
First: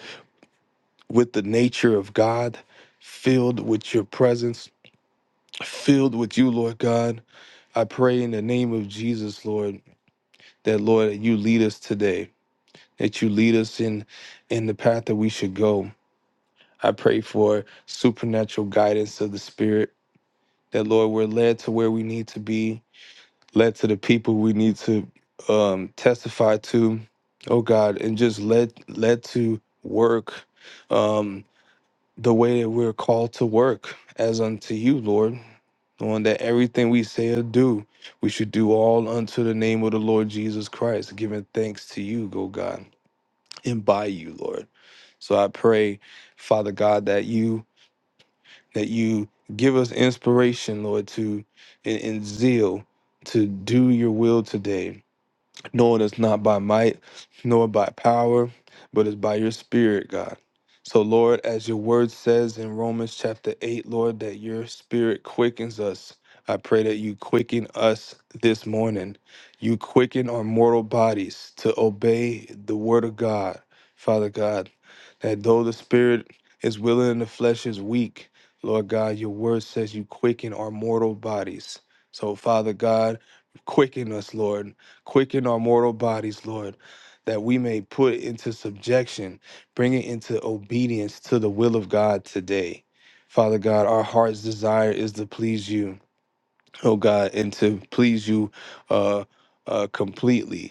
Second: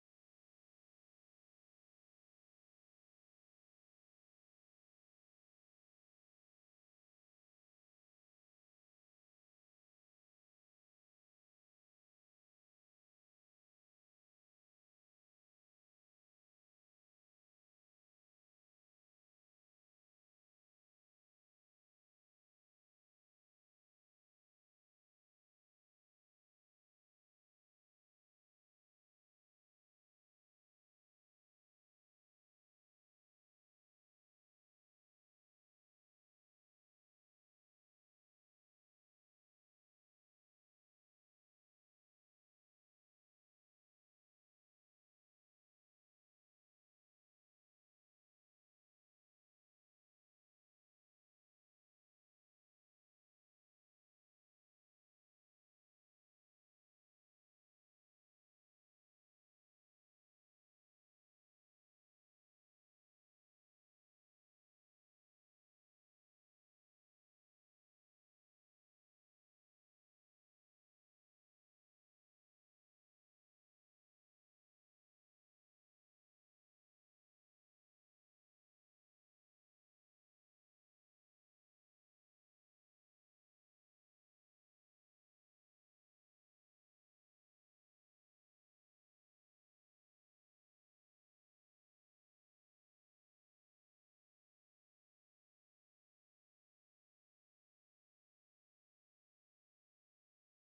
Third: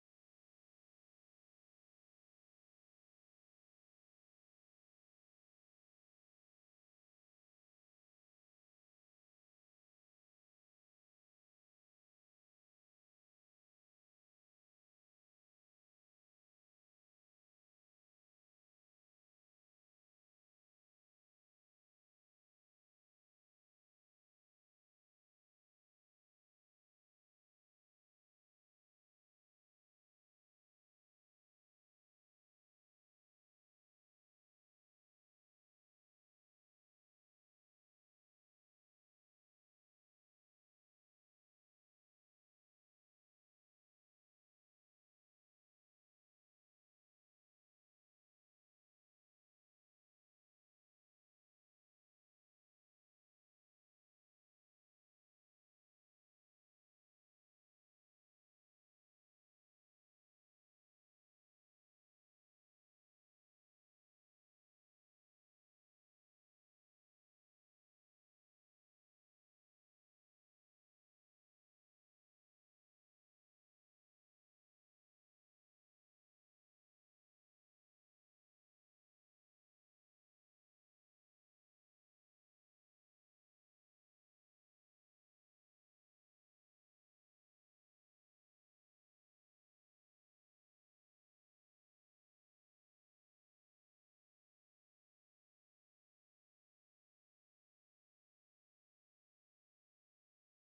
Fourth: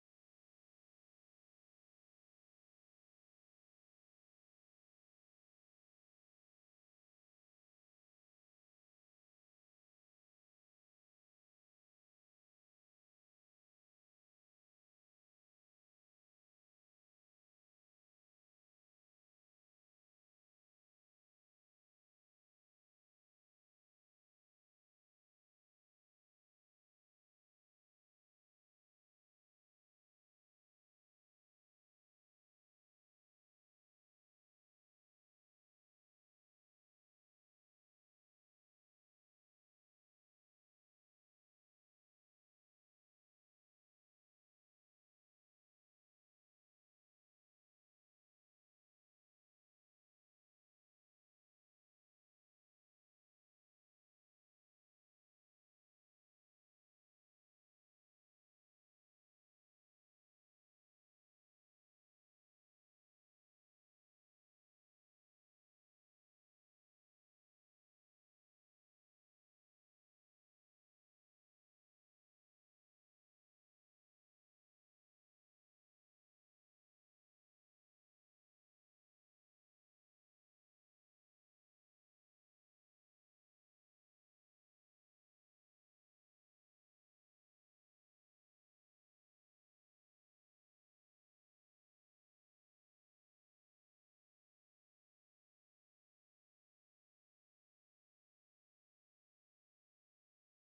with the nature of God, filled with your presence, filled with you, Lord God. I pray in the name of Jesus, Lord, that Lord, that you lead us today, that you lead us in in the path that we should go. I pray for supernatural guidance of the Spirit, that Lord, we're led to where we need to be, led to the people we need to um, testify to, oh God, and just led led to work um, the way that we're called to work as unto you, Lord. Knowing that everything we say or do, we should do all unto the name of the Lord Jesus Christ, giving thanks to you, oh God, and by you, Lord. So I pray, Father God, that you that you give us inspiration, Lord, to in, in zeal to do your will today knowing it's not by might nor by power, but it's by your spirit, God. So, Lord, as your word says in Romans chapter 8, Lord, that your spirit quickens us. I pray that you quicken us this morning. You quicken our mortal bodies to obey the word of God, Father God. That though the spirit is willing and the flesh is weak, Lord God, your word says you quicken our mortal bodies. So, Father God, quicken us, Lord Quicken our mortal bodies, Lord, that we may put it into subjection, bring it into obedience to the will of God today. Father God, our heart's desire is to please you, oh God, and to please you uh, uh, completely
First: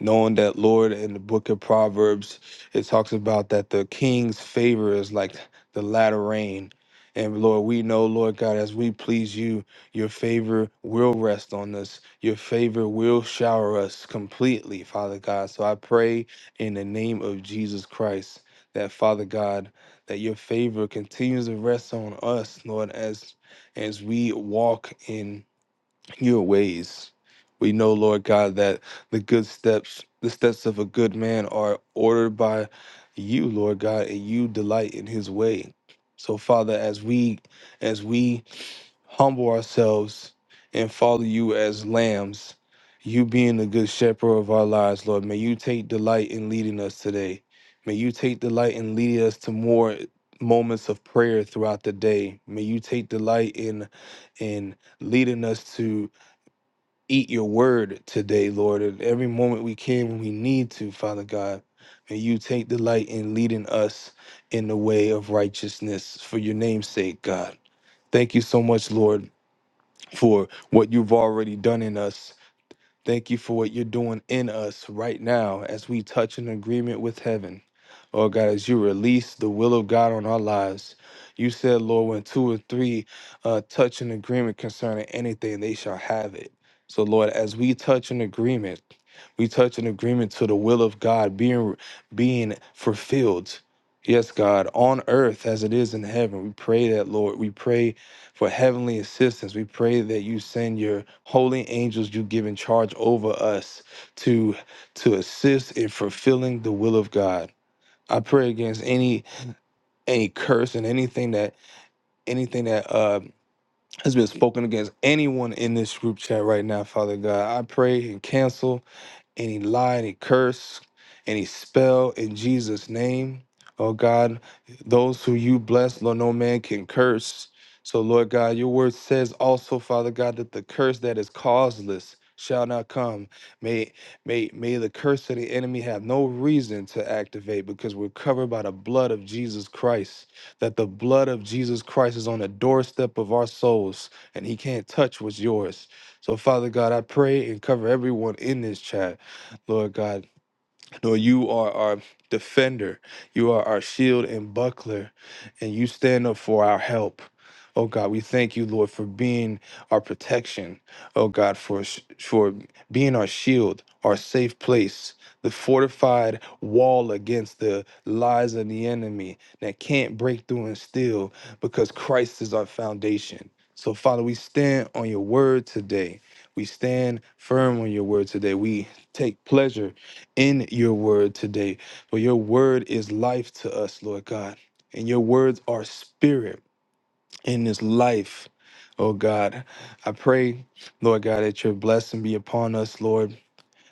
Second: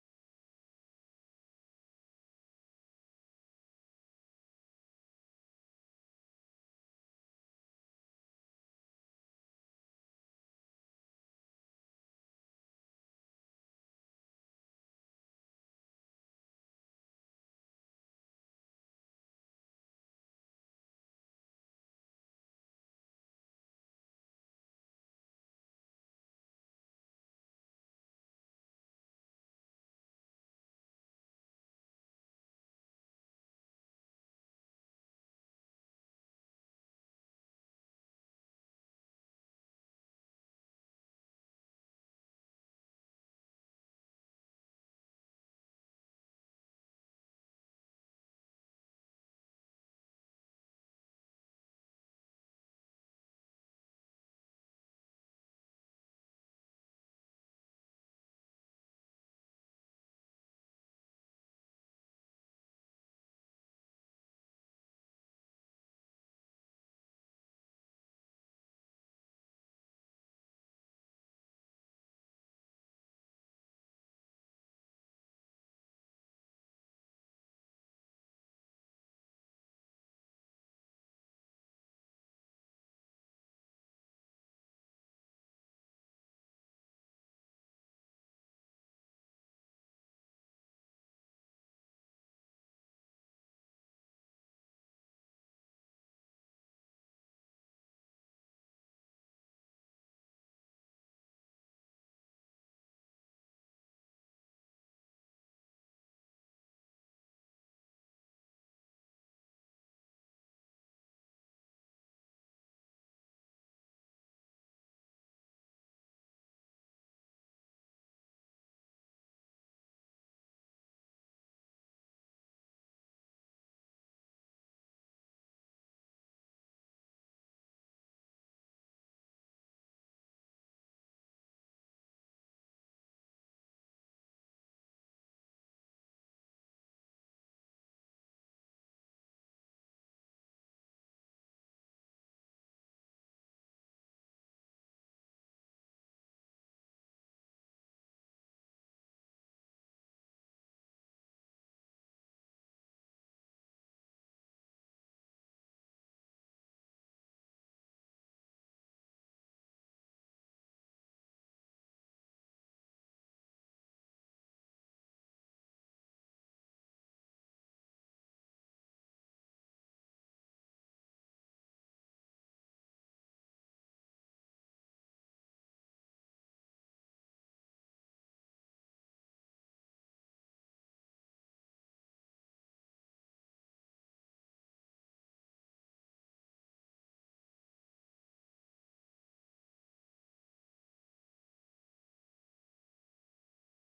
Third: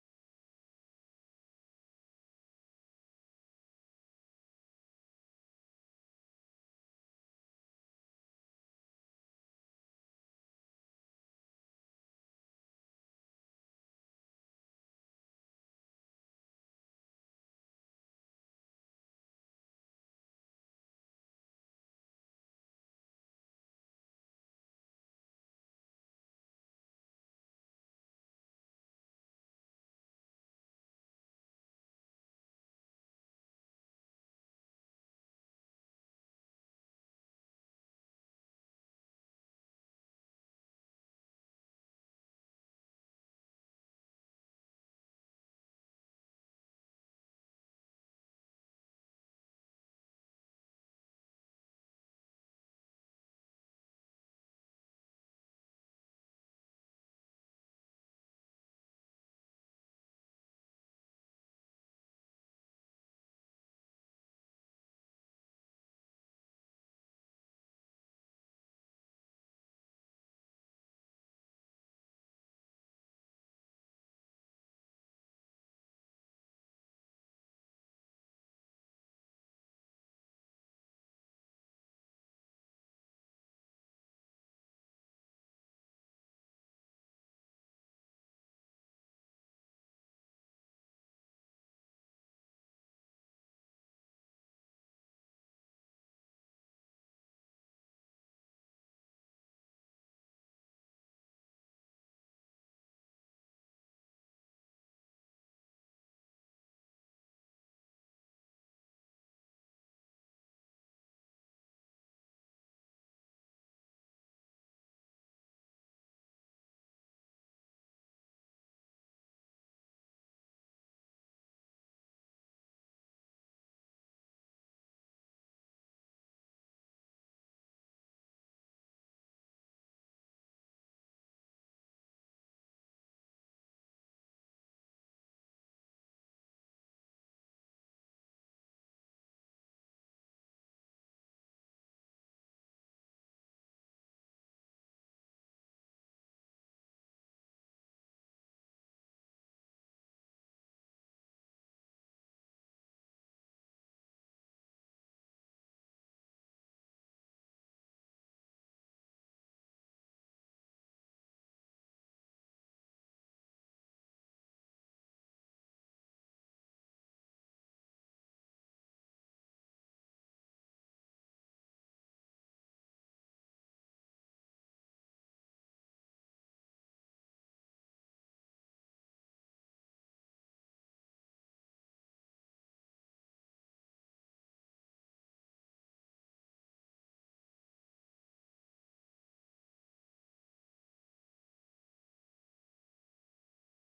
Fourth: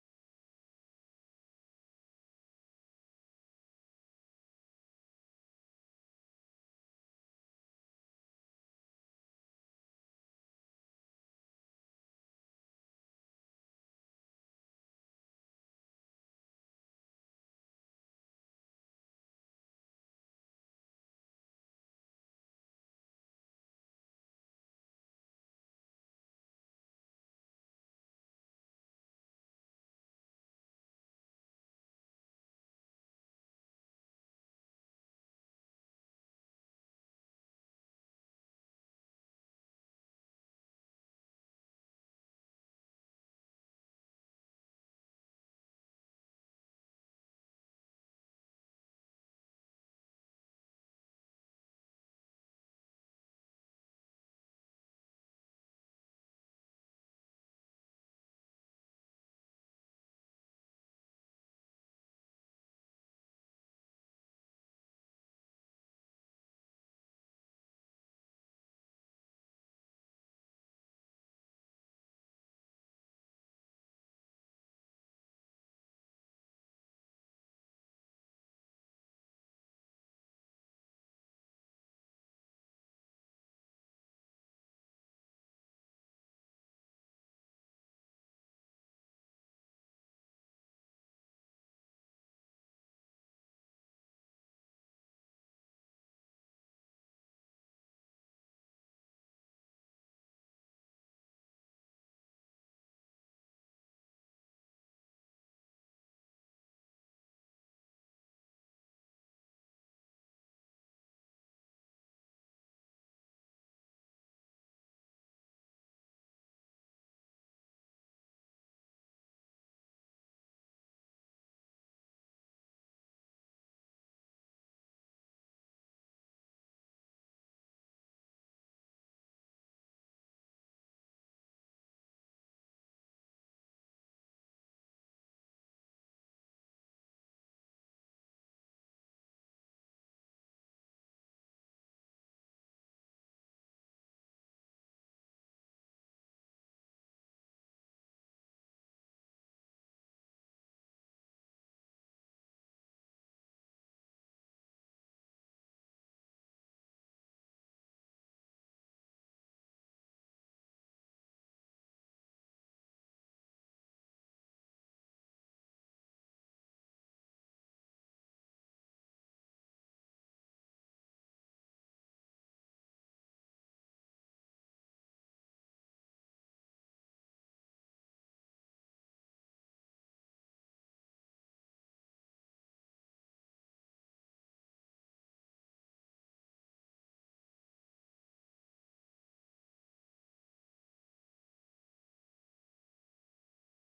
knowing that lord in the book of proverbs it talks about that the king's favor is like the latter rain and lord we know lord god as we please you your favor will rest on us your favor will shower us completely father god so i pray in the name of jesus christ that father god that your favor continues to rest on us lord as as we walk in your ways. We know, Lord God, that the good steps, the steps of a good man are ordered by you, Lord God, and you delight in his way. So Father, as we as we humble ourselves and follow you as lambs, you being the good shepherd of our lives, Lord, may you take delight in leading us today. May you take delight in leading us to more moments of prayer throughout the day. May you take delight in in leading us to eat your word today, Lord. At every moment we can when we need to, Father God, may you take delight in leading us in the way of righteousness for your name's sake, God. Thank you so much, Lord, for what you've already done in us Thank you for what you're doing in us right now as we touch an agreement with heaven. Lord God, as you release the will of God on our lives, you said, Lord, when two or three uh, touch an agreement concerning anything, they shall have it. So, Lord, as we touch an agreement, we touch an agreement to the will of God being being fulfilled. Yes, God, on earth as it is in heaven. We pray that, Lord. We pray for heavenly assistance. We pray that you send your holy angels you give in charge over us to to assist in fulfilling the will of God. I pray against any any curse and anything that anything that uh, has been spoken against anyone in this group chat right now, Father God. I pray and cancel any lie, any curse, any spell in Jesus' name. Oh God, those who you bless, Lord, no man can curse. So, Lord God, your word says also, Father God, that the curse that is causeless shall not come. May may may the curse of the enemy have no reason to activate because we're covered by the blood of Jesus Christ. That the blood of Jesus Christ is on the doorstep of our souls, and he can't touch what's yours. So, Father God, I pray and cover everyone in this chat. Lord God. Lord, you are our defender. You are our shield and buckler, and you stand up for our help. Oh God, we thank you, Lord, for being our protection. Oh God, for sh- for being our shield, our safe place, the fortified wall against the lies of the enemy that can't break through and steal, because Christ is our foundation. So Father, we stand on your word today. We stand firm on your word today. We take pleasure in your word today. For your word is life to us, Lord God. And your words are spirit in this life. Oh God, I pray, Lord God, that your blessing be upon us, Lord,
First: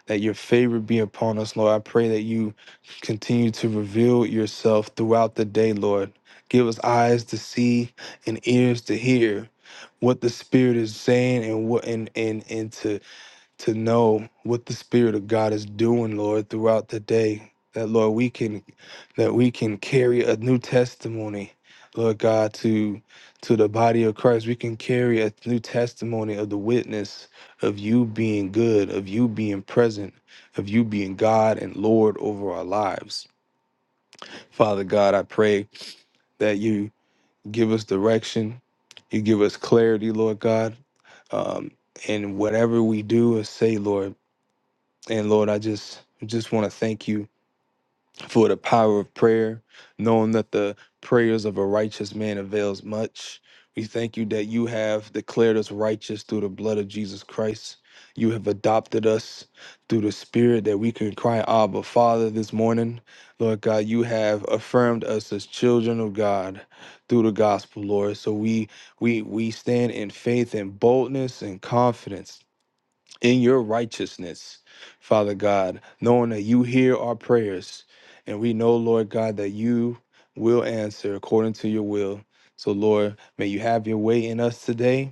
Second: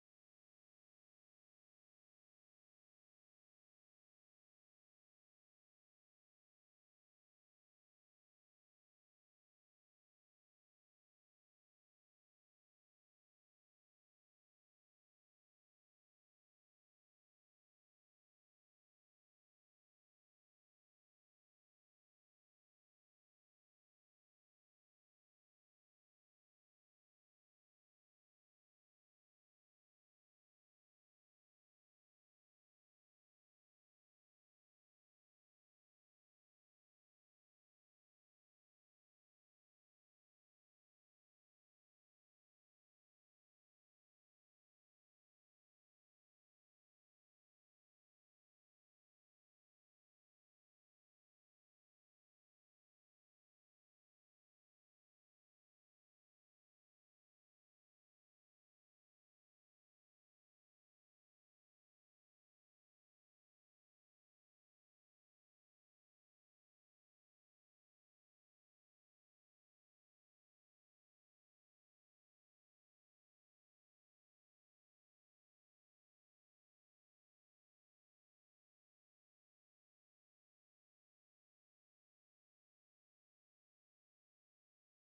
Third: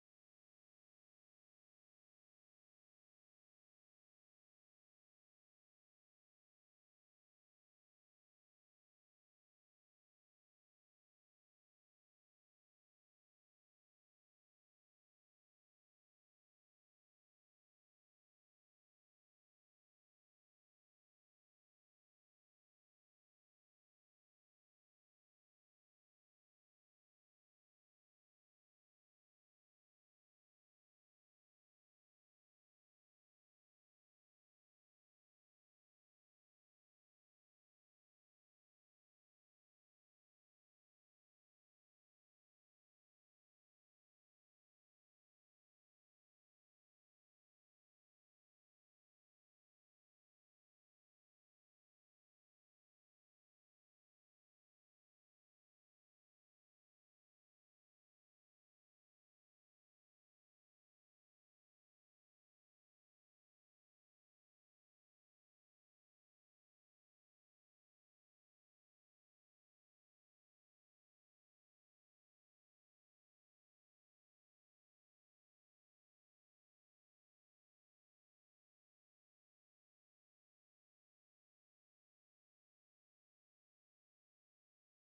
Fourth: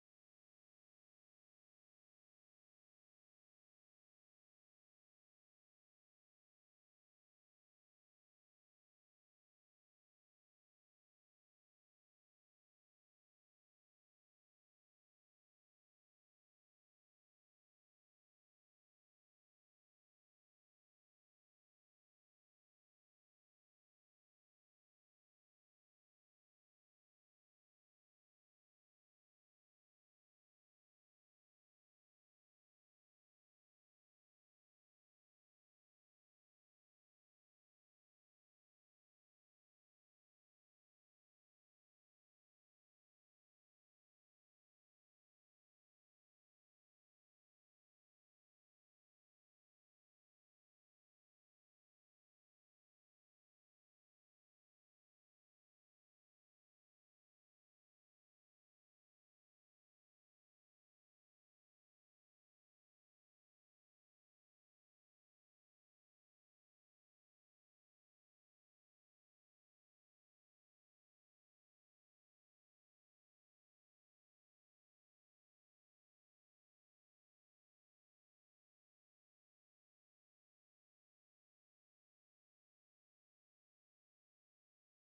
that your favor be upon us, Lord. I pray that you continue to reveal yourself throughout the day, Lord. Give us eyes to see and ears to hear what the Spirit is saying and what and and and to to know what the spirit of god is doing lord throughout the day that lord we can that we can carry a new testimony lord god to to the body of christ we can carry a new testimony of the witness of you being good of you being present of you being god and lord over our lives father god i pray that you give us direction you give us clarity lord god um, and whatever we do or say lord and Lord, I just just want to thank you for the power of prayer, knowing that the prayers of a righteous man avails much. We thank you that you have declared us righteous through the blood of Jesus Christ. You have adopted us through the Spirit that we can cry, Abba, Father, this morning. Lord God, you have affirmed us as children of God through the gospel, Lord. So we we we stand in faith and boldness and confidence in your righteousness, Father God, knowing that you hear our prayers. And we know, Lord God, that you will answer according to your will. So, Lord, may you have your way in us today.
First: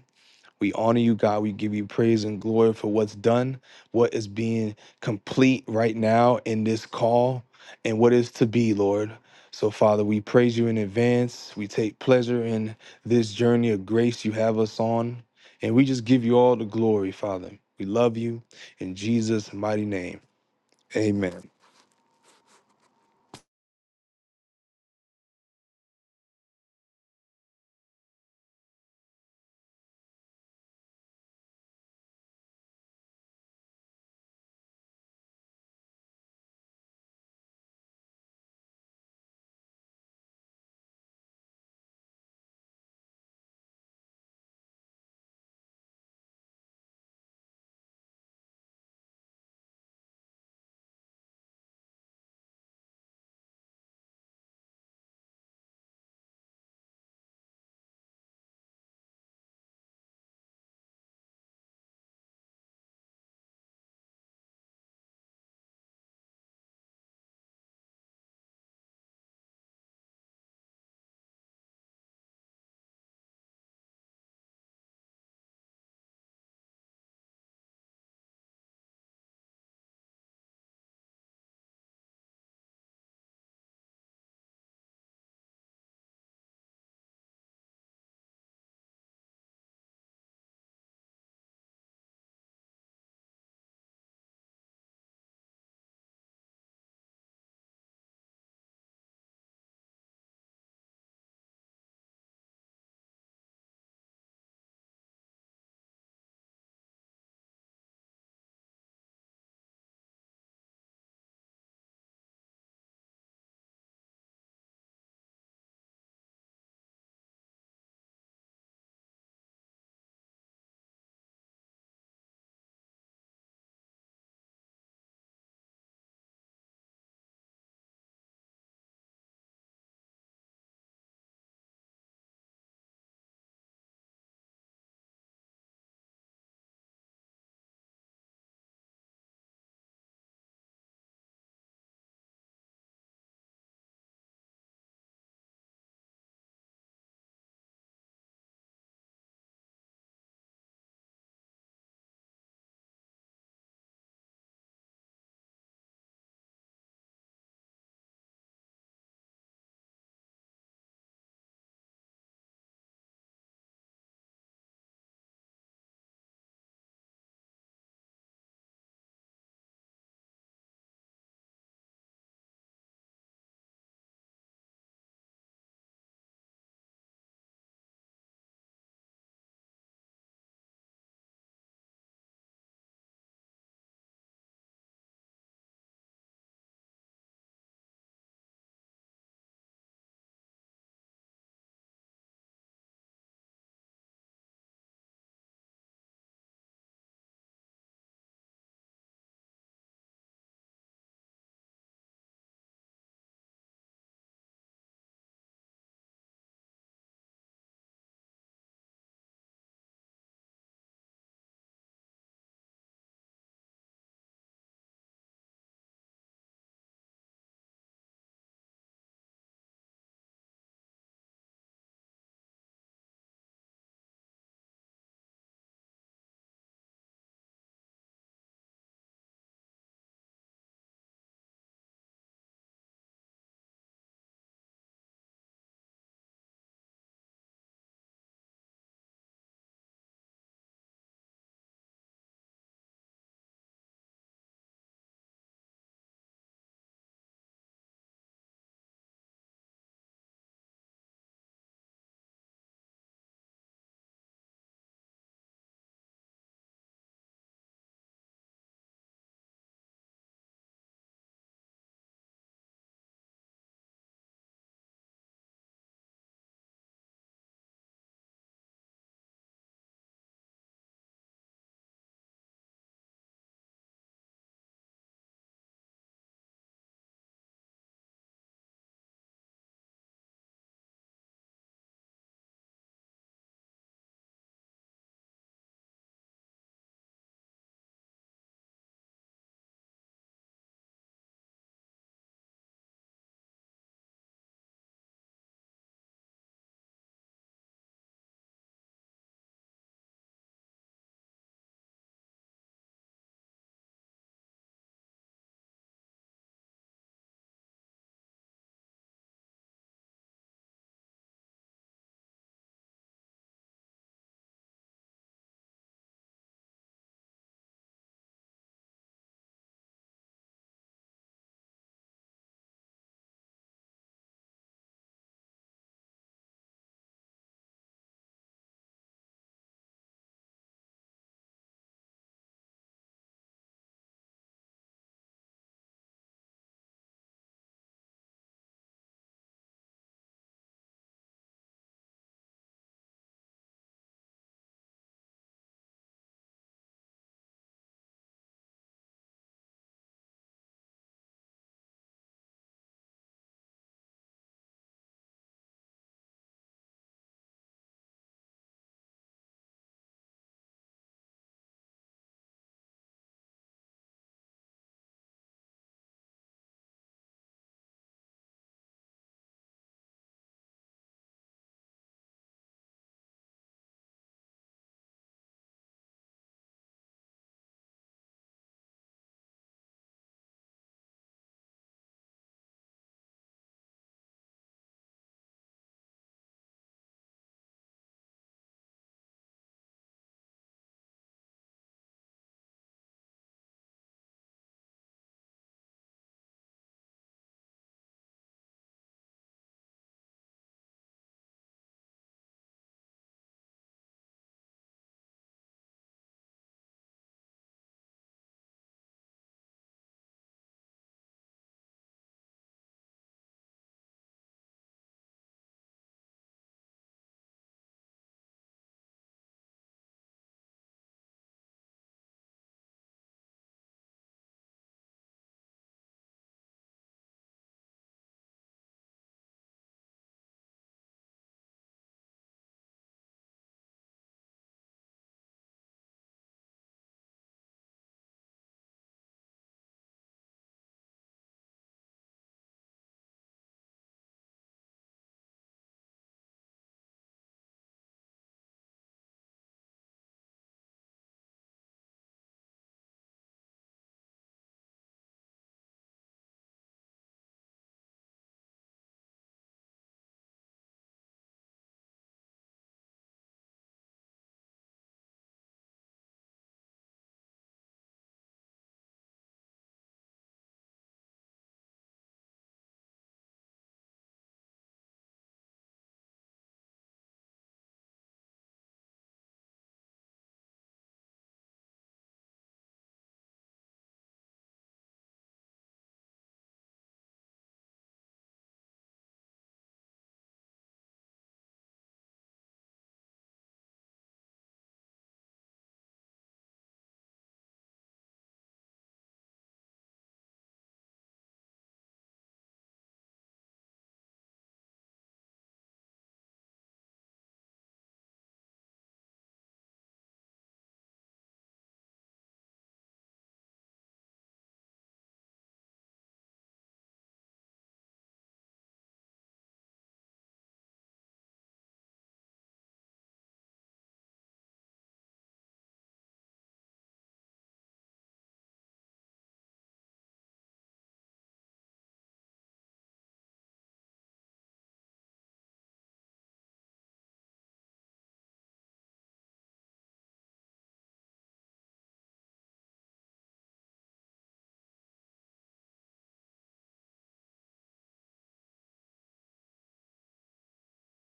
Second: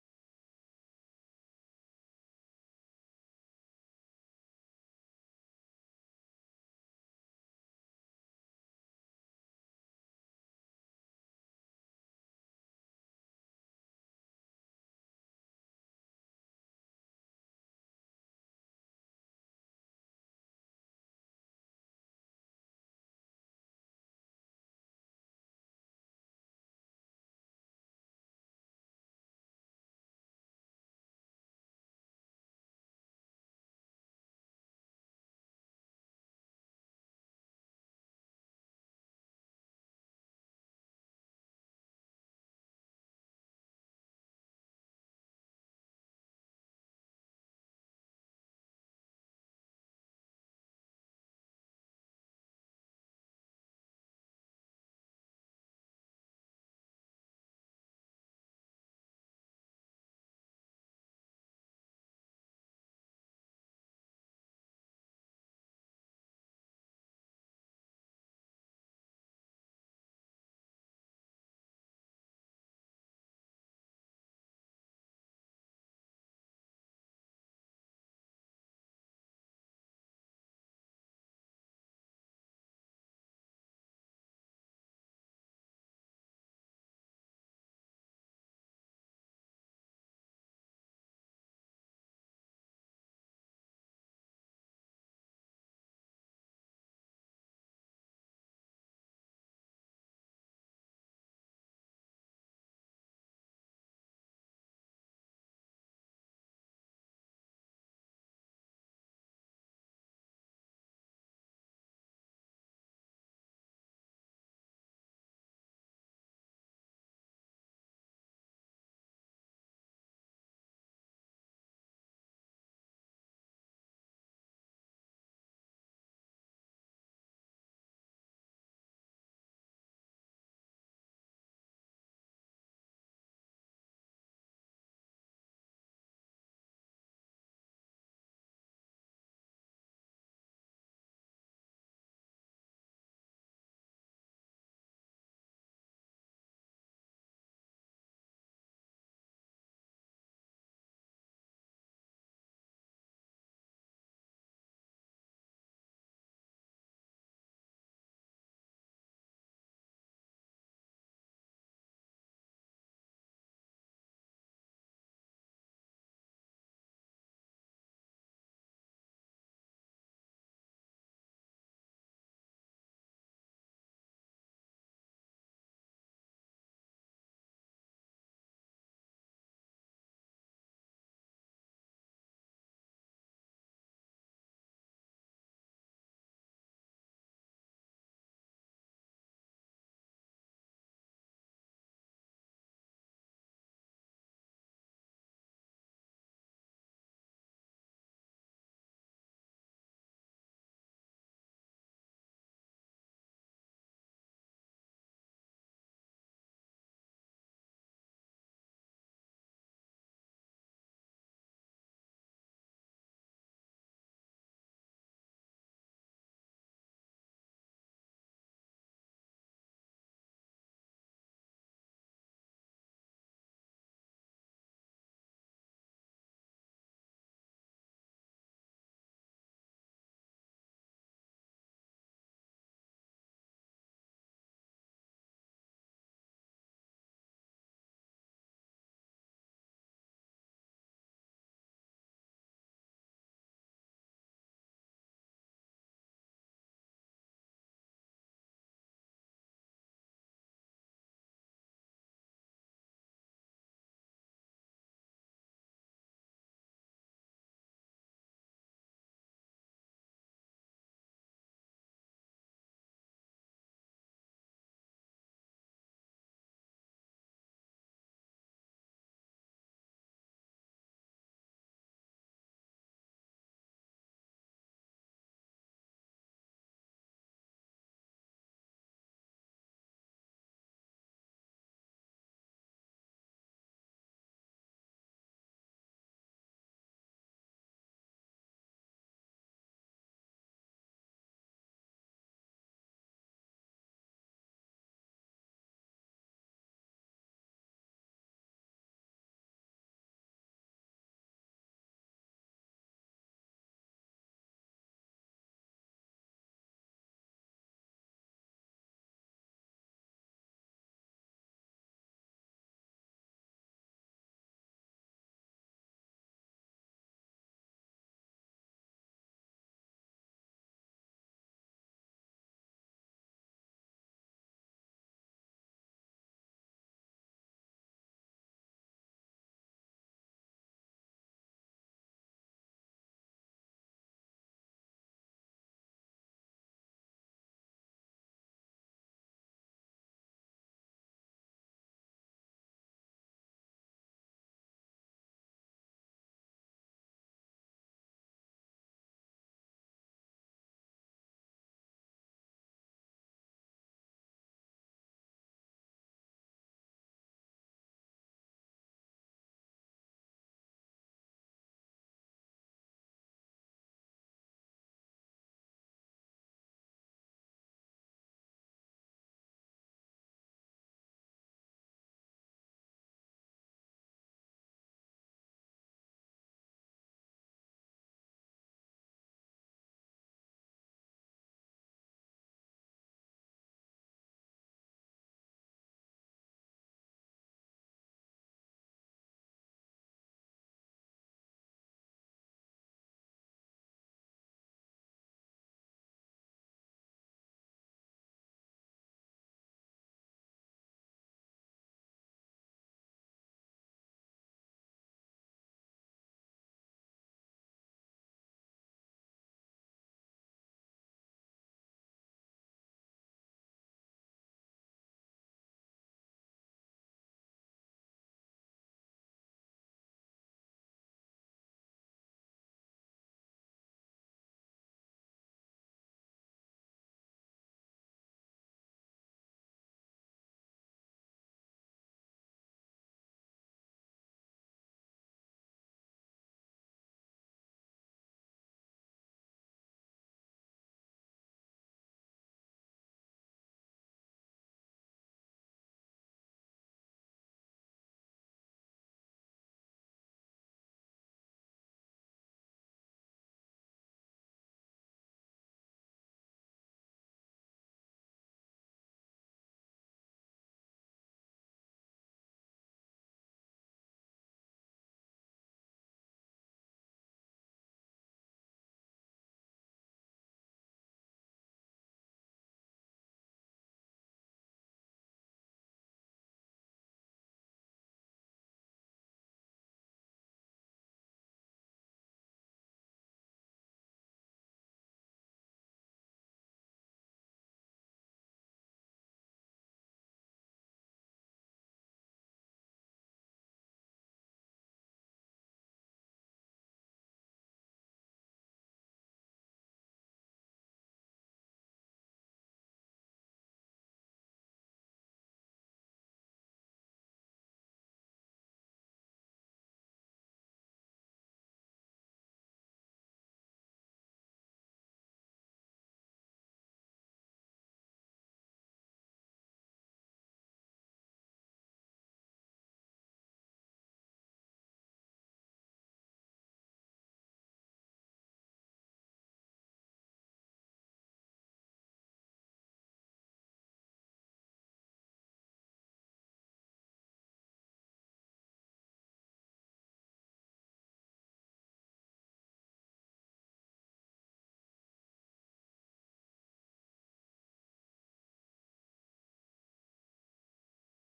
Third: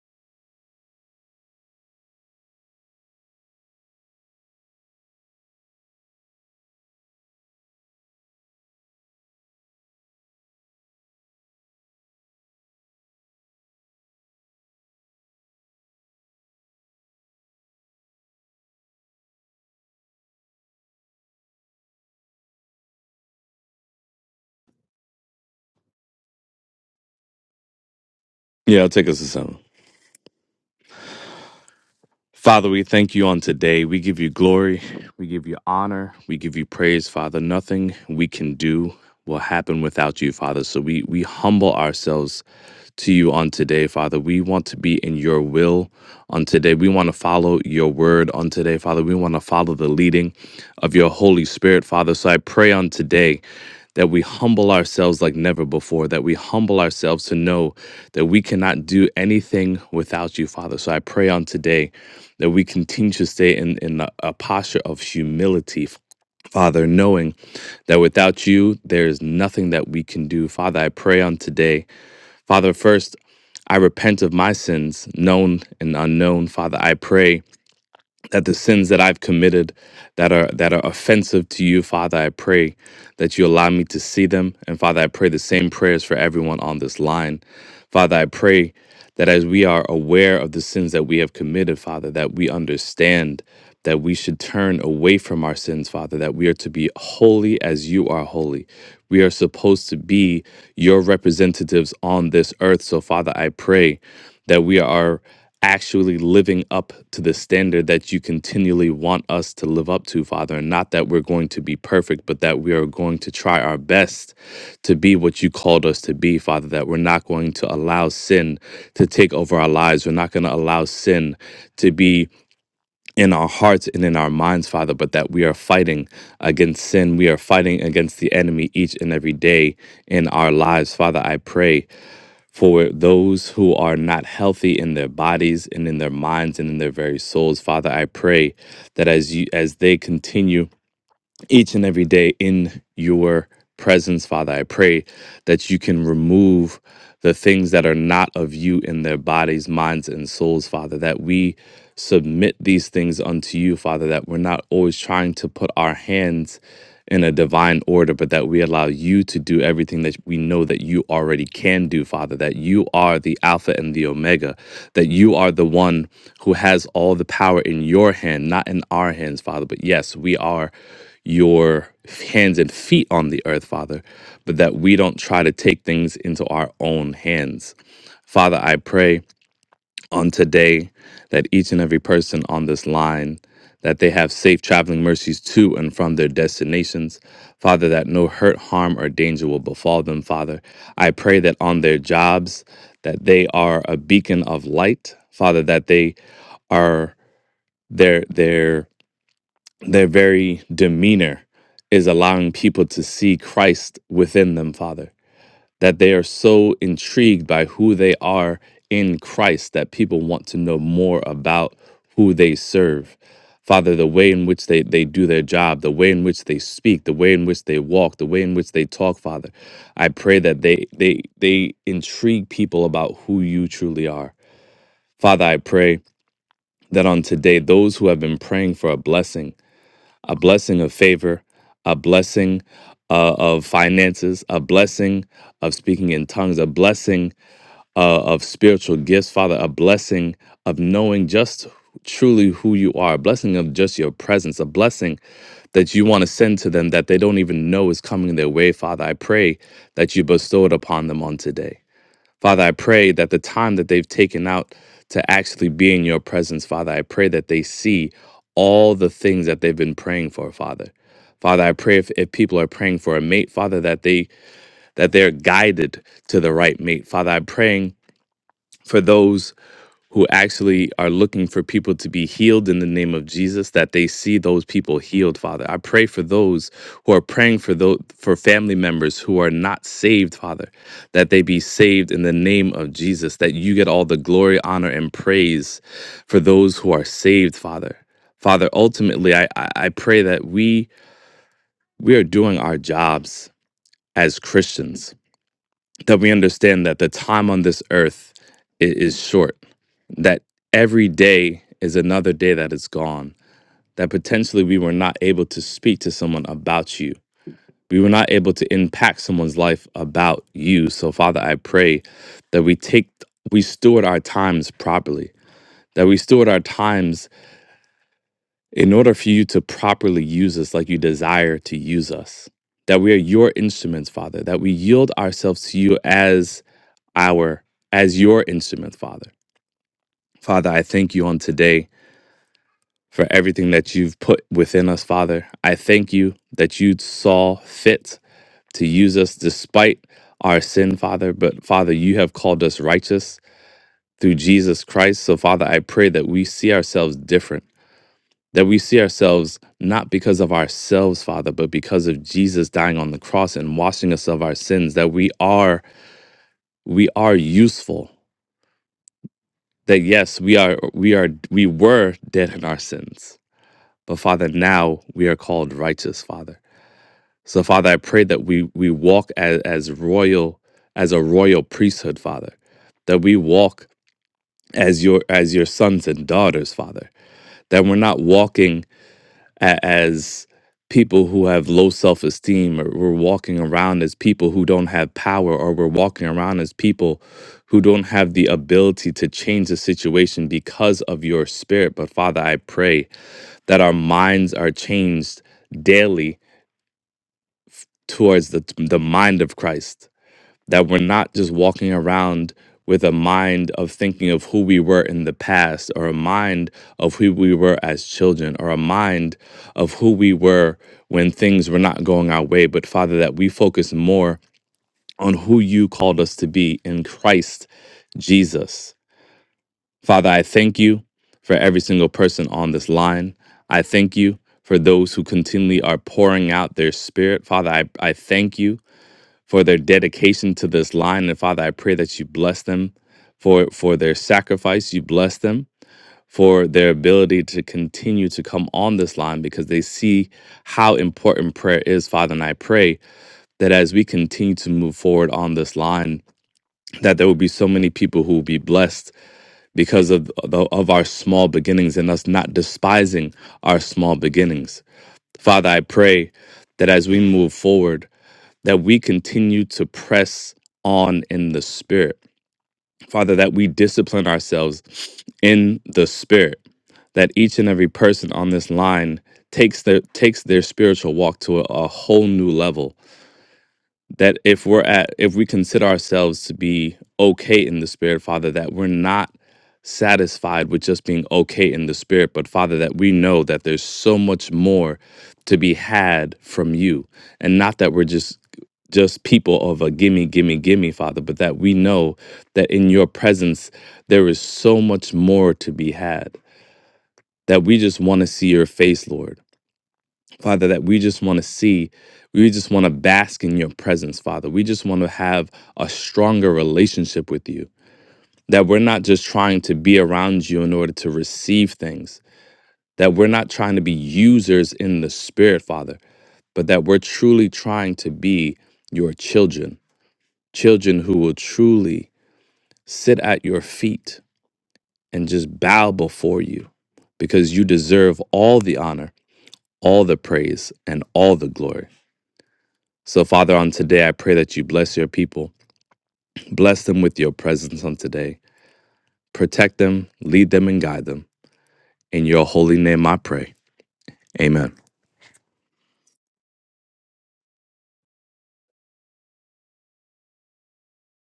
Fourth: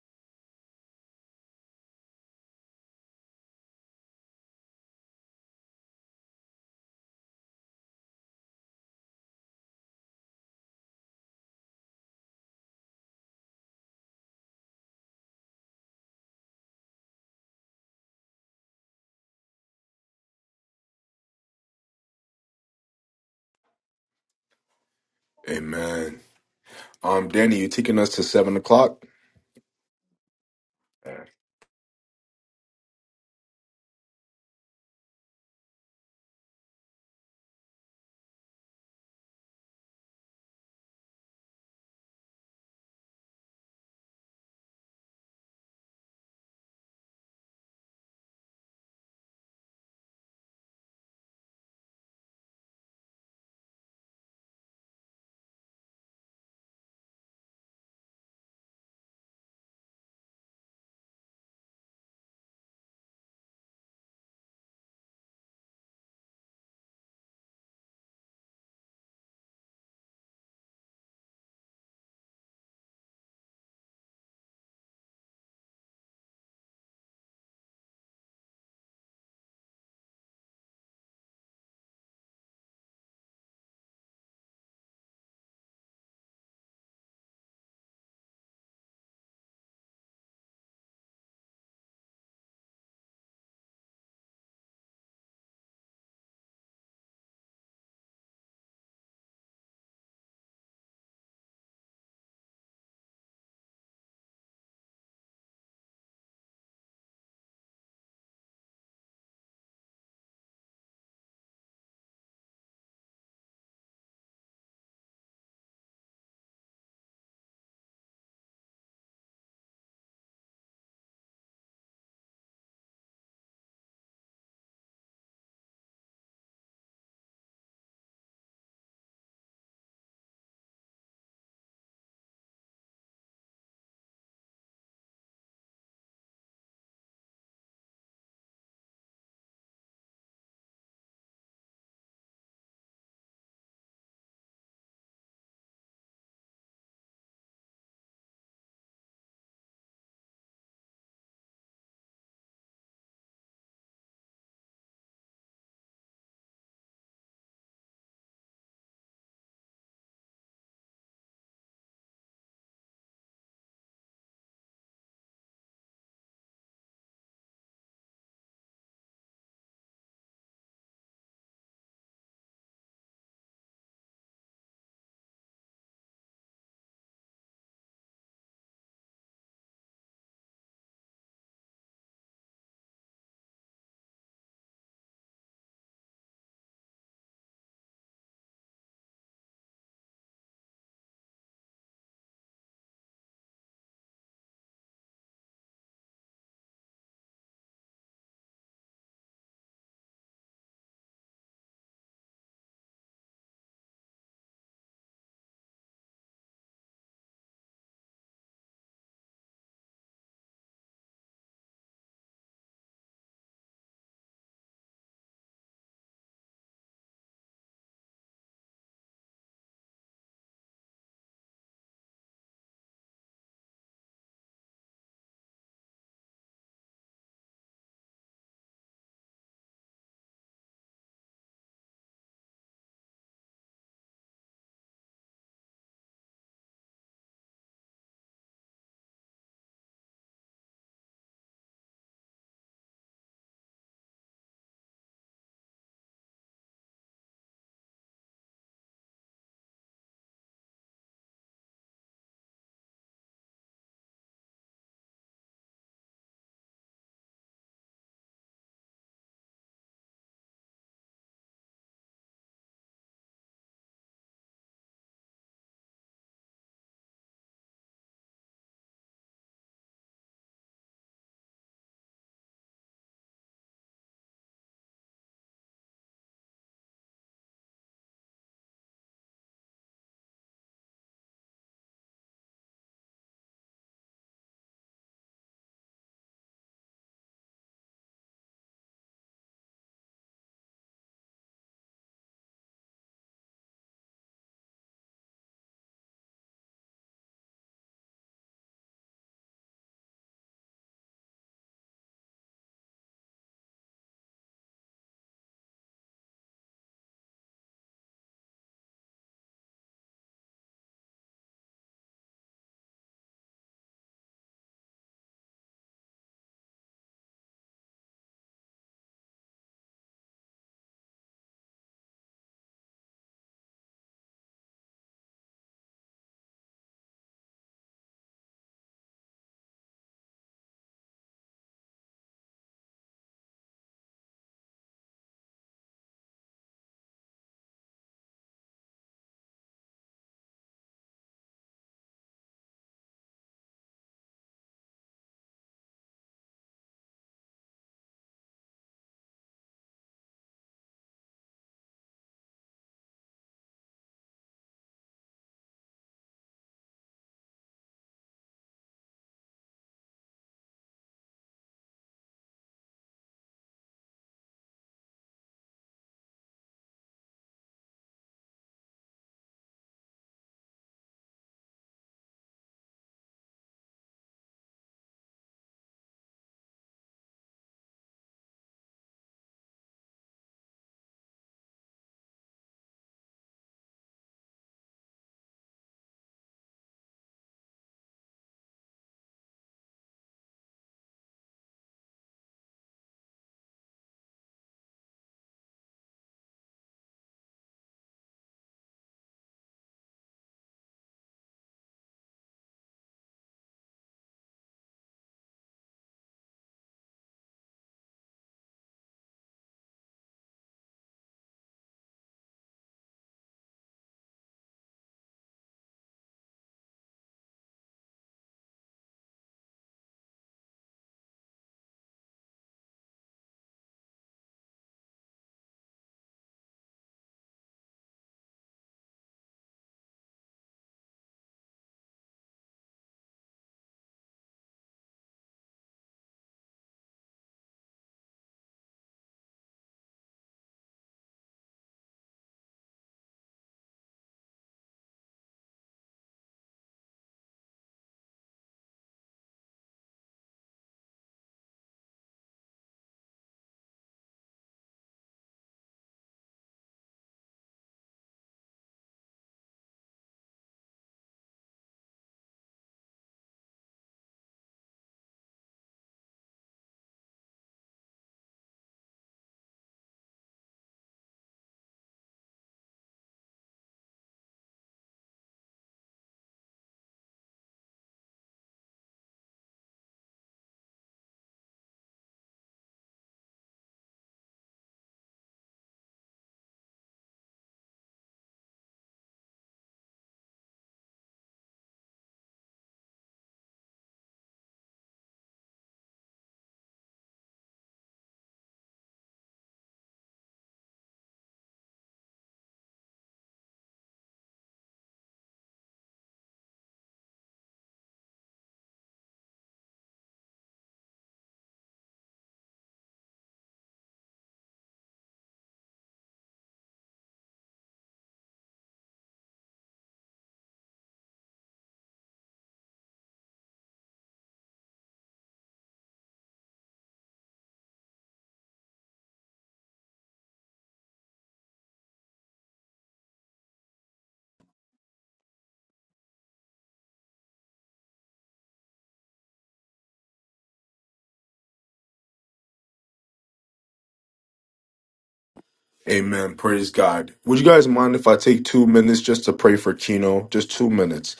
We honor you, God. We give you praise and glory for what's done, what is being complete right now in this call, and what is to be, Lord. So, Father, we praise you in advance. We take pleasure in this journey of grace you have us on, and we just give you all the glory, Father. We love you in Jesus' mighty name. Amen. Amen. Um, Danny, you taking us to seven Yeah, it'll o'clock? take us to seven. Father, we thank you on today. We give you glory. We give you honor. We give you praise, Father. Nothing we can do will happen without you, Father. So we, we humble ourselves to you on today, Father. We want to be in your will on today. We want to follow your word on today, Father. We want to follow the leading of your Holy Spirit, Father. So I pray on today that we humble ourselves like never before, that we humble ourselves to know that we cannot do anything without you, Father. So I pray on today that we continue to stay in, in a, a posture of humility. Father, knowing that without you, there is nothing that we can do. Father, I pray on today. Father, first, I repent of my sins, known and unknown. Father, I pray that the sins that I've committed that are that are offensive to you, Father, I pray that you allow me to see them. And Father, I pray the same prayers for everyone on this line. Father, I pray that as we are aware of the sins that we have committed, Father, that we understand that we should turn away from our sins, Father, that we are to be holy as you are holy. We are supposed to be your representatives on this earth. So, Father, I pray that we are actually living up to the standard that you continually want us to live up to, Father. And not that we're going to be perfect, but that we are going to try our best to be what you called us to be, Father. That we're not going to allow sin to take over our lives. We're not going to allow sin to be in our hearts and in our minds, Father, but that we are fighting against sin. We are fighting against the enemy each and every day in our lives, Father. I pray for those who are not healthy in their bodies and in their minds and in their very souls father i pray that as you as they continue each and every day in your presence father i pray that you can remove the things that are not of you in their bodies minds and souls father that we submit these things unto you father that we're not always trying to put our hands in a divine order, but that we allow you to do everything that we know that you already can do, Father, that you are the Alpha and the Omega, that you are the one who has all the power in your hand, not in our hands, Father. But yes, we are your hands and feet on the earth, Father, but that we don't try to take things into our own hands. Father, I pray on today that each and every person on this line that they have safe traveling mercies to and from their destinations father that no hurt harm or danger will befall them father i pray that on their jobs that they are a beacon of light father that they are their their their very demeanor is allowing people to see christ within them father that they are so intrigued by who they are in Christ that people want to know more about who they serve. Father, the way in which they, they do their job, the way in which they speak, the way in which they walk, the way in which they talk, Father, I pray that they they they intrigue people about who you truly are. Father, I pray that on today, those who have been praying for a blessing, a blessing of favor, a blessing uh, of finances, a blessing of speaking in tongues, a blessing uh, of spiritual gifts, Father, a blessing of knowing just truly who you are, a blessing of just your presence, a blessing that you want to send to them that they don't even know is coming their way, Father. I pray that you bestow it upon them on today. Father, I pray that the time that they've taken out to actually be in your presence, Father, I pray that they see all the things that they've been praying for, Father. Father, I pray if, if people are praying for a mate, Father, that they that they're guided to the right mate. Father, I'm praying for those who actually are looking for people to be healed in the name of Jesus that they see those people healed father i pray for those who are praying for those for family members who are not saved father that they be saved in the name of Jesus that you get all the glory honor and praise for those who are saved father father ultimately i i, I pray that we we are doing our jobs as christians that we understand that the time on this earth i- is short that every day is another day that is gone, that potentially we were not able to speak to someone about you. We were not able to impact someone's life about you. So, Father, I pray that we take, we steward our times properly, that we steward our times in order for you to properly use us like you desire to use us, that we are your instruments, Father, that we yield ourselves to you as our, as your instrument, Father. Father, I thank you on today for everything that you've put within us, Father. I thank you that you saw fit to use us despite our sin, Father. But Father, you have called us righteous through Jesus Christ. So, Father, I pray that we see ourselves different, that we see ourselves not because of ourselves, Father, but because of Jesus dying on the cross and washing us of our sins, that we are we are useful. That yes, we are we are we were dead in our sins. But Father, now we are called righteous, Father. So, Father, I pray that we we walk as, as royal, as a royal priesthood, Father, that we walk as your as your sons and daughters, Father, that we're not walking a- as people who have low self esteem, or we're walking around as people who don't have power, or we're walking around as people who don't have the ability to change the situation because of your spirit. But Father, I pray that our minds are changed daily towards the the mind of Christ that we're not just walking around with a mind of thinking of who we were in the past or a mind of who we were as children or a mind of who we were when things were not going our way but father that we focus more on who you called us to be in Christ Jesus father i thank you for every single person on this line i thank you for those who continually are pouring out their spirit father i, I thank you for their dedication to this line. And Father, I pray that you bless them for for their sacrifice. You bless them for their ability to continue to come on this line because they see how important prayer is, Father. And I pray that as we continue to move forward on this line, that there will be so many people who will be blessed because of the, of our small beginnings and us not despising our small beginnings. Father, I pray that as we move forward that we continue to press on in the spirit. Father, that we discipline ourselves in the spirit, that each and every person on this line takes their takes their spiritual walk to a, a whole new level that if we're at if we consider ourselves to be okay in the spirit father that we're not satisfied with just being okay in the spirit but father that we know that there's so much more to be had from you and not that we're just just people of a gimme gimme gimme father but that we know that in your presence there is so much more to be had that we just want to see your face lord Father, that we just want to see, we just want to bask in your presence, Father. We just want to have a stronger relationship with you. That we're not just trying to be around you in order to receive things, that we're not trying to be users in the spirit, Father, but that we're truly trying to be your children, children who will truly sit at your feet and just bow before you because you deserve all the honor, all the praise, and all the glory. So, Father, on today, I pray that you bless your people. Bless them with your presence on today. Protect them, lead them, and guide them. In your holy name, I pray. Amen. Amen. Praise God. Would you guys mind if I take two minutes just to pray for Kino? Just two minutes.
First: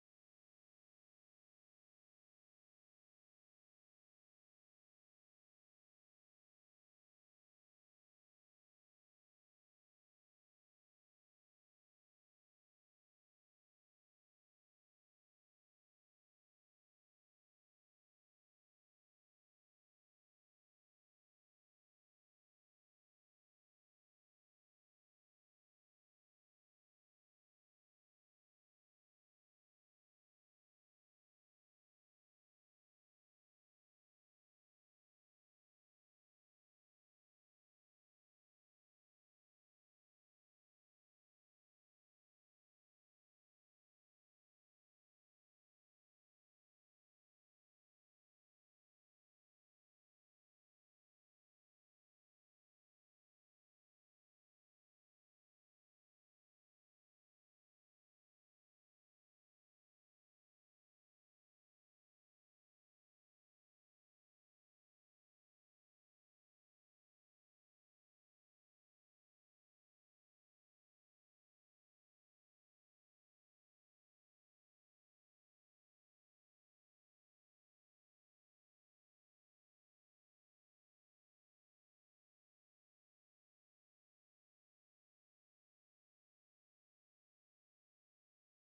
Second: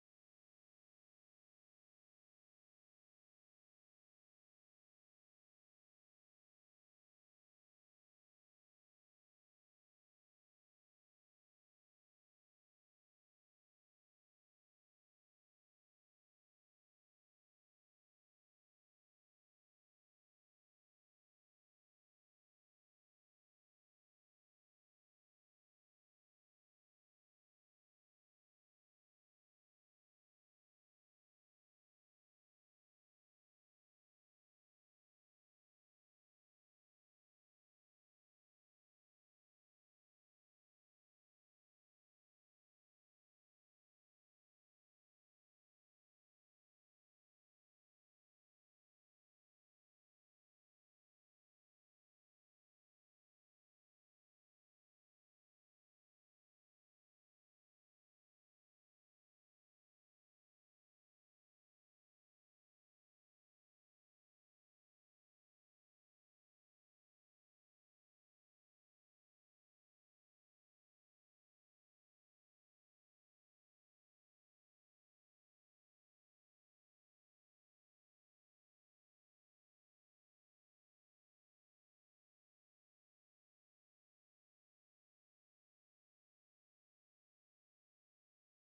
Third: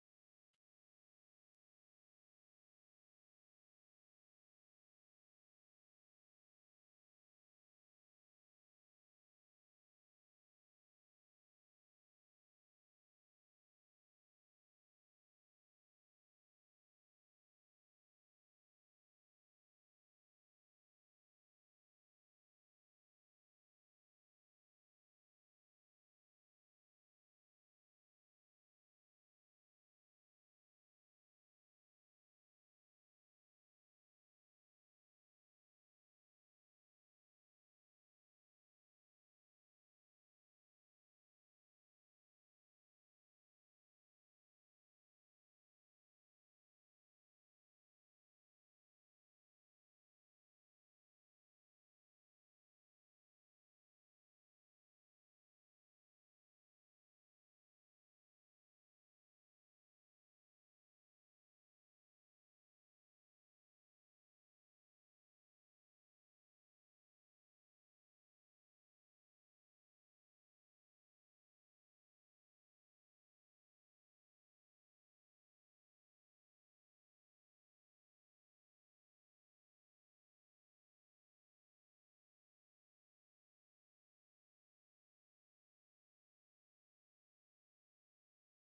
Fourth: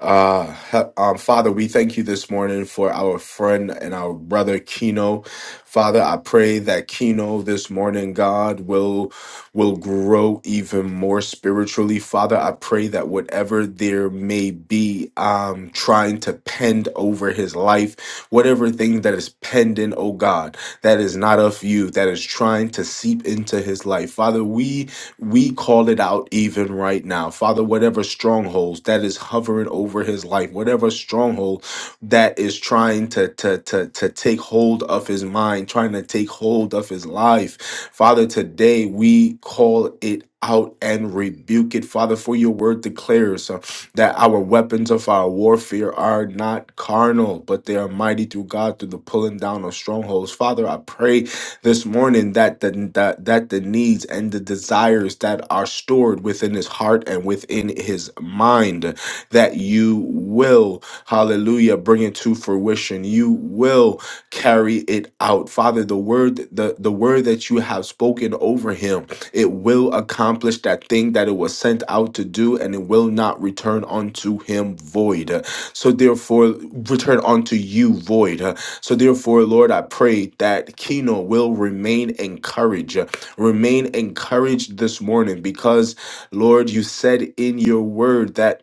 Uh, he- um, Father, we thank you this morning for our friend and our brother Kino. Father, I pray that Kino this morning, God, will will grow even more spiritually. Father, I pray that whatever there may be um, trying to pend over his life, whatever thing that is pending, oh God, that is not of you, that is trying to seep into his life. Father, we we call it out even right now. Father, whatever strongholds that is hovering over his life, whatever stronghold that is trying to, to, to, to take hold of his mind, trying to take hold of his life, Father, today we call it out and rebuke it, Father, for your word declares uh, that our weapons of our warfare are not carnal, but they are mighty through God through the pulling down of strongholds. Father, I pray this morning that the that, that the needs and the desires that are stored within his heart and within his mind that you will hallelujah bring it to fruition you will carry it out father the word the the word that you have spoken over him it will accomplish that thing that it was sent out to do and it will not return unto him void so therefore return unto you void so, therefore, Lord, I pray that Keno will remain encouraged, remain encouraged this morning because, Lord, you said in your word that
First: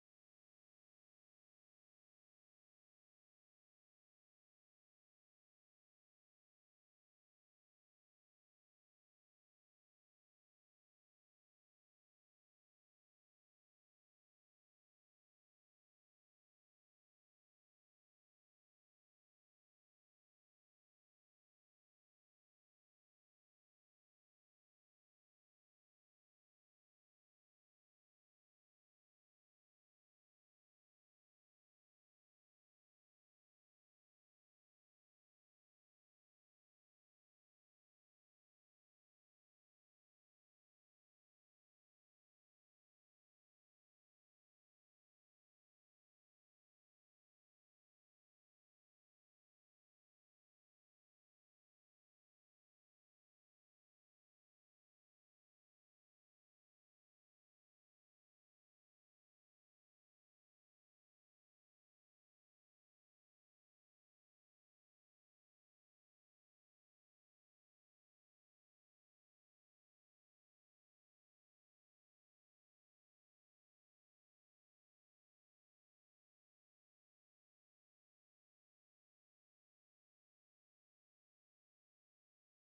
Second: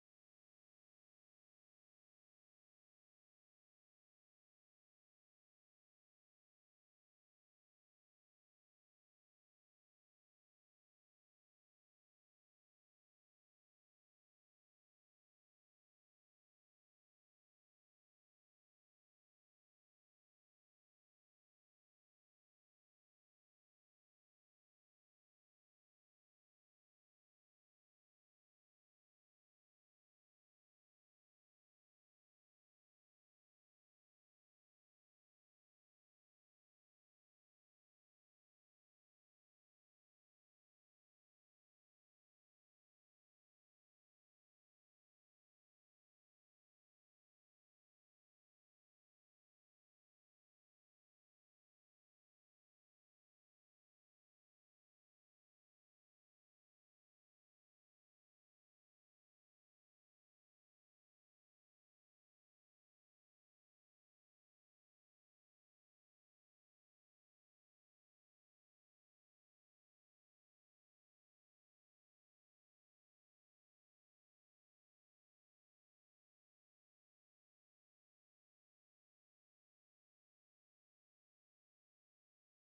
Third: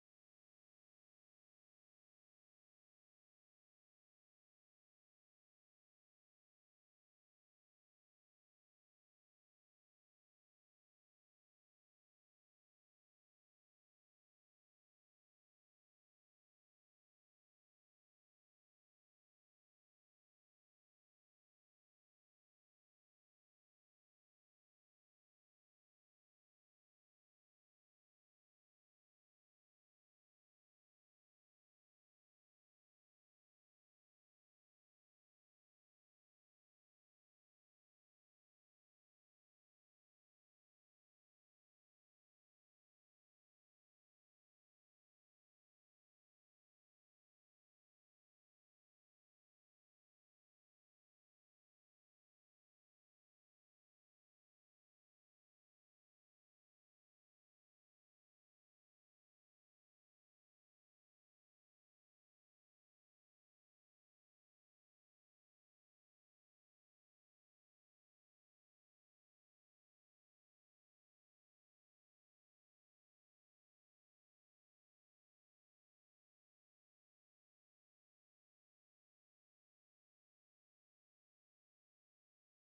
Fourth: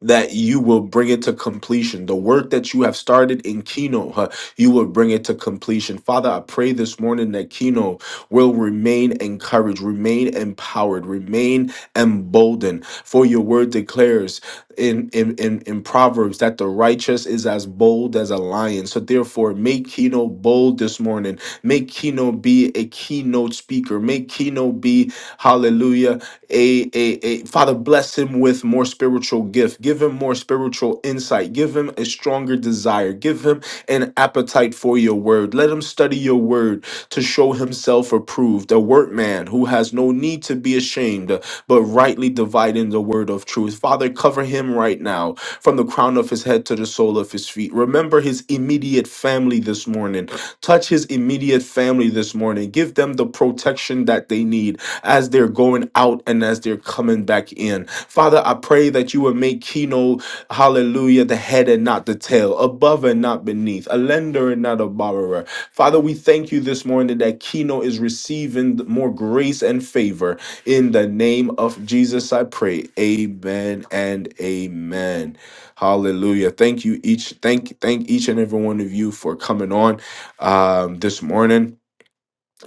that you will bring it to completion. The work that you have started in Kino, huh, you will bring it to completion. Father, I pray this morning that Kino will remain encouraged, remain empowered, remain emboldened. For your word declares in, in, in, in Proverbs that the righteous is as bold as a lion. So therefore, make Kino bold this morning. Make Kino be a keynote speaker. Make Kino be, hallelujah, a, a, a father bless him with more spiritual gift give him more spiritual insight give him a stronger desire give him an appetite for your word let him study your word to show himself approved a workman who has no need to be ashamed but rightly dividing the word of truth father cover him right now from the crown of his head to the sole of his feet remember his immediate family this morning Touch his immediate family this morning. Give them the protection that they need as they're going out and as they're coming back in. Father, I pray that you would make Keno, hallelujah, the head and not the tail, above and not beneath, a lender and not a borrower. Father, we thank you this morning that Keno is receiving more grace and favor. In the name of Jesus, I pray. Amen and amen. Hallelujah. Thank you each. Thank thank each and every one of you for coming on um, this morning.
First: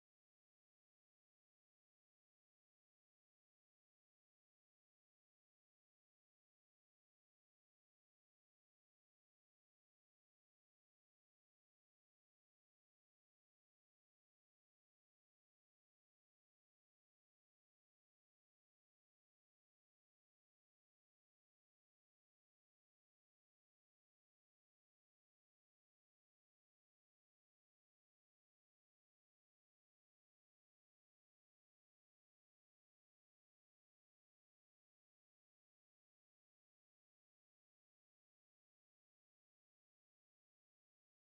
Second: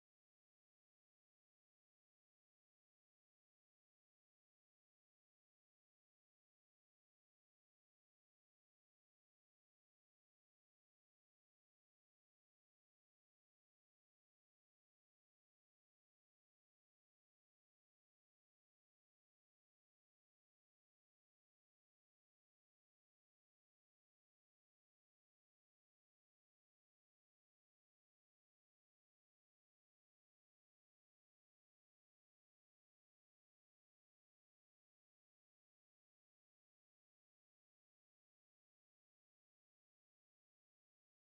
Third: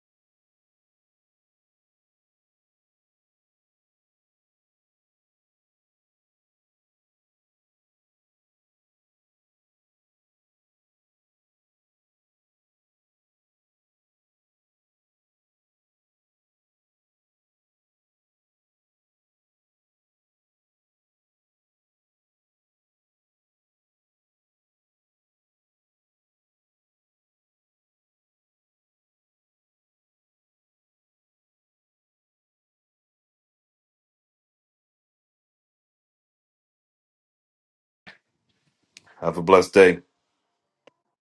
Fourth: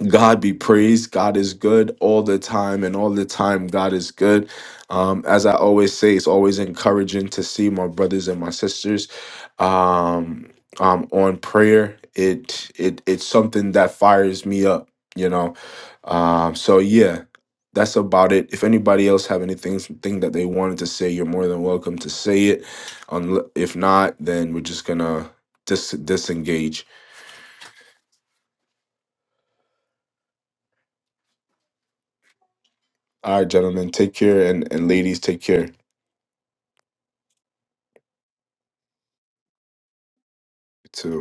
God be praised. God is good all the time, and all the time, God is good. Um, as I always say, it's always encouraging to see my brothers and my sisters um, um, on prayer. It it it's something that fires me up, you know. Um, so yeah, that's about it. If anybody else have anything thing that they wanted to say, you're more than welcome to say it. Unle- If not, then we're just gonna dis- disengage. All right, gentlemen, take care, and and ladies, take care Have a blessed day. too.